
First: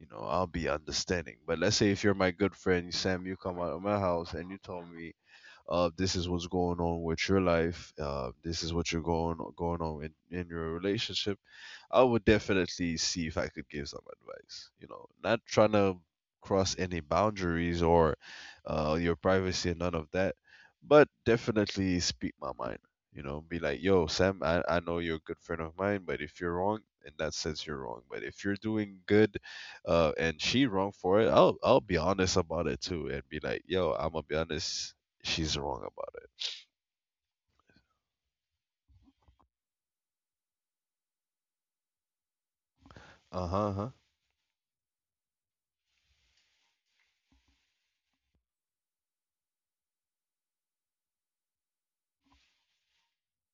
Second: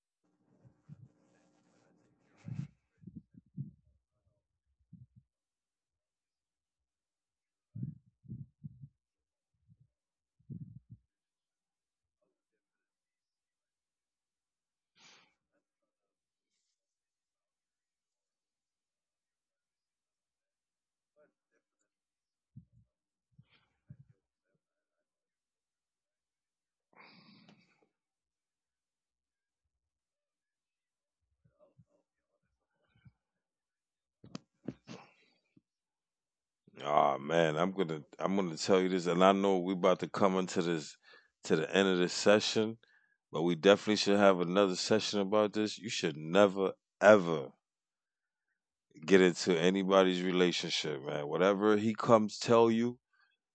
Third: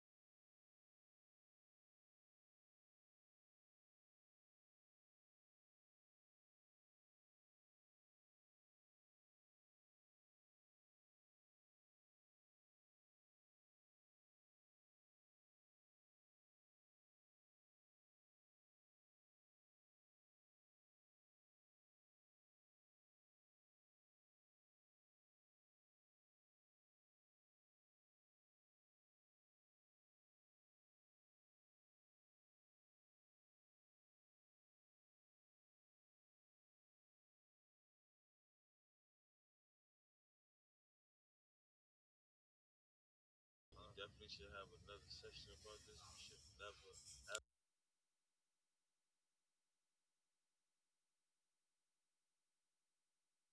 you know, I'll be understanding. But let's say if you're my good friend Sam, you come out of my house and you told me, this is what's going on with your life, this is what you're going on in your relationship. I would definitely see if I could give some advice, you know, not trying to cross any boundaries or your privacy and none of that, but definitely speak my mind. You know, be like, yo, Sam, I know you're a good friend of mine, but if you're wrong, in that sense, you're wrong. But if you're doing good, and she wrong for it, I'll be honest about it too, and be like, yo, I'm gonna be honest, she's wrong about it.
Ah, man, I'm gonna tell you this, and I know we about to come into this to the end of this session, but
Uh huh.
we
Uh-huh. Uh-huh.
definitely should have another session about this. You should never ever get into anybody's relationship, man. Whatever he comes tell you,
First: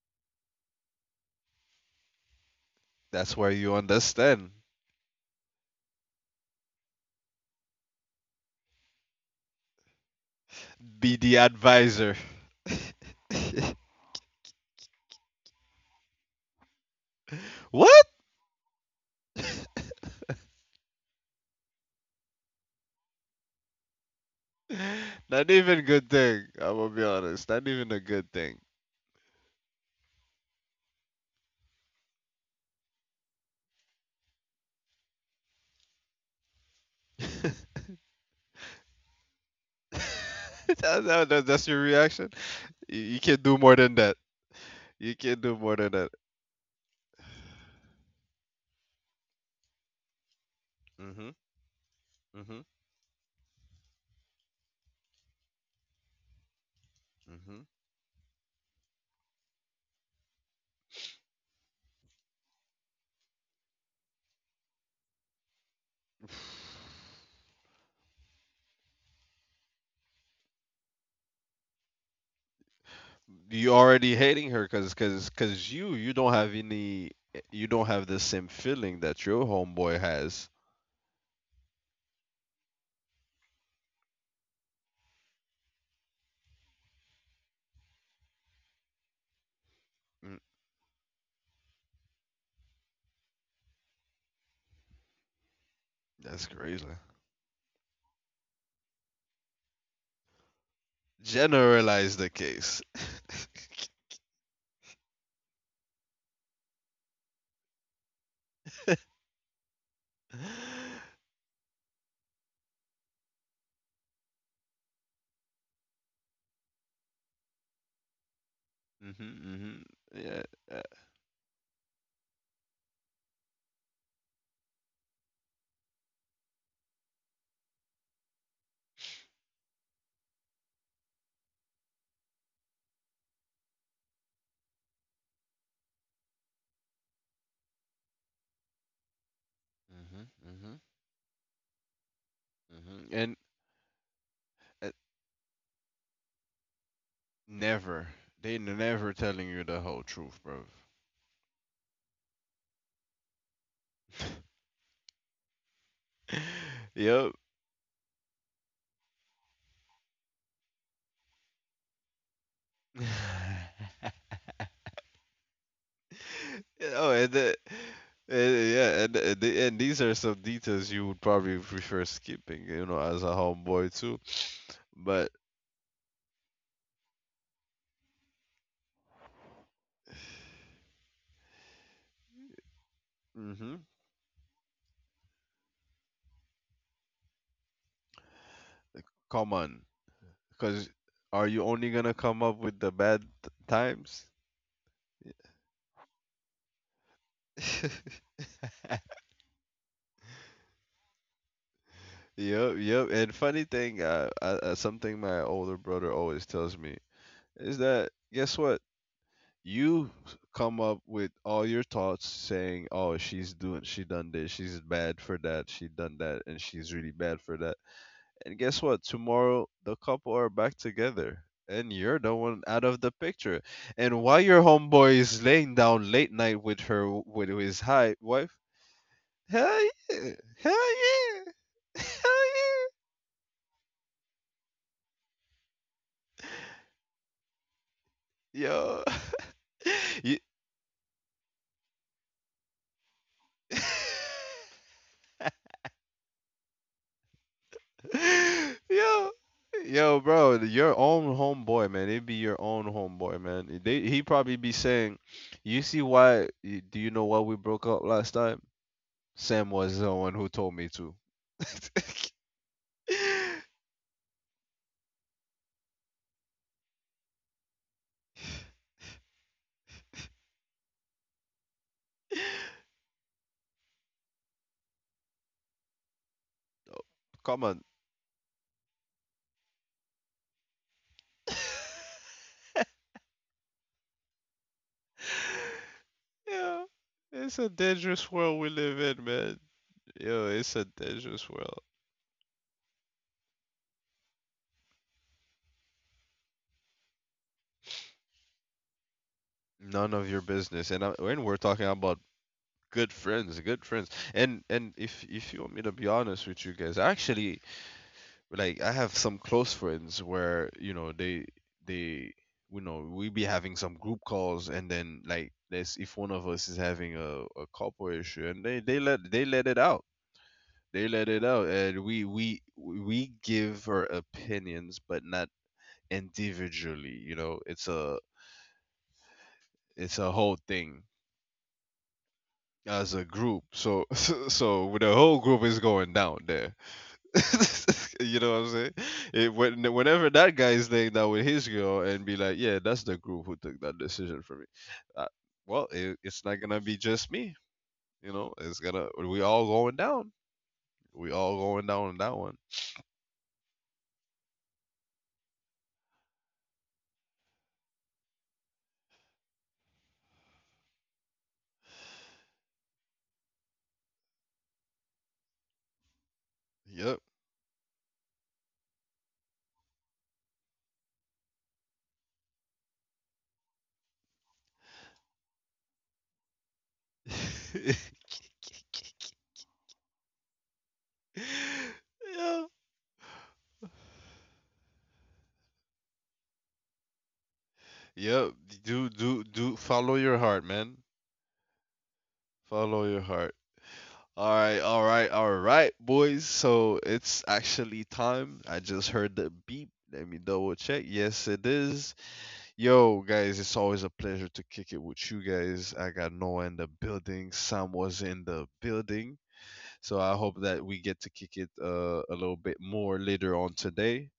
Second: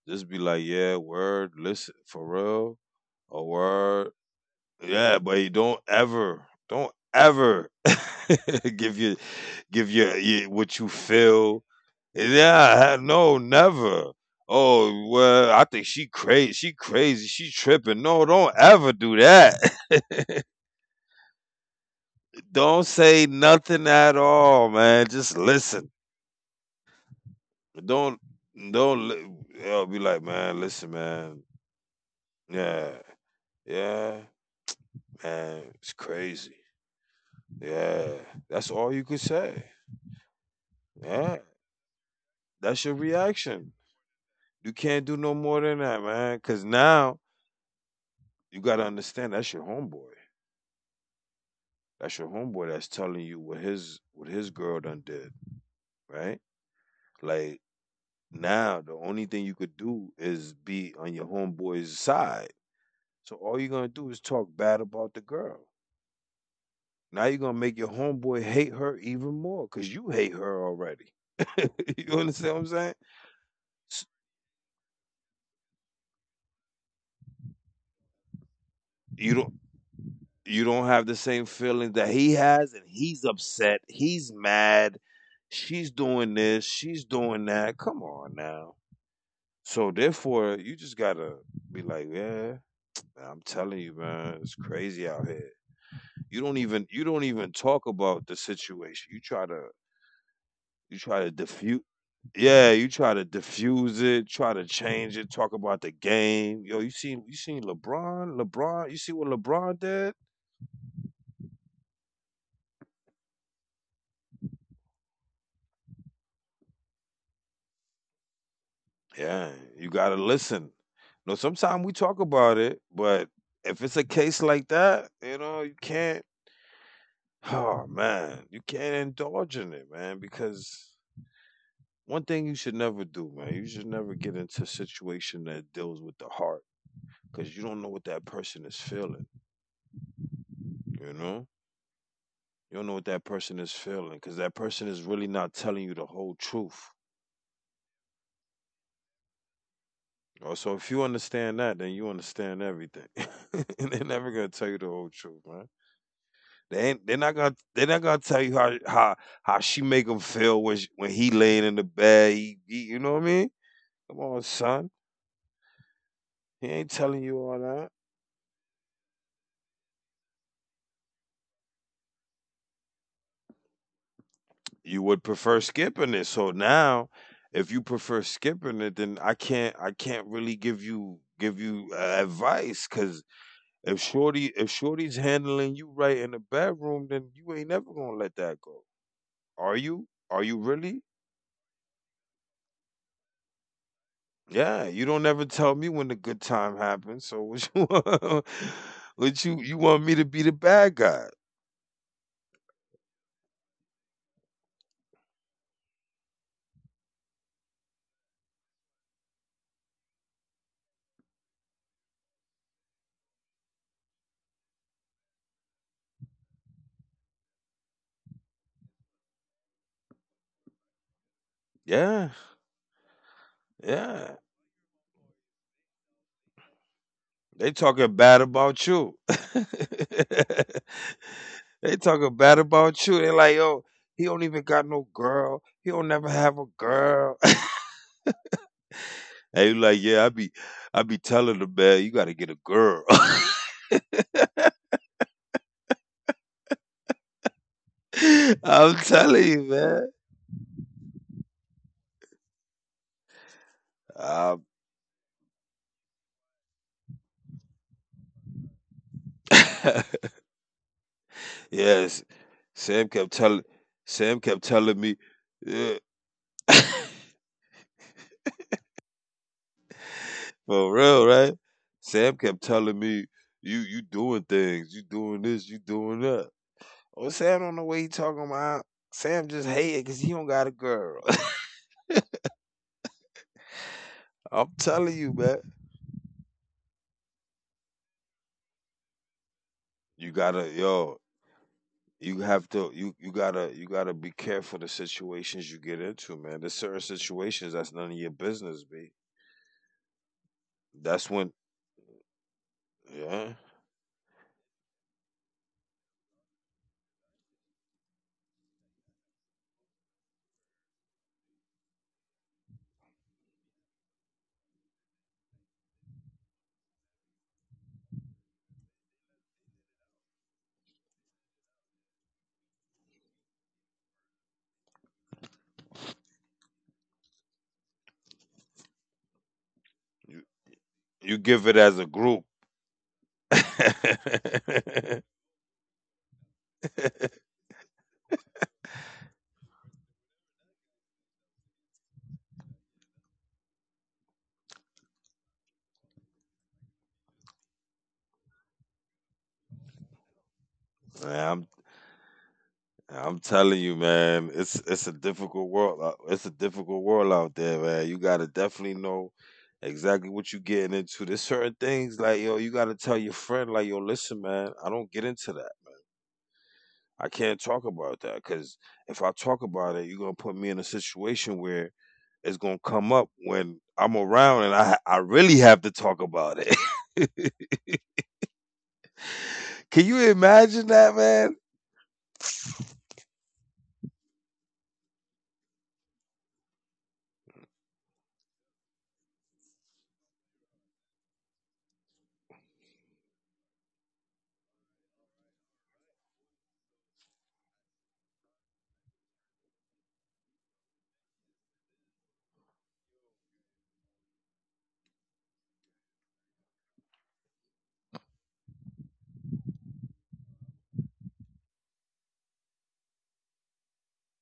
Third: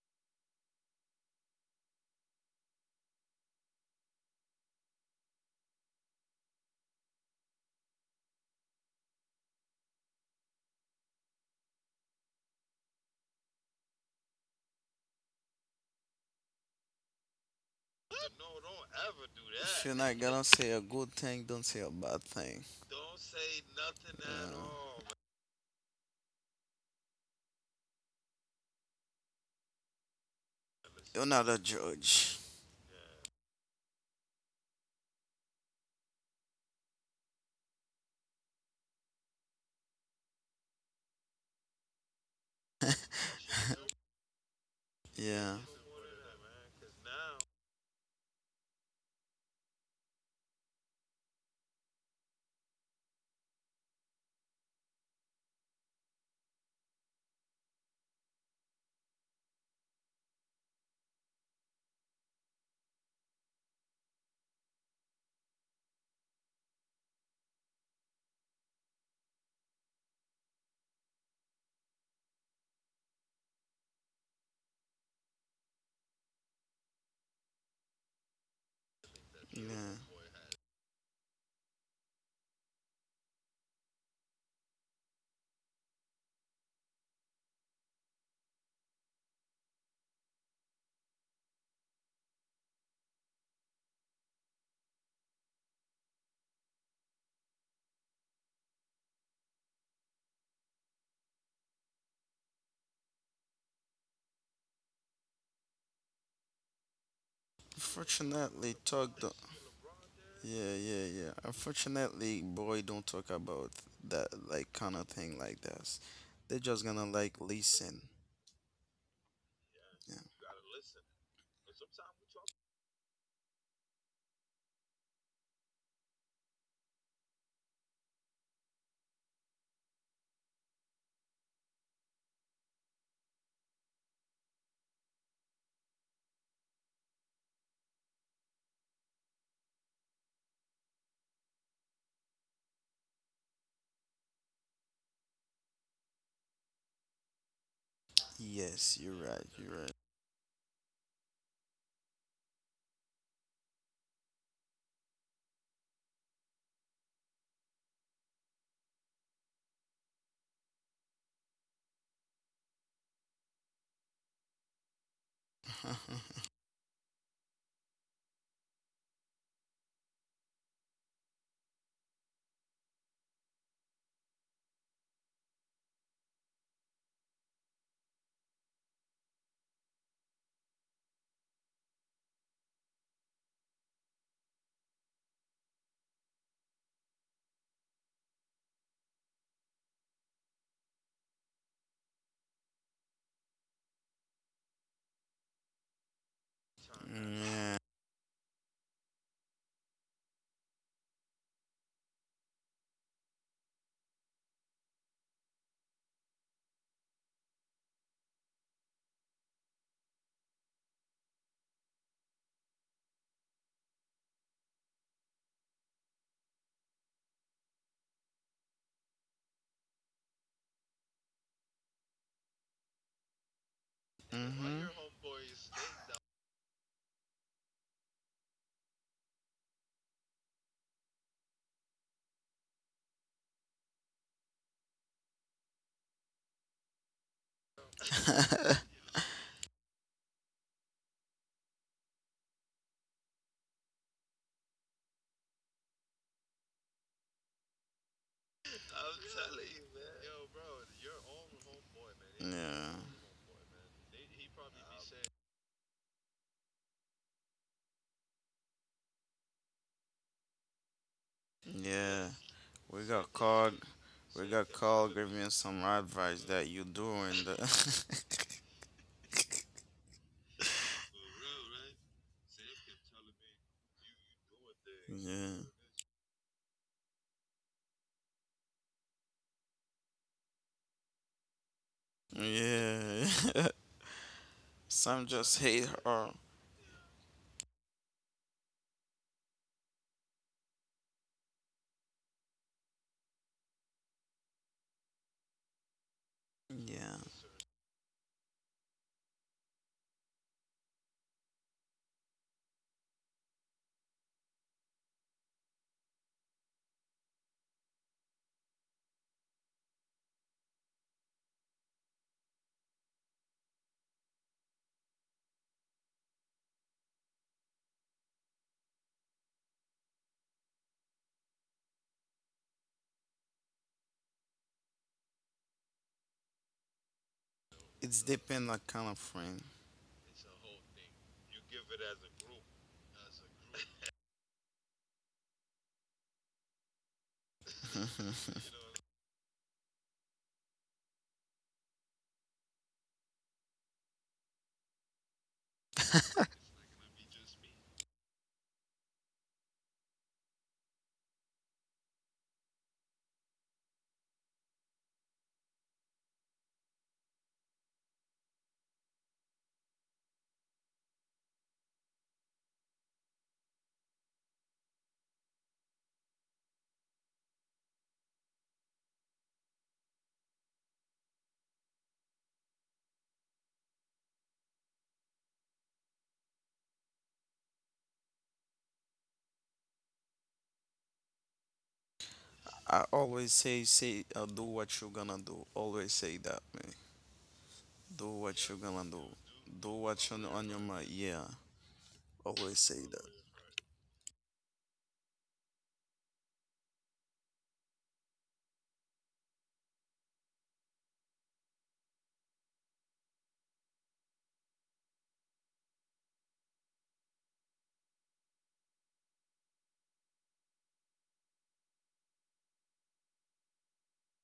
just be like, yeah, word, listen for real,
That's
a
where you
word.
understand.
Yeah, but you don't ever [LAUGHS] give your give your what you
Be the
feel.
advisor. [LAUGHS]
Yeah, no, never. Oh well, I think she crazy. She crazy. She tripping.
What?
Yeah,
No, don't
I
ever do that.
should not gonna say a good thing, don't say a bad
[LAUGHS]
thing.
Don't say nothing at
Yeah.
all, man. Just
Not even
listen.
good thing. I'm gonna be honest. Not even a
Don't
good thing.
don't. Li- I'll be like, man, listen,
You're
man.
not a judge.
Yeah, yeah, man. It's crazy. Yeah, that's all you could say.
[LAUGHS]
Yeah.
That's your reaction.
That's your
You can't do
reaction.
more than that.
You can't do
You
no
can't
Yeah.
more
do
than
more than
that,
that.
man. Cause now you gotta understand that's your homeboy.
Mhm.
That's your
Mhm.
homeboy that's telling you what his girl done did, right? Like,
Mhm.
now the only thing you could do is be on your homeboy's side. So all you're gonna do is talk bad about the girl. Now you're gonna make your homeboy hate her even more because you hate her already. [LAUGHS] You understand what I'm saying?
You already hating her because you don't have any, you don't have the same feeling that
You
your
don't
the Yeah. Young
homeboy
boy
has.
had.
You don't have the same feeling that he has, and he's upset. He's mad. She's doing this. She's doing that. Come on now. So
Mm,
therefore, you just gotta be like, yeah, I'm telling you, man, it's crazy out here. You
that's
don't
crazy.
even you don't even talk about the situation. You try to diffuse.
Generalize the case. [LAUGHS]
Yeah, you try to diffuse it, try to change it, talk about the game. Yo, you seen LeBron?
Unfortunately,
LeBron, you see
talk. The.
what LeBron did?
Yeah, yeah, yeah. Unfortunately, boy, don't talk about that like kind of thing like that. They're just gonna like listen.
Mhm.
Yeah,
Mhm.
you gotta
Yeah.
listen.
uh,
No, sometimes we talk about it, but if it's a case like that, you know, you can't. Oh man, you can't indulge in it, man. Because one thing you should never do, man, you should never get into a situation that deals with the heart, because you don't know what that person is feeling.
Mhm. Mhm.
You know, you don't know what
Mhm.
that
And
person is feeling, because that person
uh,
is really not telling you the whole truth.
never they
Yes, you're
never
right.
telling you
You're
the
right.
whole truth,
Oh,
bro.
so if you understand that, then you understand everything. [LAUGHS] And they're never gonna tell you the whole truth, man.
[LAUGHS]
They ain't,
Yep.
they're not gonna they're not gonna tell you how she make him feel when sh when he laying in the bed. He You know what I mean?
[SIGHS] [LAUGHS]
Come on, son.
[LAUGHS]
[LAUGHS] Yeah,
He
Oh,
ain't
and
telling
the,
you all that.
and, yeah, and these are some details you would probably prefer skipping, you know, as a homeboy too.
You
But
would prefer skipping it. So now, if you prefer skipping it, then I can't really give you advice, because
hmm
if shorty's handling you right in the bedroom, then you ain't never gonna let that go.
come
Are
on,
you? Are you
because
really?
are you only gonna come up with the times?
Yeah, you don't ever tell me when the good time happens.
China.
So what
Yeah.
you [LAUGHS]
[LAUGHS]
want? What you want me to be the bad guy?
Yep, yep. And funny thing, something my older brother always tells me is that guess what? You come up with all your thoughts saying, "Oh, she's doing, she done this, she's bad for that, she done that, and she's really bad for that." And guess what, tomorrow the couple are back together and you're
Yeah,
the one out of the picture, and
Why?
yeah.
while your
Mhm.
homeboy is laying down late night with her, with
They
his
talking
high
bad
wife.
about you. [LAUGHS]
Hell yeah. Hell yeah. [LAUGHS]
They talking bad
Hell
about you. They like, yo, he don't even got no girl. He don't never have a girl.
[LAUGHS] I'm
yeah.
telling
Yo,
[LAUGHS] And you like, yeah,
[LAUGHS]
I
you
be, I be telling the man, you got to get a girl.
[LAUGHS]
[LAUGHS]
[LAUGHS]
I'm
yo,
telling you,
you,
man.
man. Yo,
bro,
bro,
your
your
own
own
homeboy,
homeboy,
man. It'd be your own
man.
homeboy, man. He probably
Um,
be saying, "You see why? Do you know why we broke up last time? Sam was the
[LAUGHS]
one who told me to."
He was Yeah,
Yes,
yeah.
[LAUGHS]
We
Sam
got
kept telling
called.
Sam
We
kept
got
telling
called
me,
giving you some
yeah,
advice that you
[LAUGHS]
doing the.
[COUGHS] for real, right? Sam kept telling me, you doing things, you
[LAUGHS]
doing
Yeah,
this, you doing that. Oh, Sam
Come
don't
on.
know what he talking about. Sam just hated because he don't got a girl.
yeah.
[LAUGHS] I'm
[LAUGHS]
telling
Some
you,
just
man.
hate her.
Yeah, it's a dangerous world we live in, man.
You
Yo,
gotta,
it's a
yo,
dangerous world.
you gotta be careful the situations you get into, man. There's certain
Yeah,
situations that's none of your business, b.
None of your business, and
That's
and
when,
we're talking about good
yeah,
friends, good friends. And if you want me to be honest with you guys, actually, like I have some close friends where you know they you know we be having some group calls, and then like this, if one of us is having a corporate issue, and they let it out, they let it out, and we give our opinions, but not individually, you know.
it's depend like kind of friend.
It's a
you
whole thing,
give it as a group.
as a group. So [LAUGHS] so, so the
[LAUGHS]
whole group is going down there. [LAUGHS] You
[LAUGHS]
know what I'm saying? Whenever that guy is laying down with his girl and be like, "Yeah, that's the group who took that decision for me," uh, well, it's not gonna be just me. You know, it's gonna we all going down. We all
I'm
going down on that one.
I'm telling you, man, it's a difficult world. It's a difficult world out there, man. You gotta definitely know exactly what you're getting into. There's certain things like, yo, you gotta tell your friend, like, yo, listen, man, I don't get into that.
Yep.
I can't talk about that, because if I talk about it, you're gonna put me in a situation where it's gonna come up when I'm around and I really have to talk about it. [LAUGHS]
[LAUGHS]
Can you imagine that, man?
Yep.
I always say, do what you're gonna do. Always say that, man. Do
Yep.
what you're gonna
Do
do.
do do
Do
Follow
what you
your heart,
on your
man.
mind. Yeah. Always say
Follow your
that.
heart. All right, all right, all right, boys. So it's actually time. I just heard the beep. Let me double check. Yes, it is. Yo, guys, it's always a pleasure to kick it with you guys. I got Noah in the building. Sam was in the building. So I hope that we get to kick it a little bit more later on today.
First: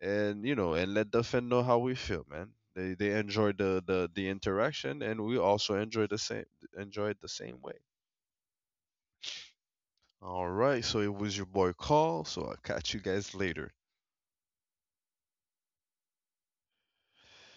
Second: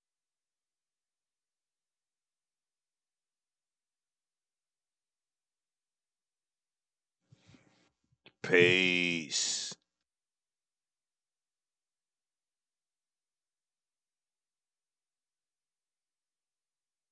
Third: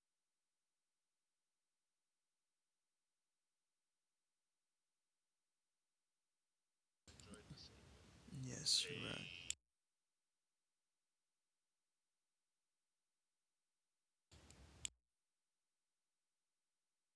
And, you know, and let the fan know how we feel, man. They enjoy the interaction, and we also enjoy the same, enjoy it the same way.
Yes, you're right.
Peace.
All right, so it was your boy Carl. So I'll catch you guys later.